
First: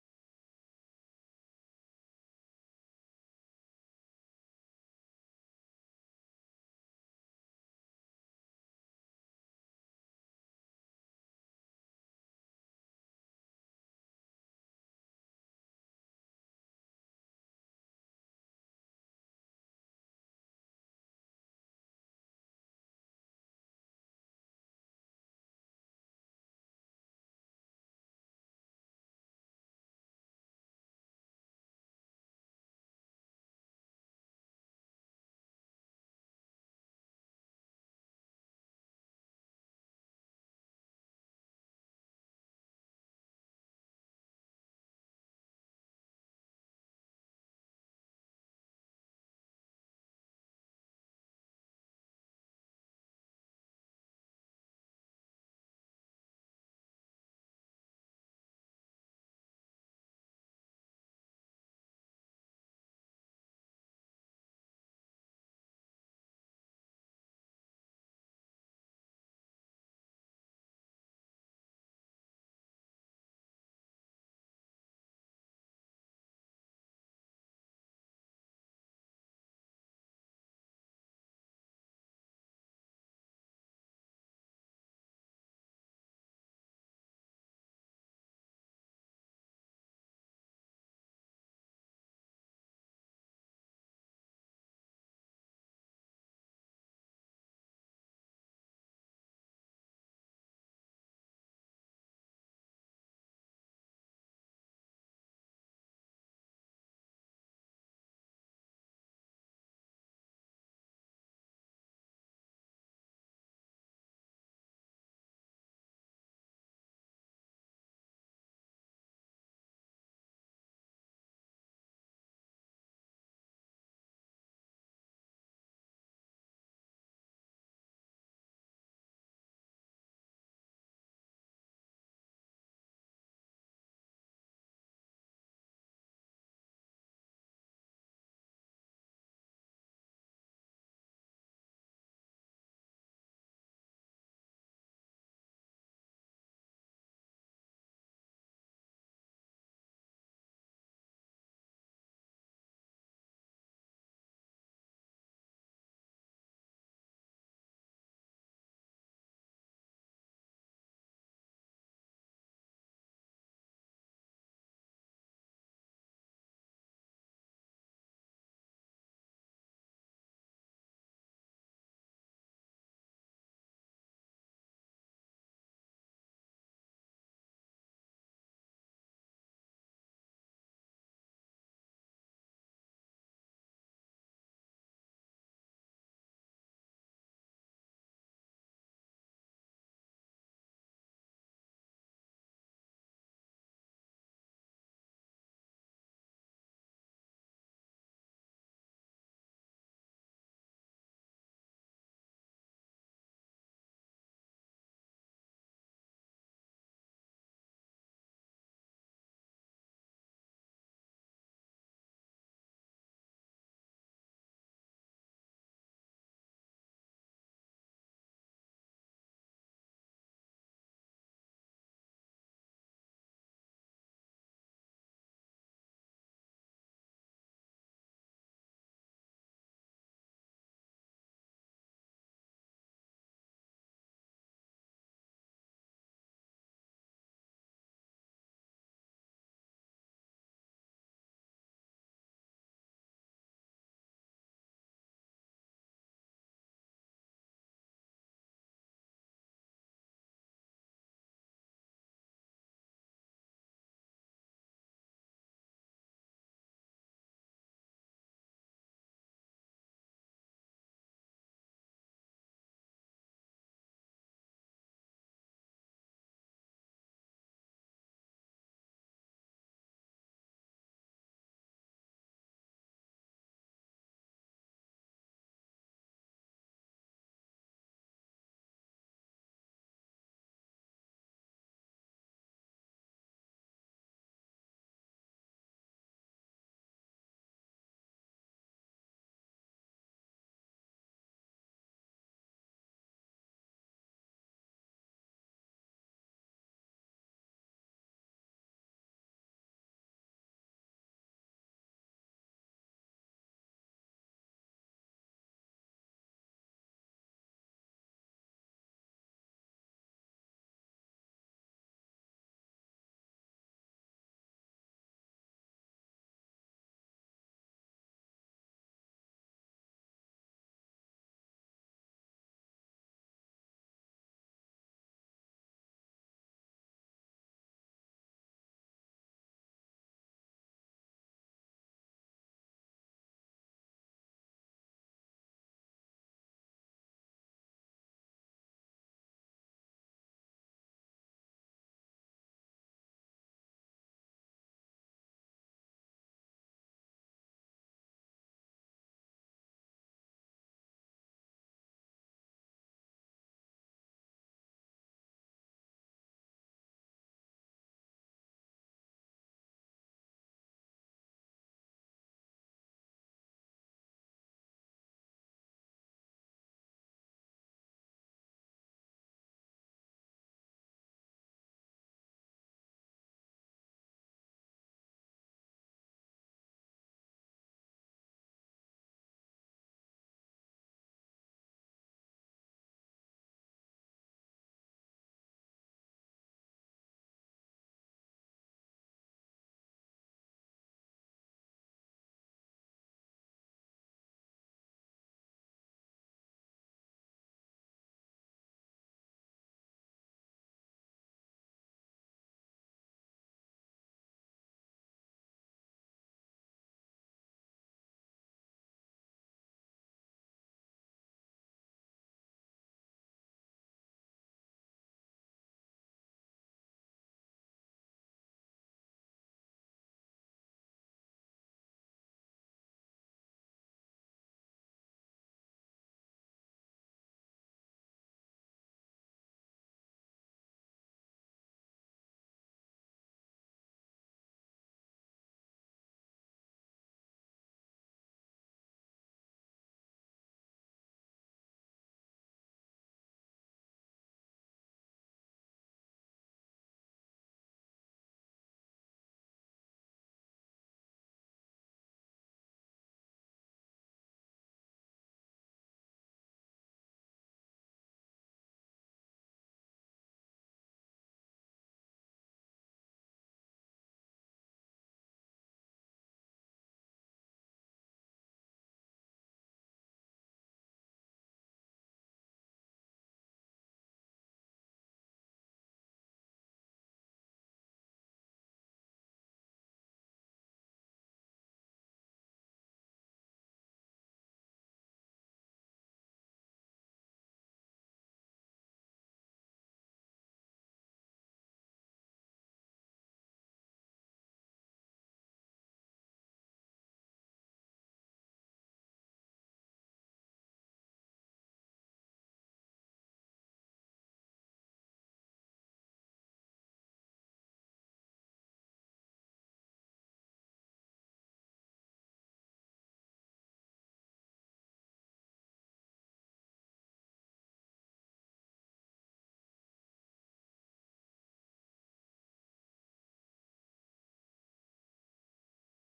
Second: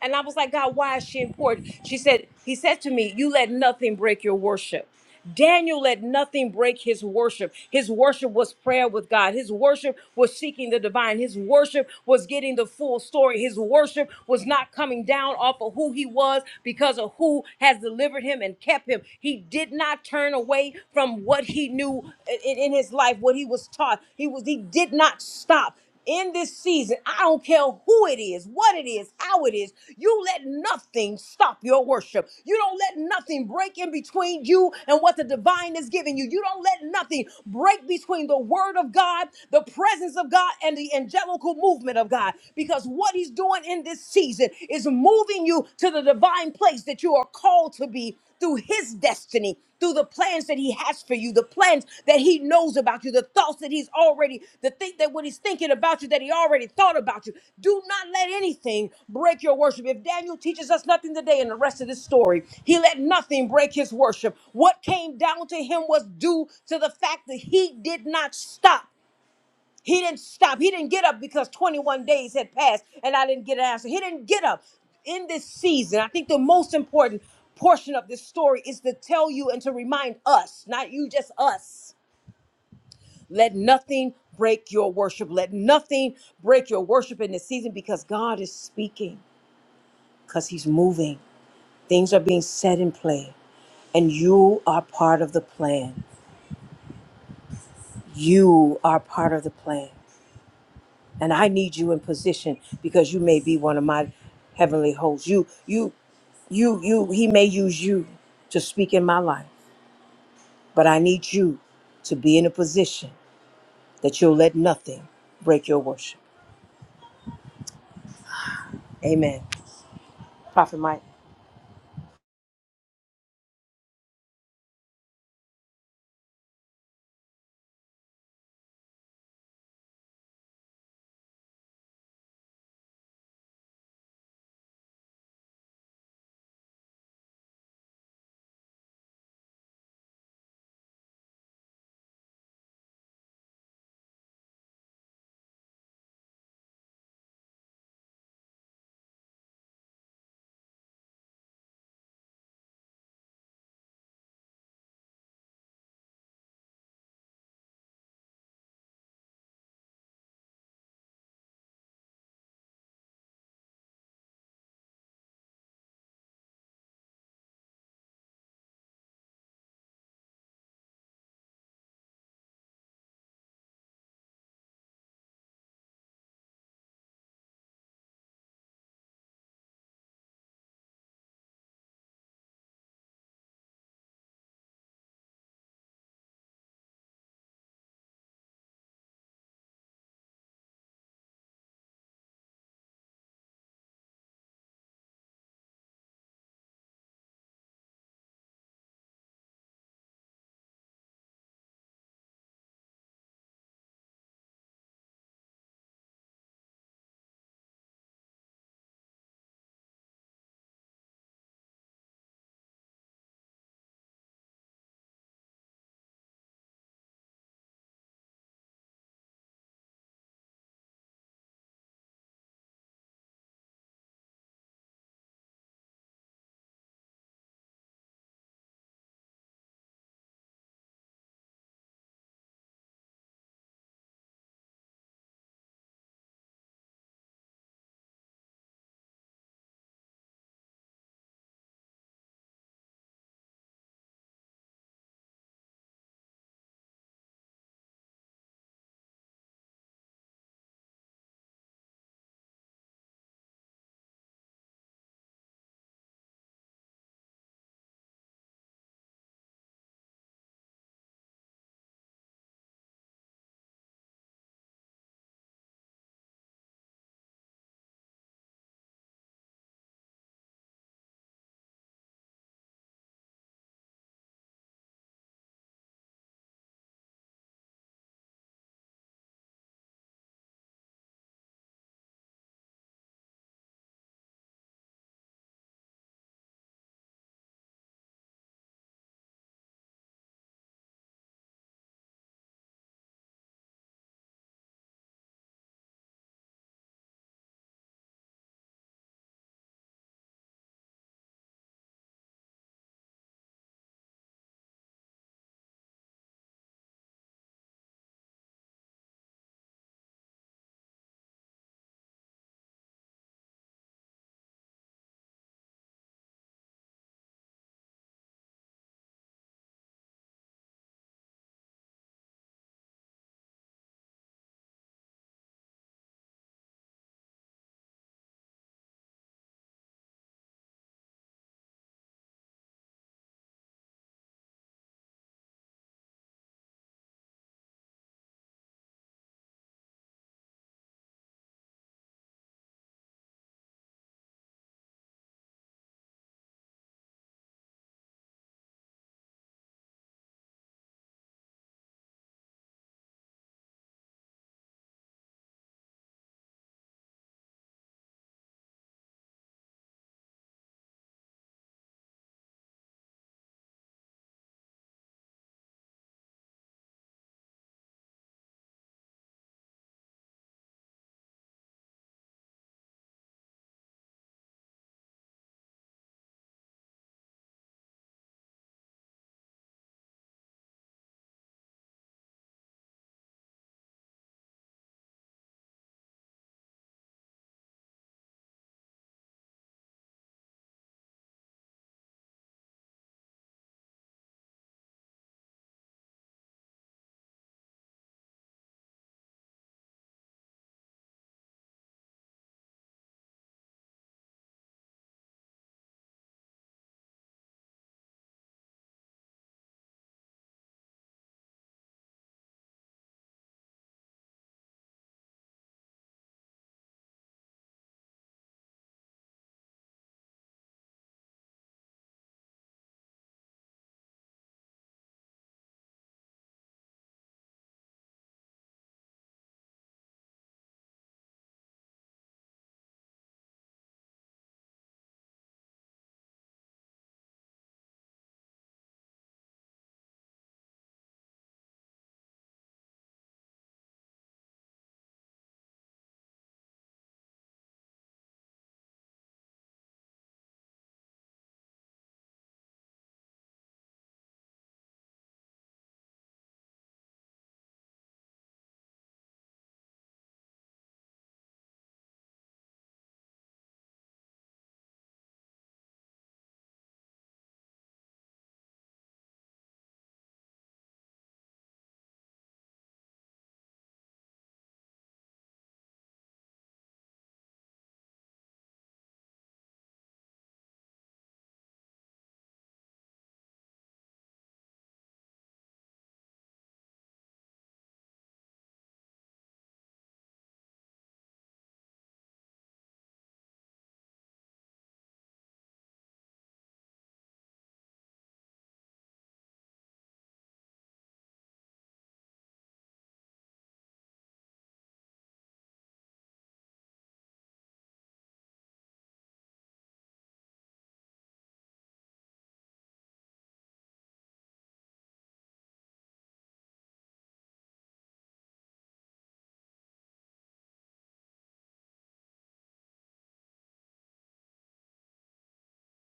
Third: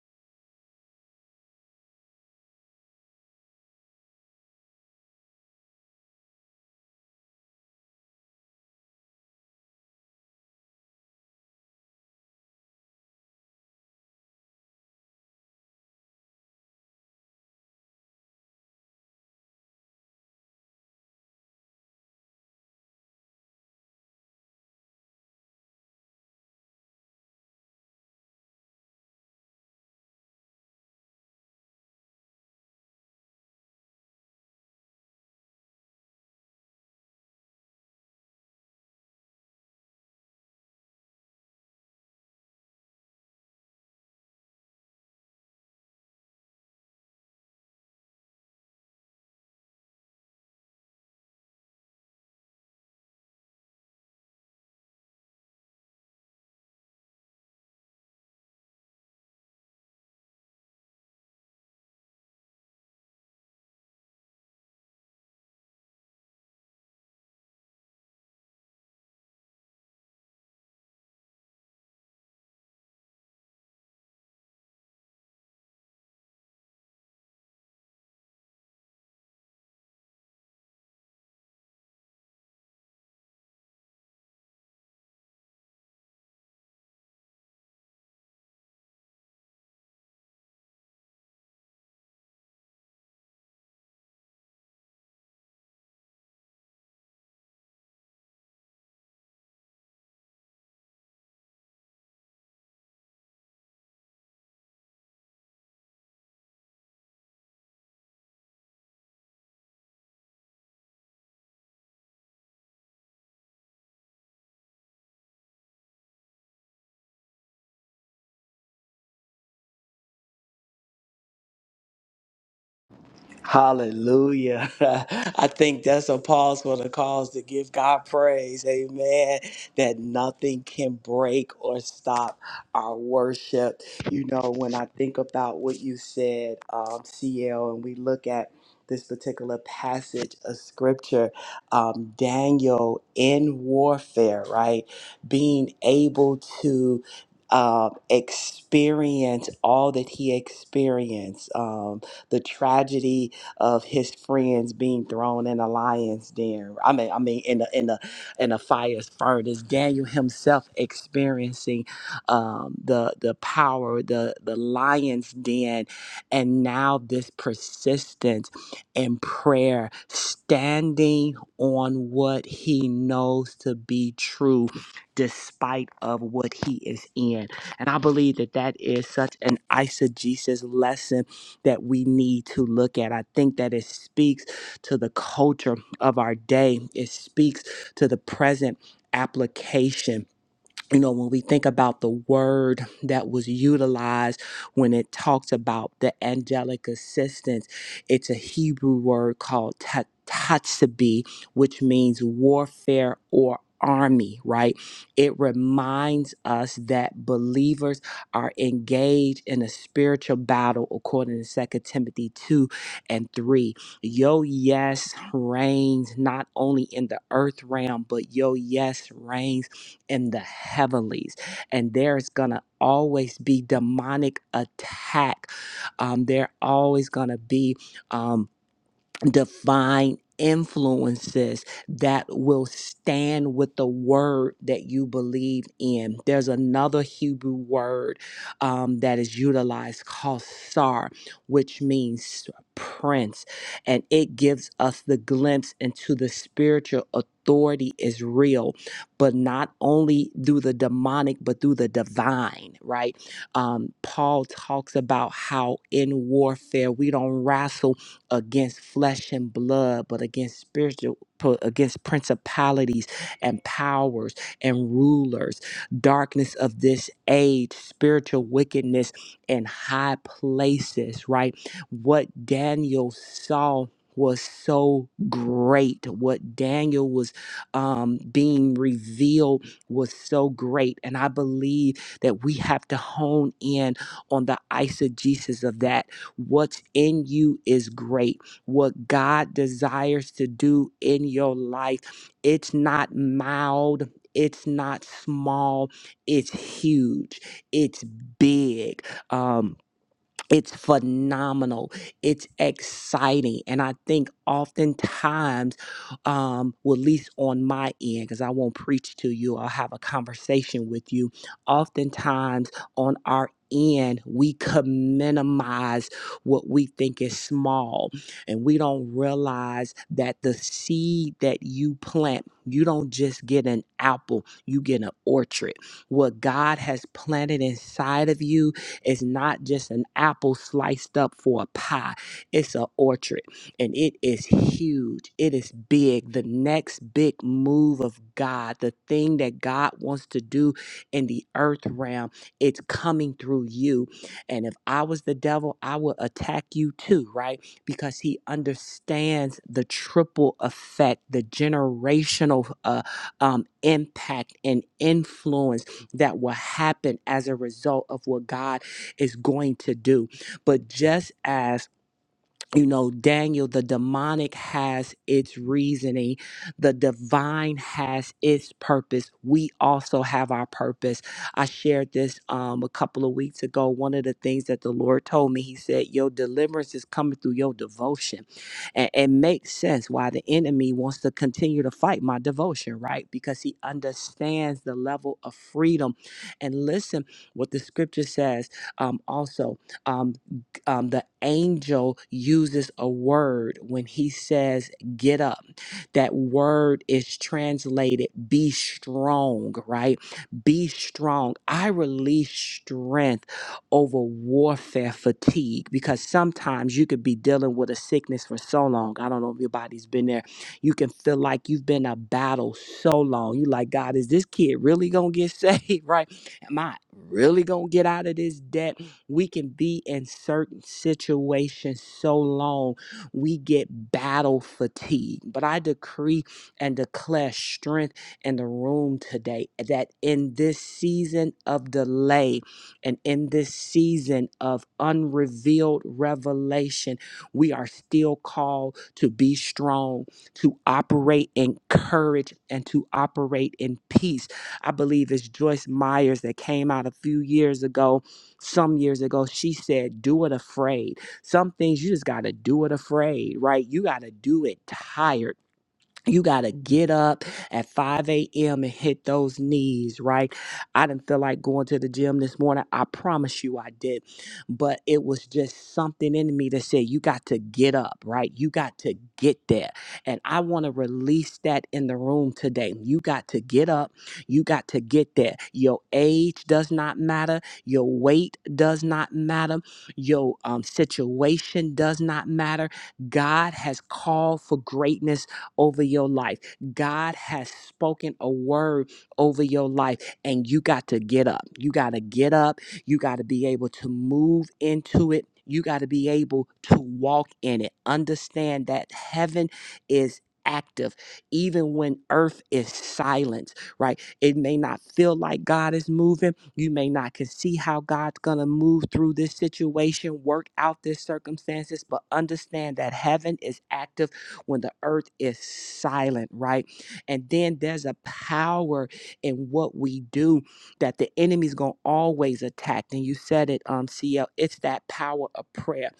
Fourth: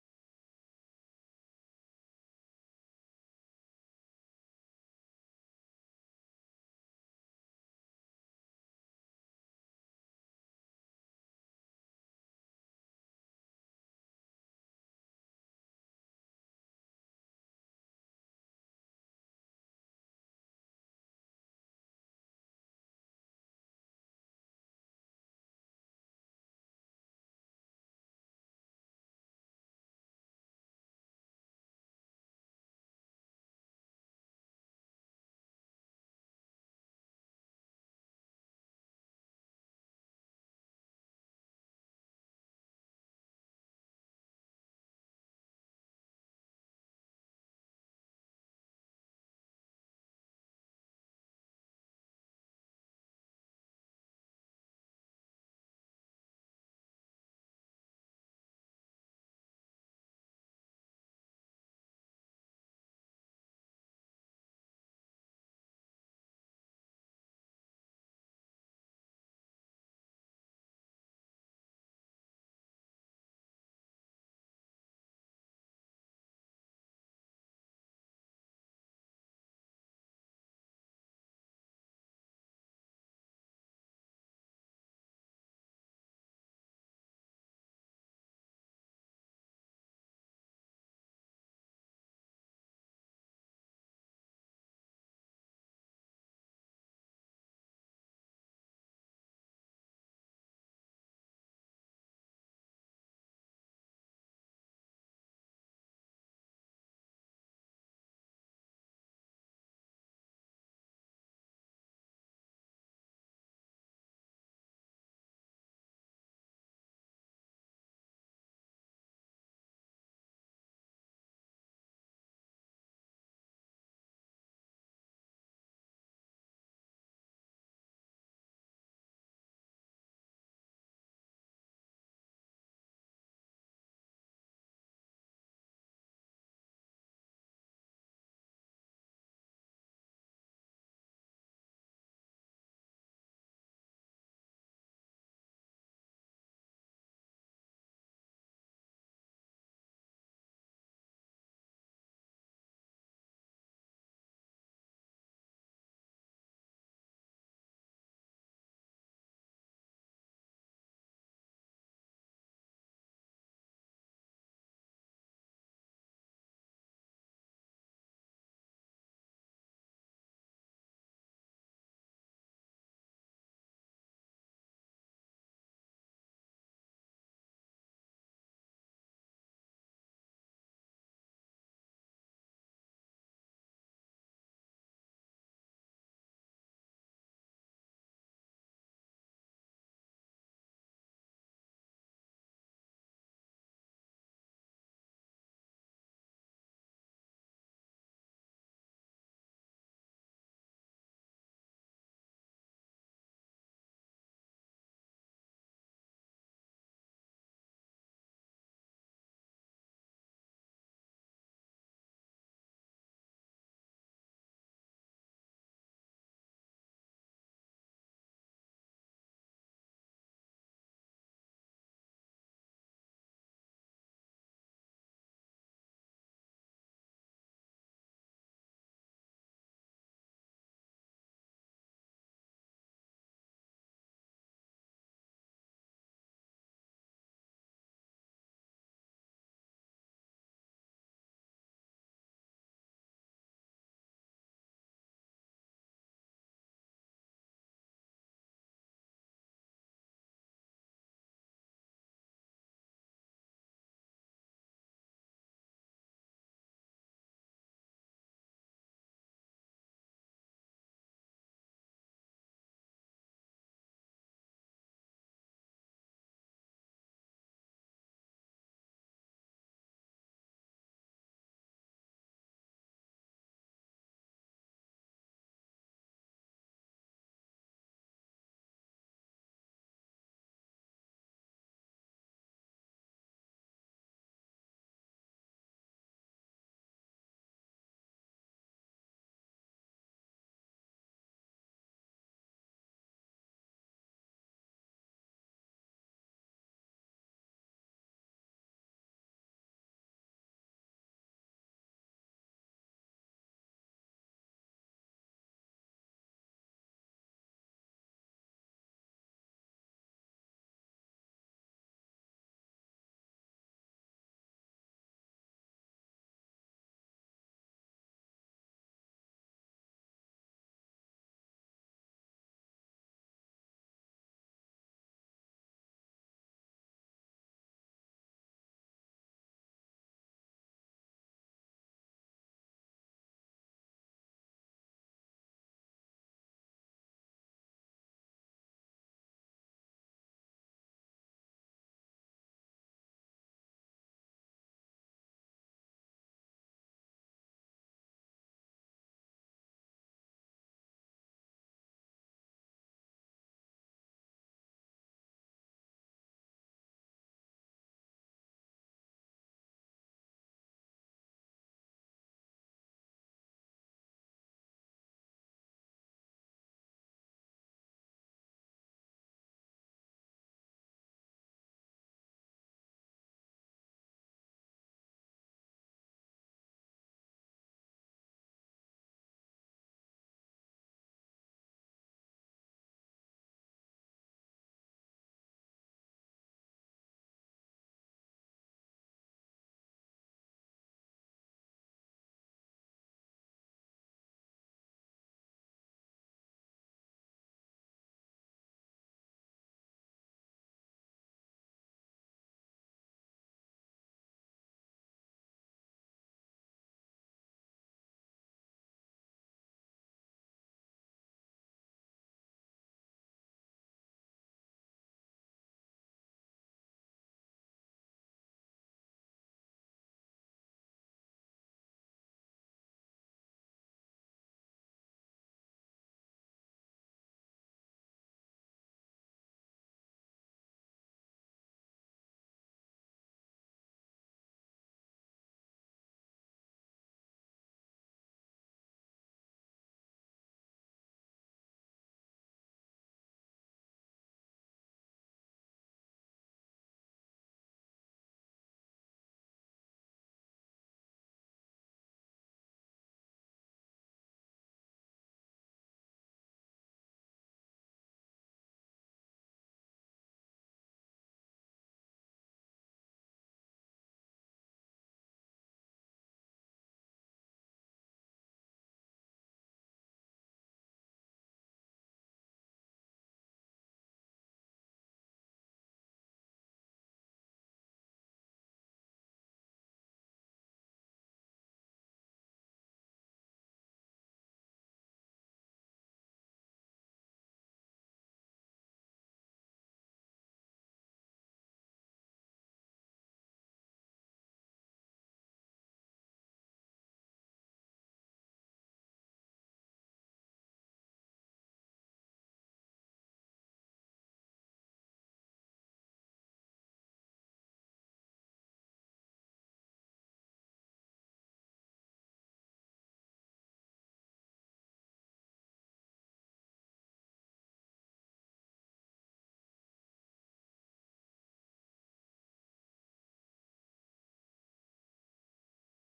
Speaker 3: And I was like, God, why is she important? She said, He said to me, You let nothing break your worship. Daniel let nothing break his worship. His worship was prayer with God. His worship was seeking the divine. His worship was getting the full story. His worship was not coming down off of who he was because of who has delivered him and kept him. He did not turn away from what he knew in, in his life, what he was taught. He was he did not stop in this season, I don't care who it is, what it is, how it is, you let nothing stop your worship. You don't let nothing break in between you and what the divine is giving you. You don't let nothing break between the word of God, the presence of God, and the angelical movement of God. Because what he's doing in this season is moving you to the divine place that you are called called to be, through his destiny, through the plans that he has for you, the plans that he knows about you, the thoughts that he's already, the think that what he's thinking about you, that he already thought about you. Do not let anything break your worship. If Daniel teaches us nothing today in the rest of this story, he let nothing break his worship. What came down to him was due to the fact that he did not stop. He didn't stop. He didn't get up because 21 days had passed and I didn't get an answer. He didn't get up. In this season, I think the most important portion of this story is to tell you and to remind us, not you, just us. Let nothing break your worship. Let nothing break your worship in this season because God is speaking, because He's moving. Things are being set in play, and you are part of the plan. You are part of the plan. and I need you in position because you may be one of my heavenly hosts. You, you, you, you. He may use you to speak in my life, but I need you to be in a position that you'll let nothing break your worship. Amen. Prophet Mike.
Speaker 2: Hallelujah. I think that's a pause for the cause to give God praise. Amen. That nothing can break or stop our worship. You know, when I think about what you said, um, CL, and we look at this particular passage of scripture, um, Daniel in warfare, right? Being able to um, experience all that he experienced, um, the tragedy of his friends being thrown in a lion's den. I mean, I mean, in the in the in a fire's furnace. Daniel himself experiencing um, the the power, the the lion's den, and now this persistence in prayer, standing on what he knows to be true, despite of what he is in. And I believe that that is such an eisegesis lesson that we need to look at. I think that it speaks to the culture of our day, it speaks to the present application you know, when we think about the word that was utilized when it talks about the angelic assistance, it's a Hebrew word called ta- tatsabi, which means warfare or army, right? It reminds us that believers are engaged in a spiritual battle according to Second Timothy 2 and 3. Yo, yes reigns not only in the earth realm, but yo, yes reigns in the heavenlies. And there's going to always be demonic attack. Um, there always going to be. um, divine influences that will stand with the word that you believe in. There's another Hebrew word um, that is utilized called sar, which means prince, and it gives us the glimpse into the spiritual authority is real, but not only through the demonic, but through the divine, right? Um, Paul talks about how in warfare we don't wrestle against flesh and blood, but against spiritual, pro- against principalities and powers and rulers, darkness of this age, spiritual wickedness in high places, right? What Daniel saw was so great. What Daniel was um, being revealed was so great. And I believe that we have to hone in on the eisegesis of that What's in you is great. What God desires to do in your life, it's not mild. It's not small. It's huge. It's big. Um, it's phenomenal. It's exciting. And I think oftentimes, um, well, at least on my end, because I won't preach to you, I'll have a conversation with you. Oftentimes on our end, we can minimize what we think is small, and we don't realize that the seed that you plant, you don't just get an apple, you get an orchard. What God has planted inside of you, it's not just an apple sliced up for a pie, it's an orchard, and it is huge. It is big. The next big move of God, the thing that God wants to do in the earth realm, it's coming through you. And if I was the devil, I would attack you too, right? Because he understands the triple effect, the generational uh, um, impact and influence that will happen as a result of what God is going to do. But just as you know, Daniel, the demonic has its reasoning, the divine has its purpose. We also have our purpose. I shared this um, a couple of weeks ago. One of the things that the Lord told me, He said, Your deliverance is coming through your devotion. And it makes sense why the enemy wants to continue to fight my devotion, right? Because he understands the level of freedom. And listen what the scripture says um, also. um, um, the angel uses a word when he says get up that word is translated be strong right be strong i release strength over warfare fatigue because sometimes you could be dealing with a sickness for so long i don't know if your body's been there you can feel like you've been a battle so long you like god is this kid really gonna get saved right am i really gonna get out of this debt we can be in certain situations so long we get battle fatigue. But I decree and declare strength in the room today that in this season of delay and in this season of unrevealed revelation, we are still called to be strong, to operate in courage, and to operate in peace. I believe it's Joyce Myers that came out a few years ago some years ago, she said, Do it afraid. Some things you just got to do it afraid, right? You got to do it tired. You got to get up at 5 a.m. and hit those knees, right? I didn't feel like going to the gym this morning. I promise you I did. But it was just something in me that said, you got to get up, right? You got to get there. And I want to release that in the room today. You got to get up. You got to get there. Your age does not matter. Your weight does not matter. Your um, situation does not matter. God has called for greatness over your life. God has spoken a word over your life, and you got to get up. You got to get up. You got to be able to move into it. You got to be able to walk in it. Understand that heaven is active even when earth is silent right it may not feel like god is moving you may not can see how god's gonna move through this situation work out this circumstances but understand that heaven is active when the earth is silent, right? And then there's a power in what we do that the enemy's going to always attack. And you said it, um, CL, it's that power of prayer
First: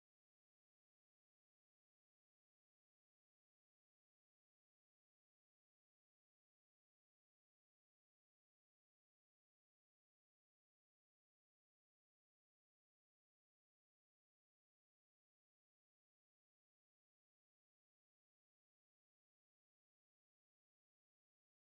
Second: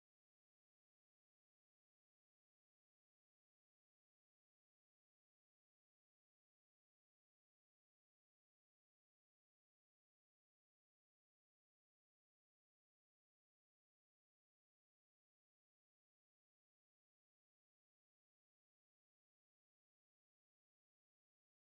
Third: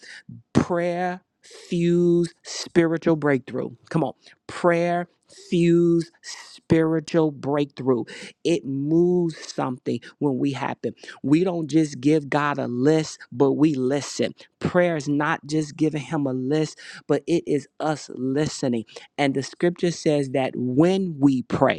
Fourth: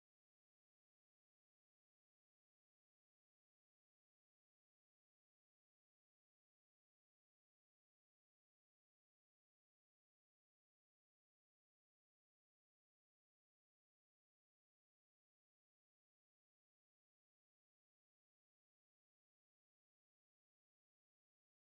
Speaker 2: prayer fuse spiritual breakthrough. Come on. Prayer fuse spiritual breakthrough. It moves something when we happen. We don't just give God a list, but we listen. Prayer is not just giving him a list, but it is us listening. And the scripture says that when we pray,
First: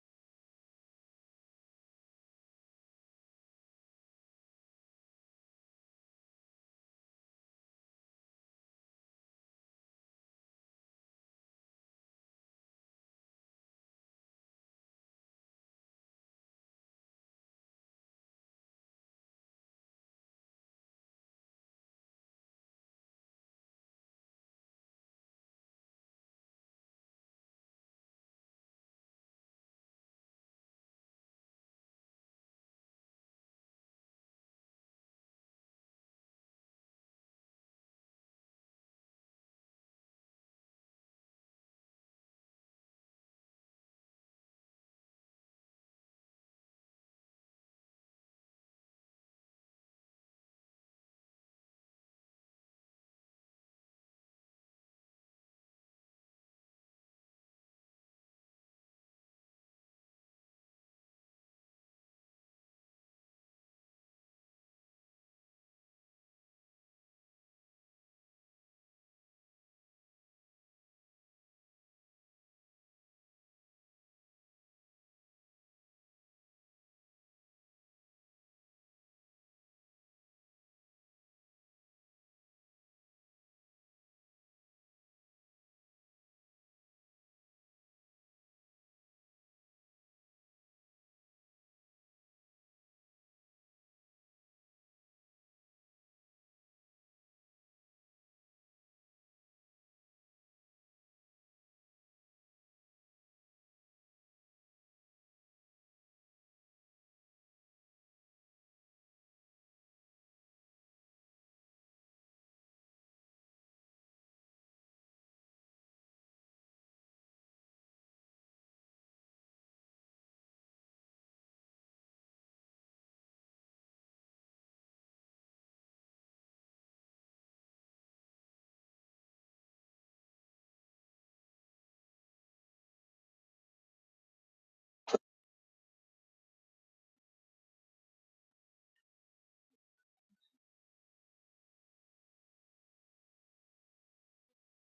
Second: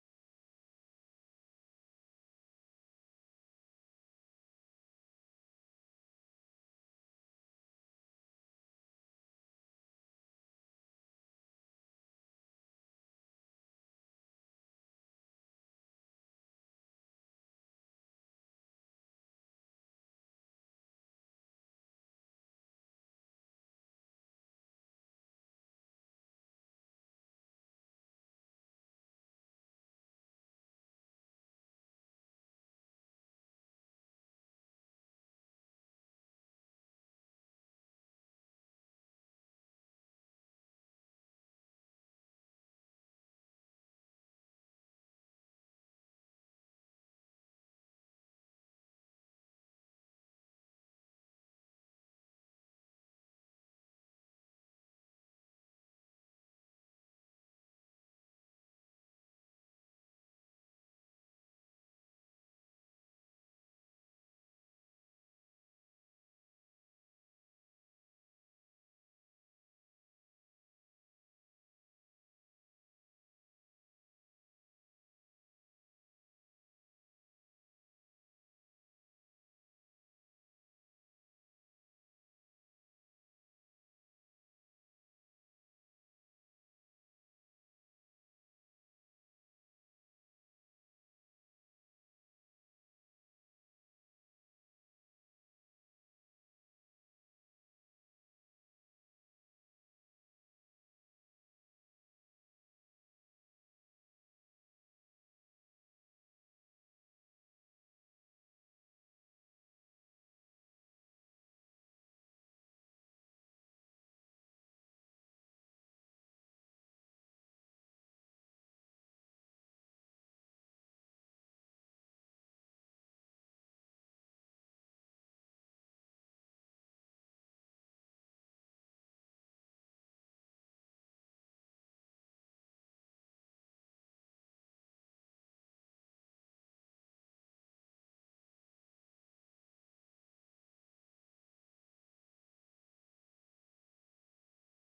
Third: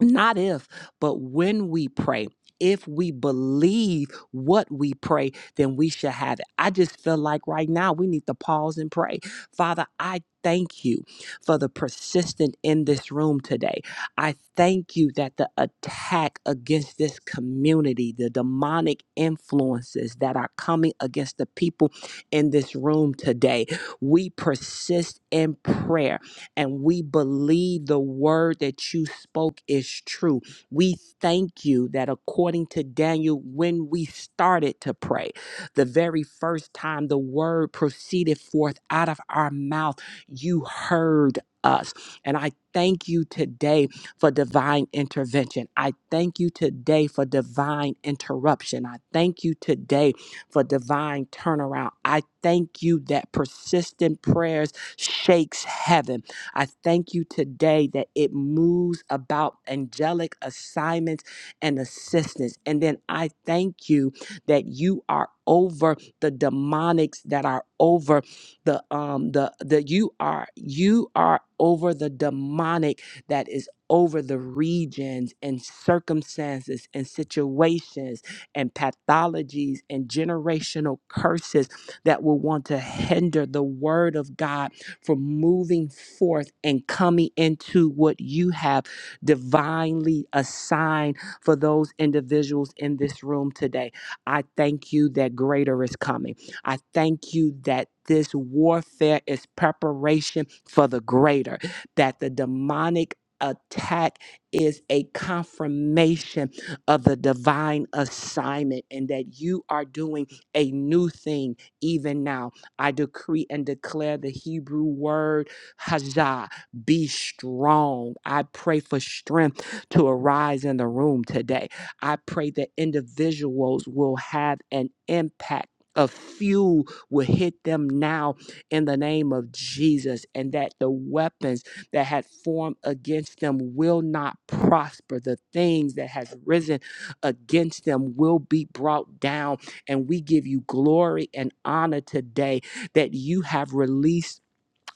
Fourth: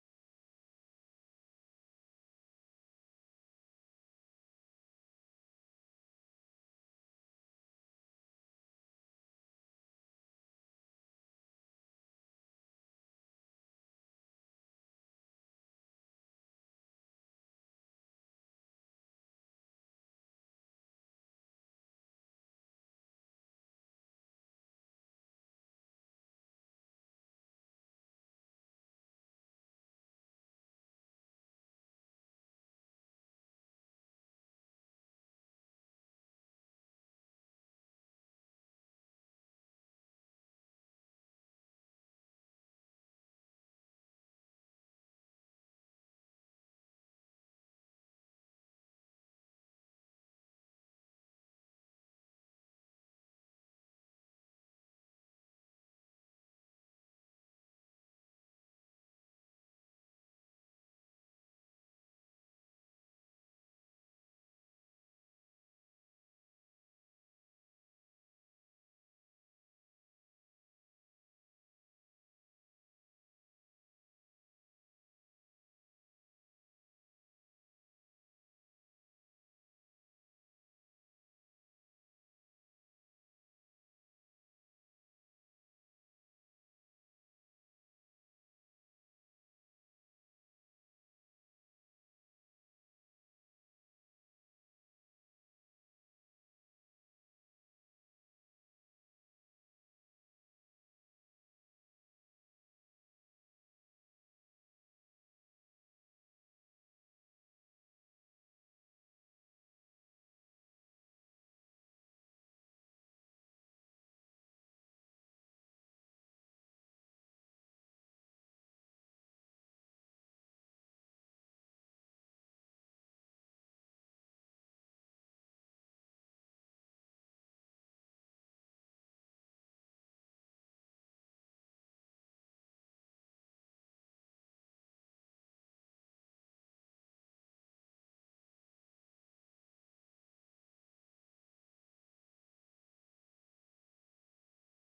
Speaker 2: not if, but when we pray, if we believe what we pray, then we shall have it. I just feel like right now we need to pause and pray. Father, I thank you for the persistent in this room today. I thank you that the attack against this community, the demonic influences that are coming against the people in this room today, we persist in prayer and we believe the word that you spoke is true. We thank you that according to Daniel, when we started to pray, the very first time the word proceeded forth out of our mouth, you heard us. And I thank you today for divine intervention. I thank you today for divine interruption. I thank you today for divine turnaround. I thank you that persistent prayers shakes heaven. I thank you today that it moves about angelic assignments and assistance. And then I thank you that you are over the demonics that are over the um the the you are you are over the demonic that is over the regions and circumstances and situations and pathologies and generational curses that will want to hinder the word of God for moving forth and coming into what you have divinely assigned for those individuals in this room today. I thank you that greater is coming. I thank you that this warfare is preparation for the greater, that the demonic attack is a confirmation of the divine assignment and that you are doing a new thing even now I decree and declare the Hebrew word hazah, be strong. I pray for strength to arise in the room today. I pray that individuals will have an impact. A few will hit them now in the name of Jesus, and that the weapons that had formed against them will not prosper. The things that has risen against them will be brought down. And we give you glory and honor today that you have released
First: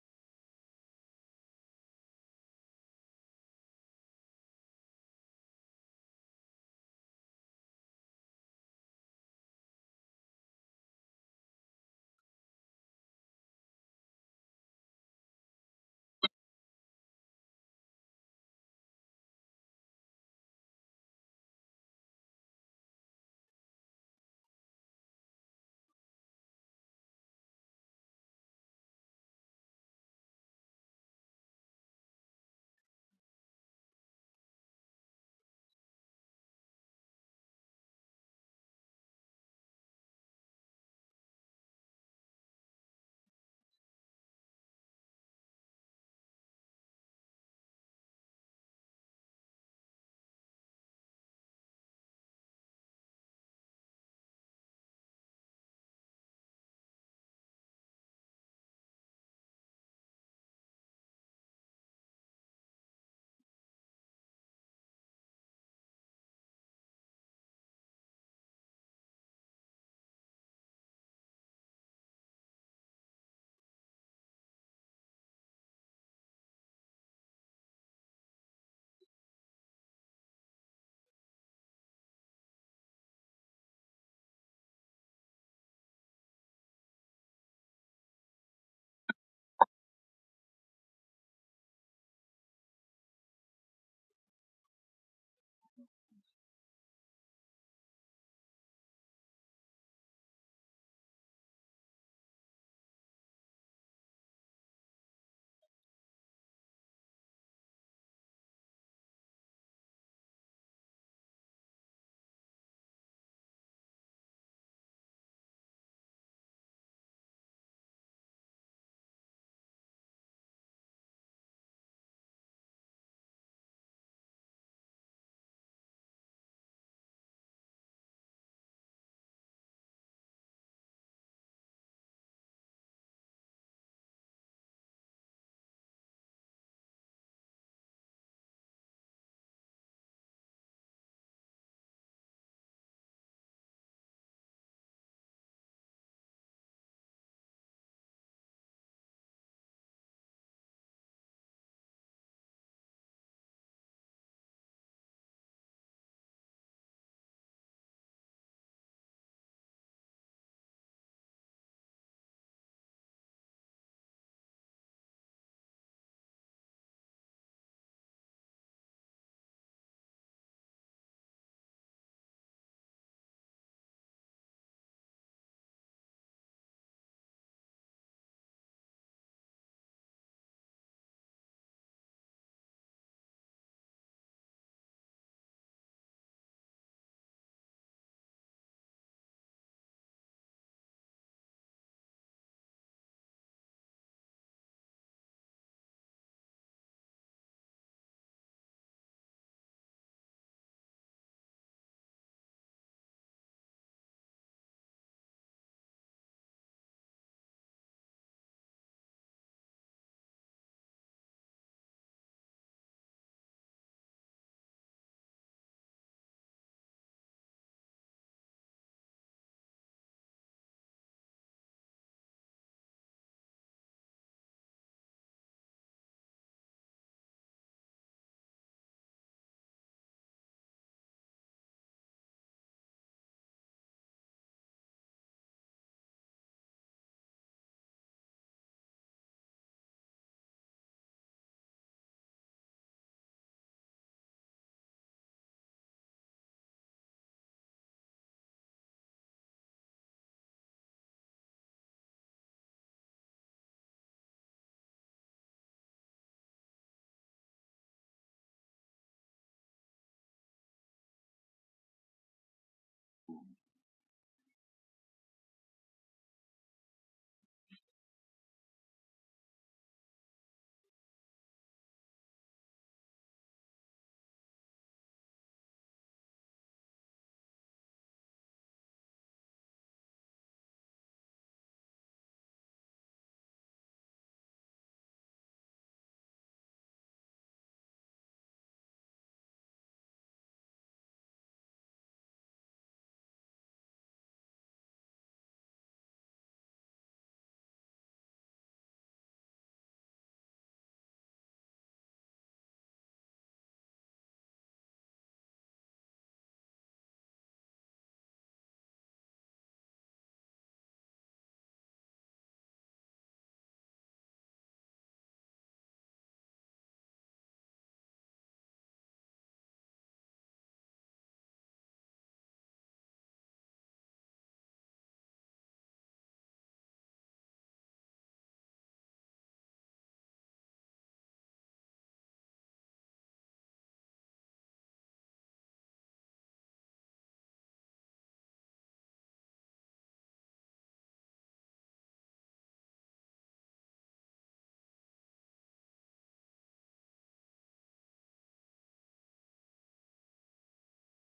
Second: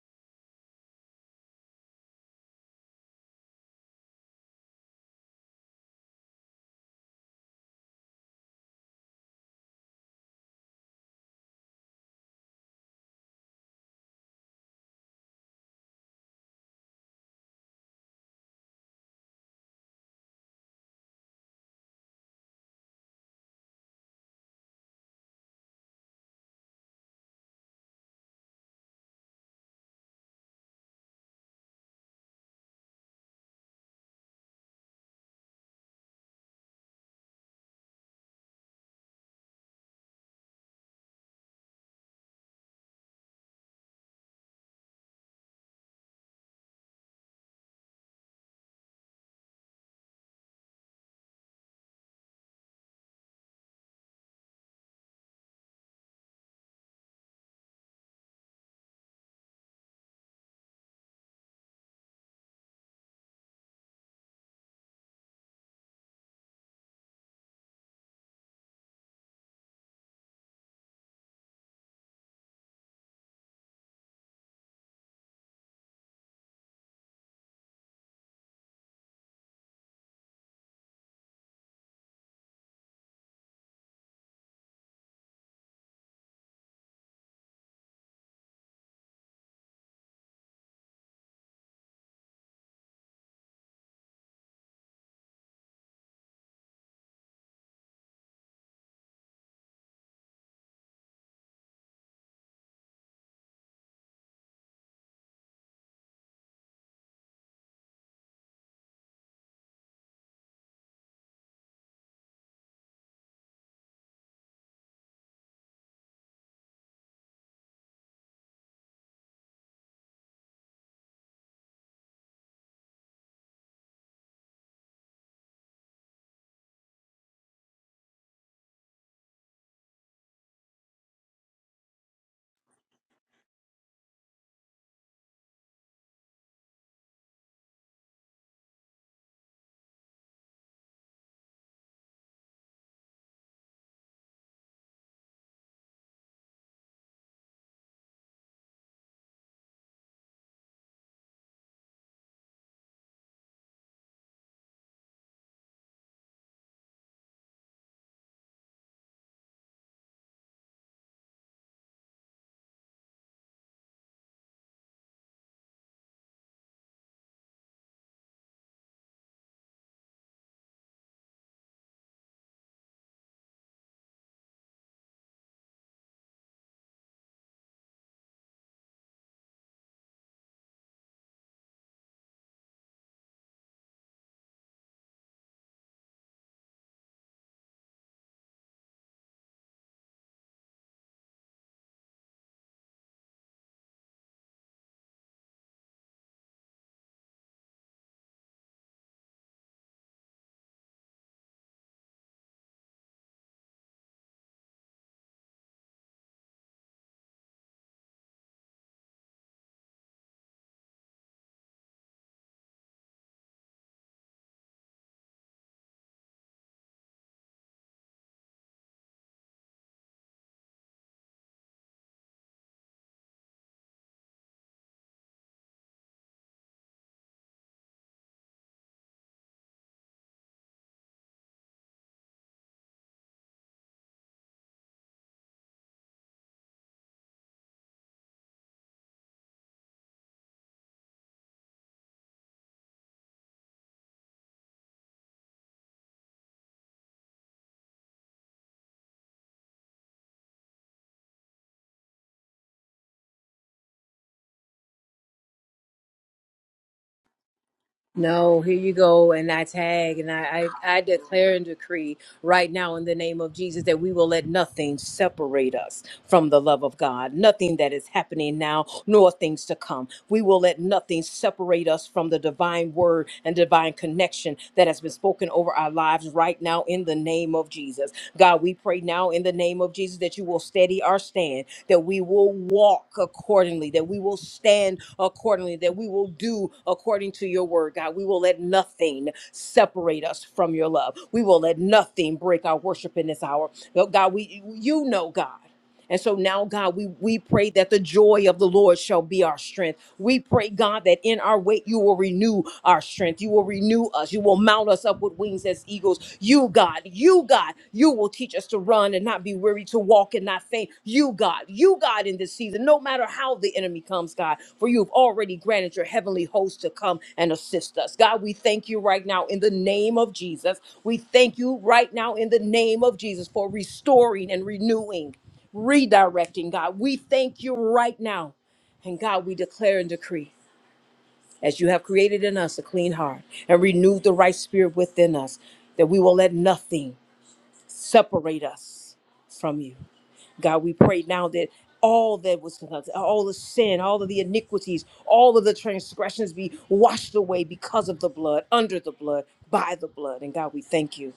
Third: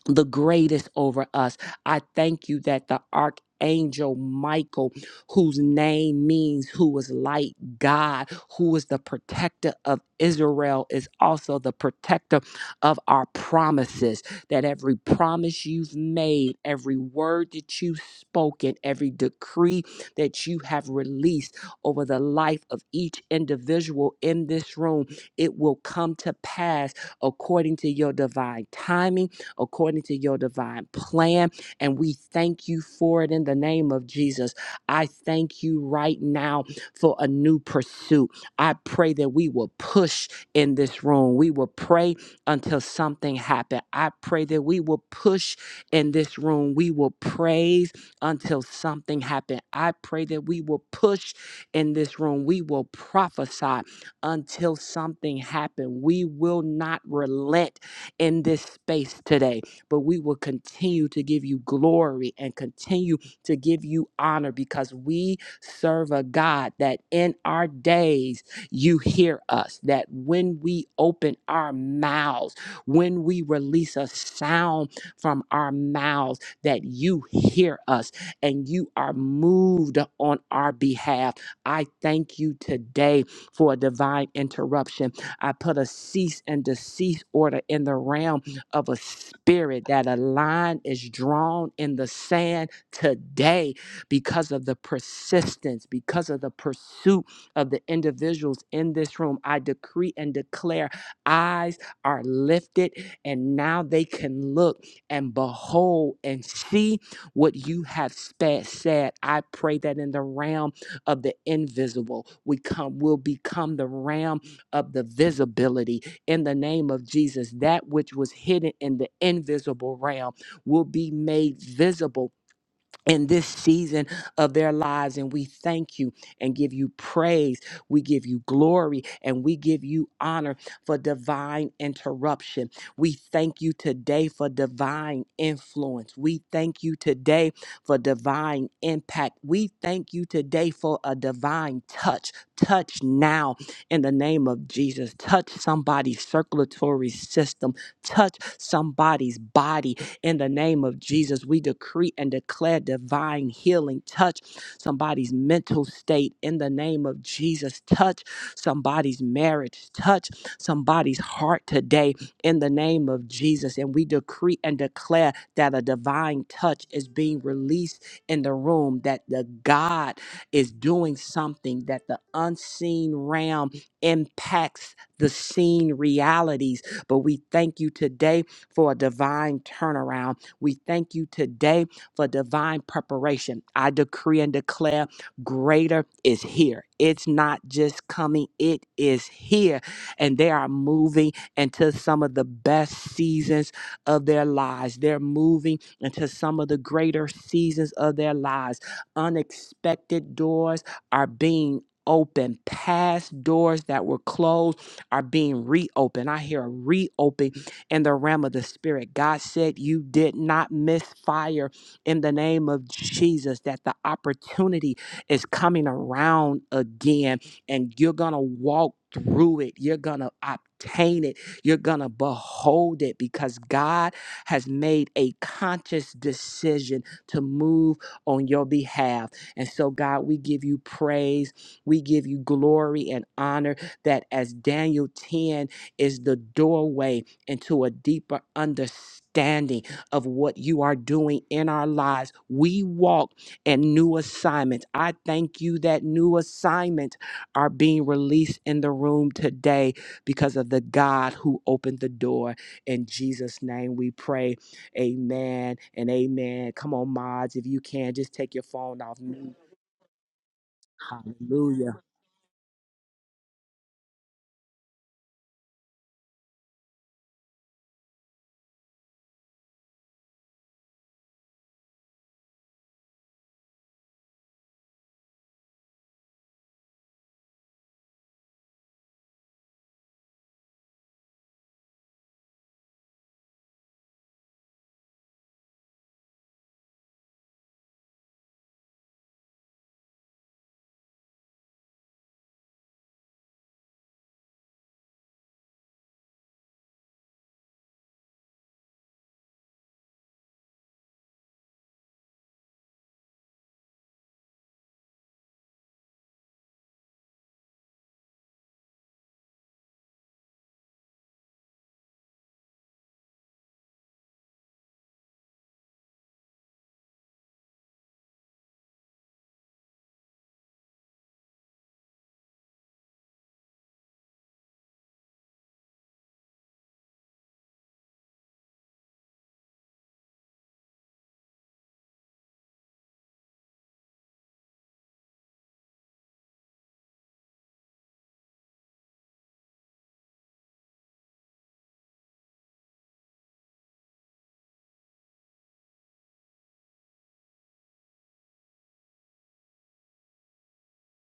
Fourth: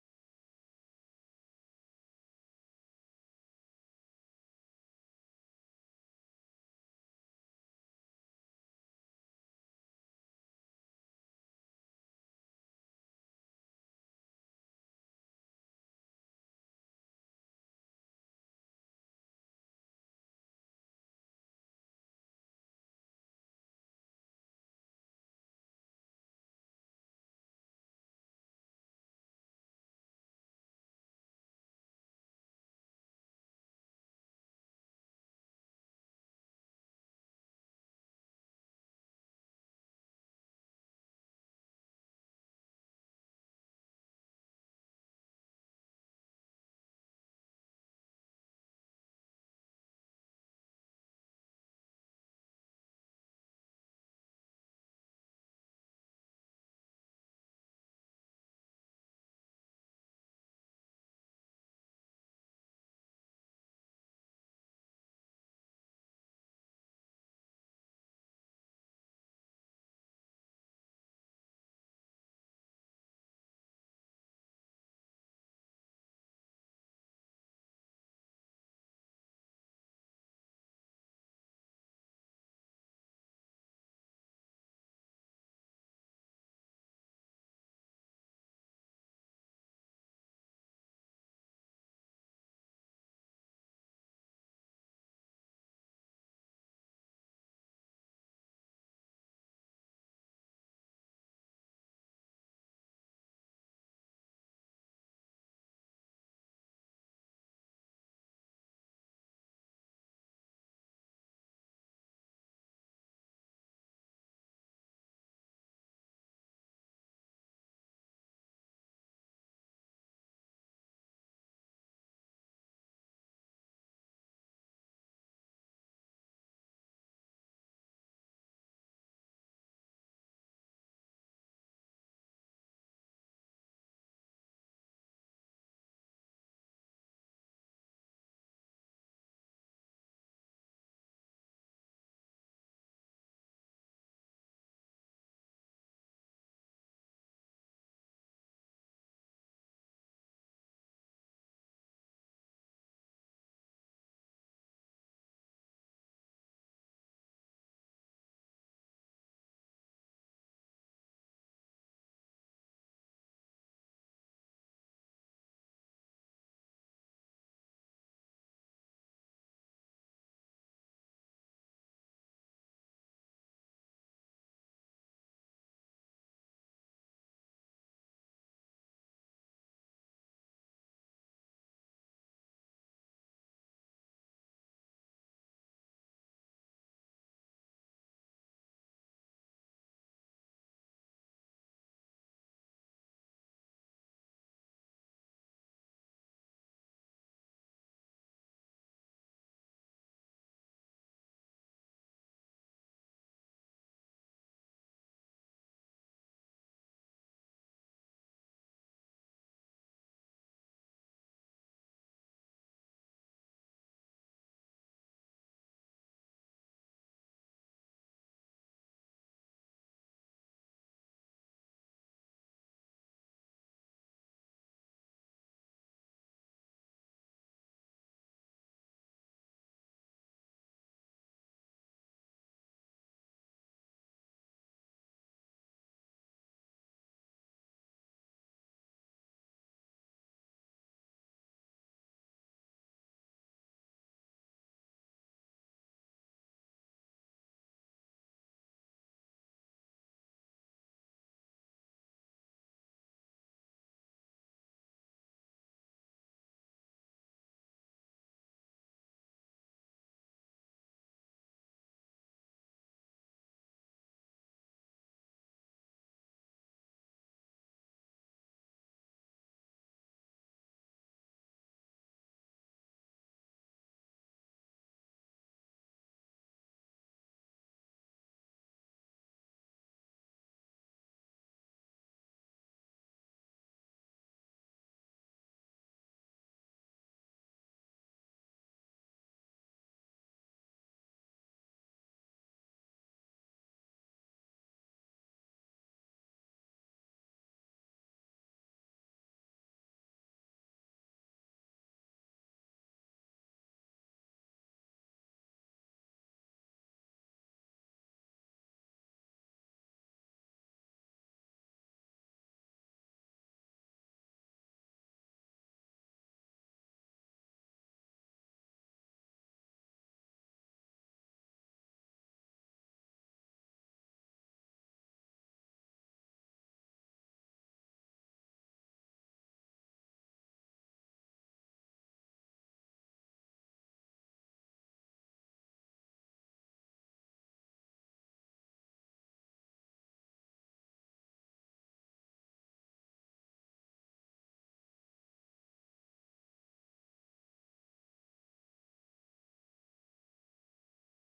Speaker 2: the greatest over us. I thank you that the archangel Michael, whose name means who is like God, who is the protector of Israel, is also the protector of our promises. That every promise you've made, every word that you've spoken, every decree that you have released over the life of each individual in this room, it will come to pass according to your divine timing according to your divine plan. And we thank you for it in the name of Jesus. I thank you right now for a new pursuit. I pray that we will push in this room. We will pray until something happens. I pray that we will push in this room. We will praise until something happens. I pray that we will push in this room. We will prophesy until something happens. We will not relent in this space today. But we will continue to give you glory and continue to give you honor because we serve a God that in our days you hear us, that when we open our mouths, when we release a sound from our mouths, that you hear us and you are moved on our behalf. I thank you today for a divine interruption. I put a cease and desist order in the realm of a spirit that a line is drawn in the sand today because of the persistence, because of the pursuit of the individuals in this room. I decree and declare eyes are lifted, and now they can look and behold and see what you have spa- said. I pray that in the realm of the invisible, we come will become the realm of the visibility in the name of Jesus. That which was hidden in the invisible realm will be made visible in this season of their lives. And we thank you and give you praise. We give you glory and we give you honor for divine interruption. We thank you today for divine influence. We thank you today for divine impact. We thank you today for a divine touch. Touch now in the name of Jesus. Touch somebody's circulatory system. Touch somebody's body in the name of Jesus, we decree and declare divine healing. Touch somebody's mental state in the name of Jesus. Touch somebody's marriage. Touch somebody's heart today in the name of Jesus. And we decree and declare that a divine touch is being released in the room, that the God is doing something, that the unseen realm impacts the seen realities. But we thank you today for a divine turnaround. We thank you today for divine preparation. I decree and declare greater is here. It's not just coming, it is here. And they are moving into some of the best seasons of their lives. They're moving into some of the greater seasons of their lives. Unexpected doors are being opened. past doors that were closed are being reopened. I hear a reopening in the realm of the spirit. God said you did not miss fire in the name of Jesus, that the opportunity is coming around again and you're going to walk through it. You're going to obtain it. You're going to behold it because God has made a conscious decision to move on your behalf. And so, God, we give you praise. We give you glory and honor that as Daniel 10 is the doorway into a deeper understanding of what you are doing in our lives. We walk in new assignments. I thank you that new assignments are being released in the room today because of the God who opened the door. In Jesus' name we pray. Amen and amen. Come on, mods, if you can, just take
Speaker 3: No,
Speaker 2: your
Speaker 3: here you
Speaker 2: phone off
Speaker 3: go. And
Speaker 2: mute.
Speaker 3: I tag and I, I, I declare and
Speaker 2: Hallelujah.
Speaker 3: decree right now in the name of Jesus that we will let nothing separate us from the love of God, nothing that is happening now, nor things to come. We will let nothing separate us from the divine word and divine connection that has been spoken over our lives right now in the name of Jesus. God, we pray now in the name of Jesus that you will steady our stand, that we will walk accordingly, that we will stand accordingly, that we will do according to your word. God, we will let nothing separate us from your love. We will let nothing break our worship in this hour. God, we you know, God. And so now, God, we, we pray that the joy of the Lord shall be our strength. We pray, God, that in our wait, you will renew our strength. You will renew us. You will mount us up with wings as eagles. You, God, you, God, you will teach us to run and not be weary, to walk and not faint. You, God, you, God, in this season, no matter how the enemy comes, God, for you've already granted your heavenly host to come and assist us. God, we thank you right now in the name of Jesus. We thank you right now in the name of Jesus for restoring and renewing redirecting, God. We thank you right now. And God, we declare and decree as you have created in us a clean heart and renewed the right spirit within us, that we will let nothing separate us from you. God, we pray now that all that was in us, all the sin, all of the iniquities, all of the transgressions be washed away because of the blood, under the blood, by the blood. And God, we thank you.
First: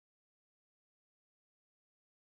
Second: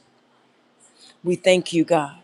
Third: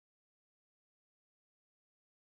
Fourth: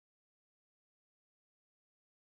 Speaker 3: We thank you, God.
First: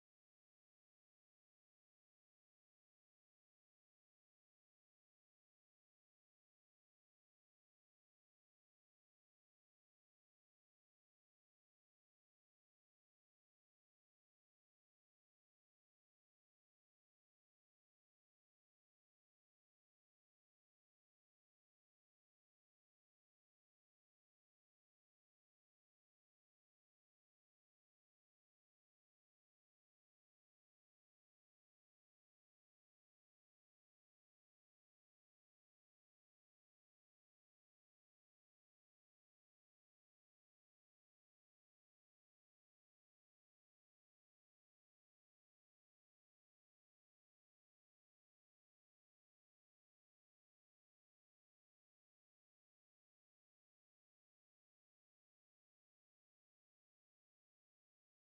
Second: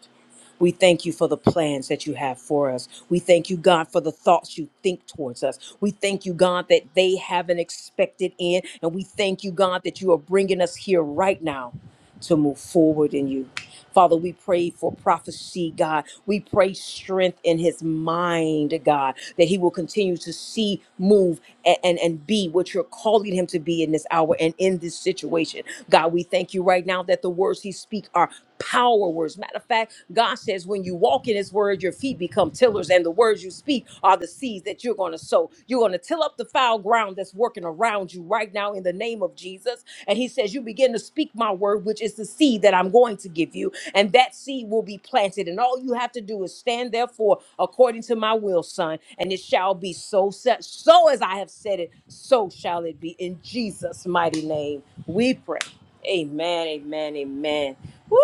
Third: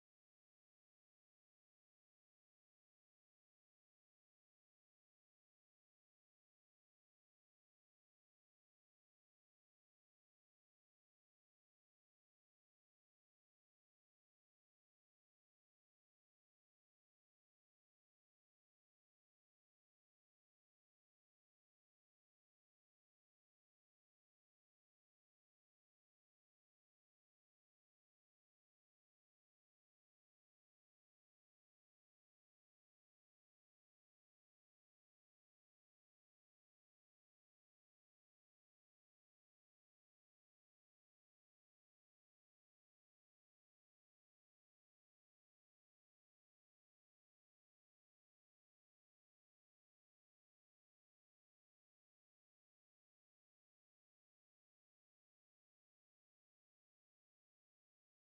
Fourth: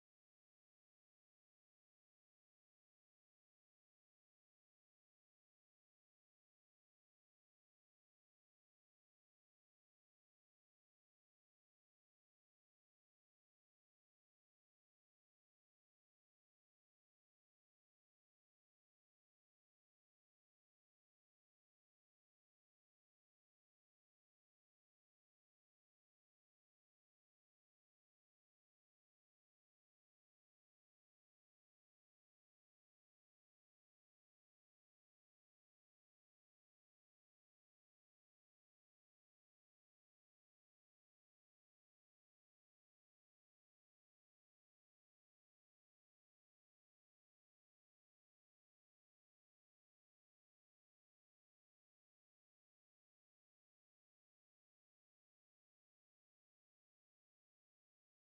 Speaker 3: We thank you for the plans that you have for us. We thank you, God, for the thoughts you think towards us. We thank you, God, that they haven't expected in. And we thank you, God, that you are bringing us here right now to move forward in you. Father, we pray for prophecy, God. We pray strength in his mind, God, that he will continue to see, move, and, and, and be what you're calling him to be in this hour and in this situation. God, we thank you right now that the words he speak are power words. Matter of fact, God says when you walk in his word, your feet become tillers, and the words you speak are the seeds that you're going to sow. You're going to till up up the foul ground that's working around you right now in the name of Jesus. And he says, You begin to speak my word, which is the seed that I'm going to give you. And that seed will be planted. And all you have to do is stand therefore according to my will, son. And it shall be so set. So as I have said it, so shall it be. In Jesus' mighty name, we pray. Amen, amen, amen. Woo!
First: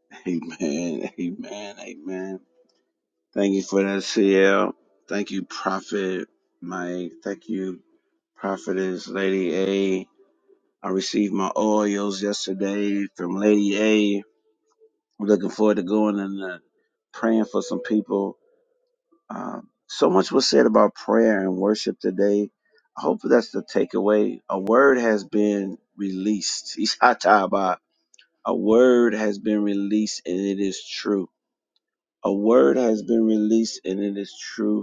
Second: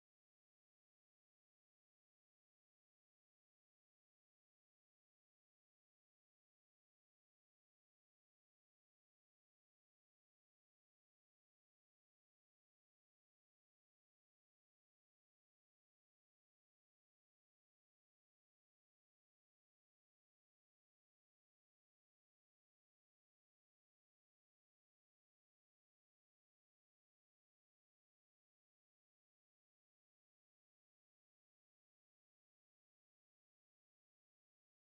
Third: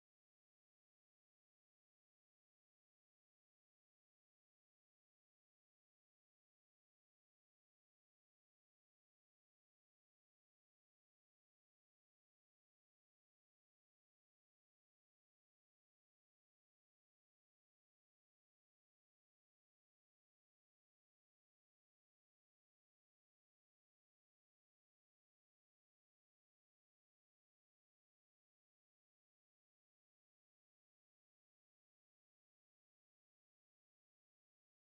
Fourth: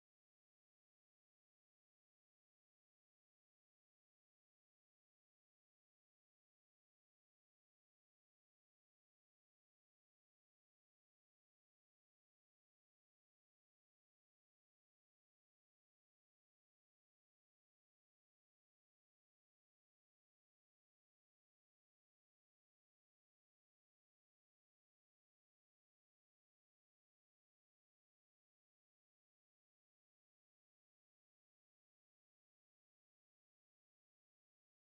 Speaker 1: Amen. Amen. Amen. Thank you for that, CL. Thank you, Prophet Mike. Thank you, Prophetess Lady A. I received my oils yesterday from Lady A. I'm looking forward to going and uh, praying for some people. Uh, so much was said about prayer and worship today. I hope that's the takeaway. A word has been released. Ishataba. A word has been released and it is true. A word has been released and it is true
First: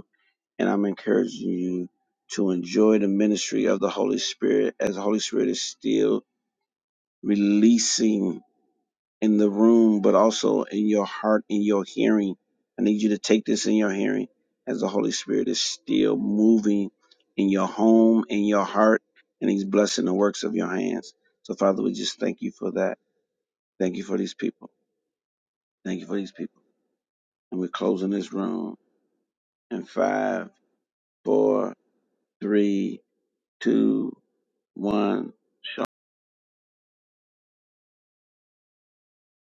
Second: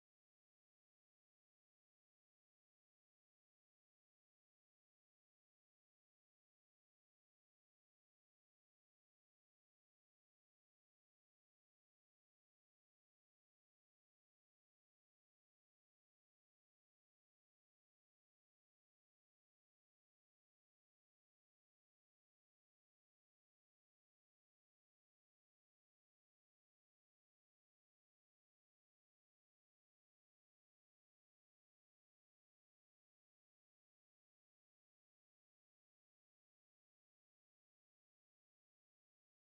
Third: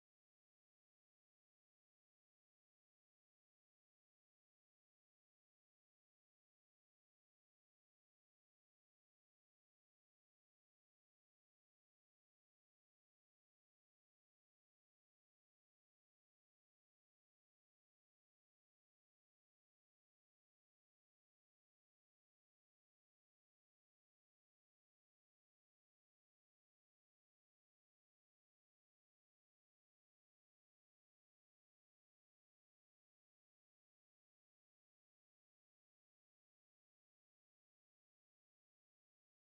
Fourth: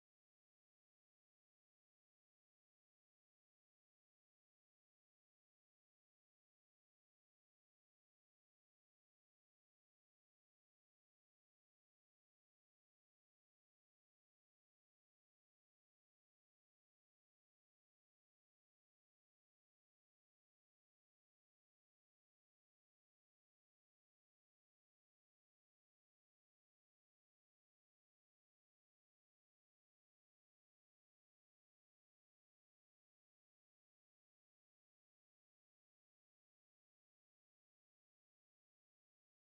Speaker 1: and I'm encouraging you to enjoy the ministry of the Holy Spirit as the Holy Spirit is still releasing in the room, but also in your heart, in your hearing. I need you to take this in your hearing as the Holy Spirit is still moving in your home, in your heart, and He's blessing the works of your hands. So, Father, we just thank you for that. Thank you for these people. Thank you for these people. And we're closing this room in five, four, three, two, one.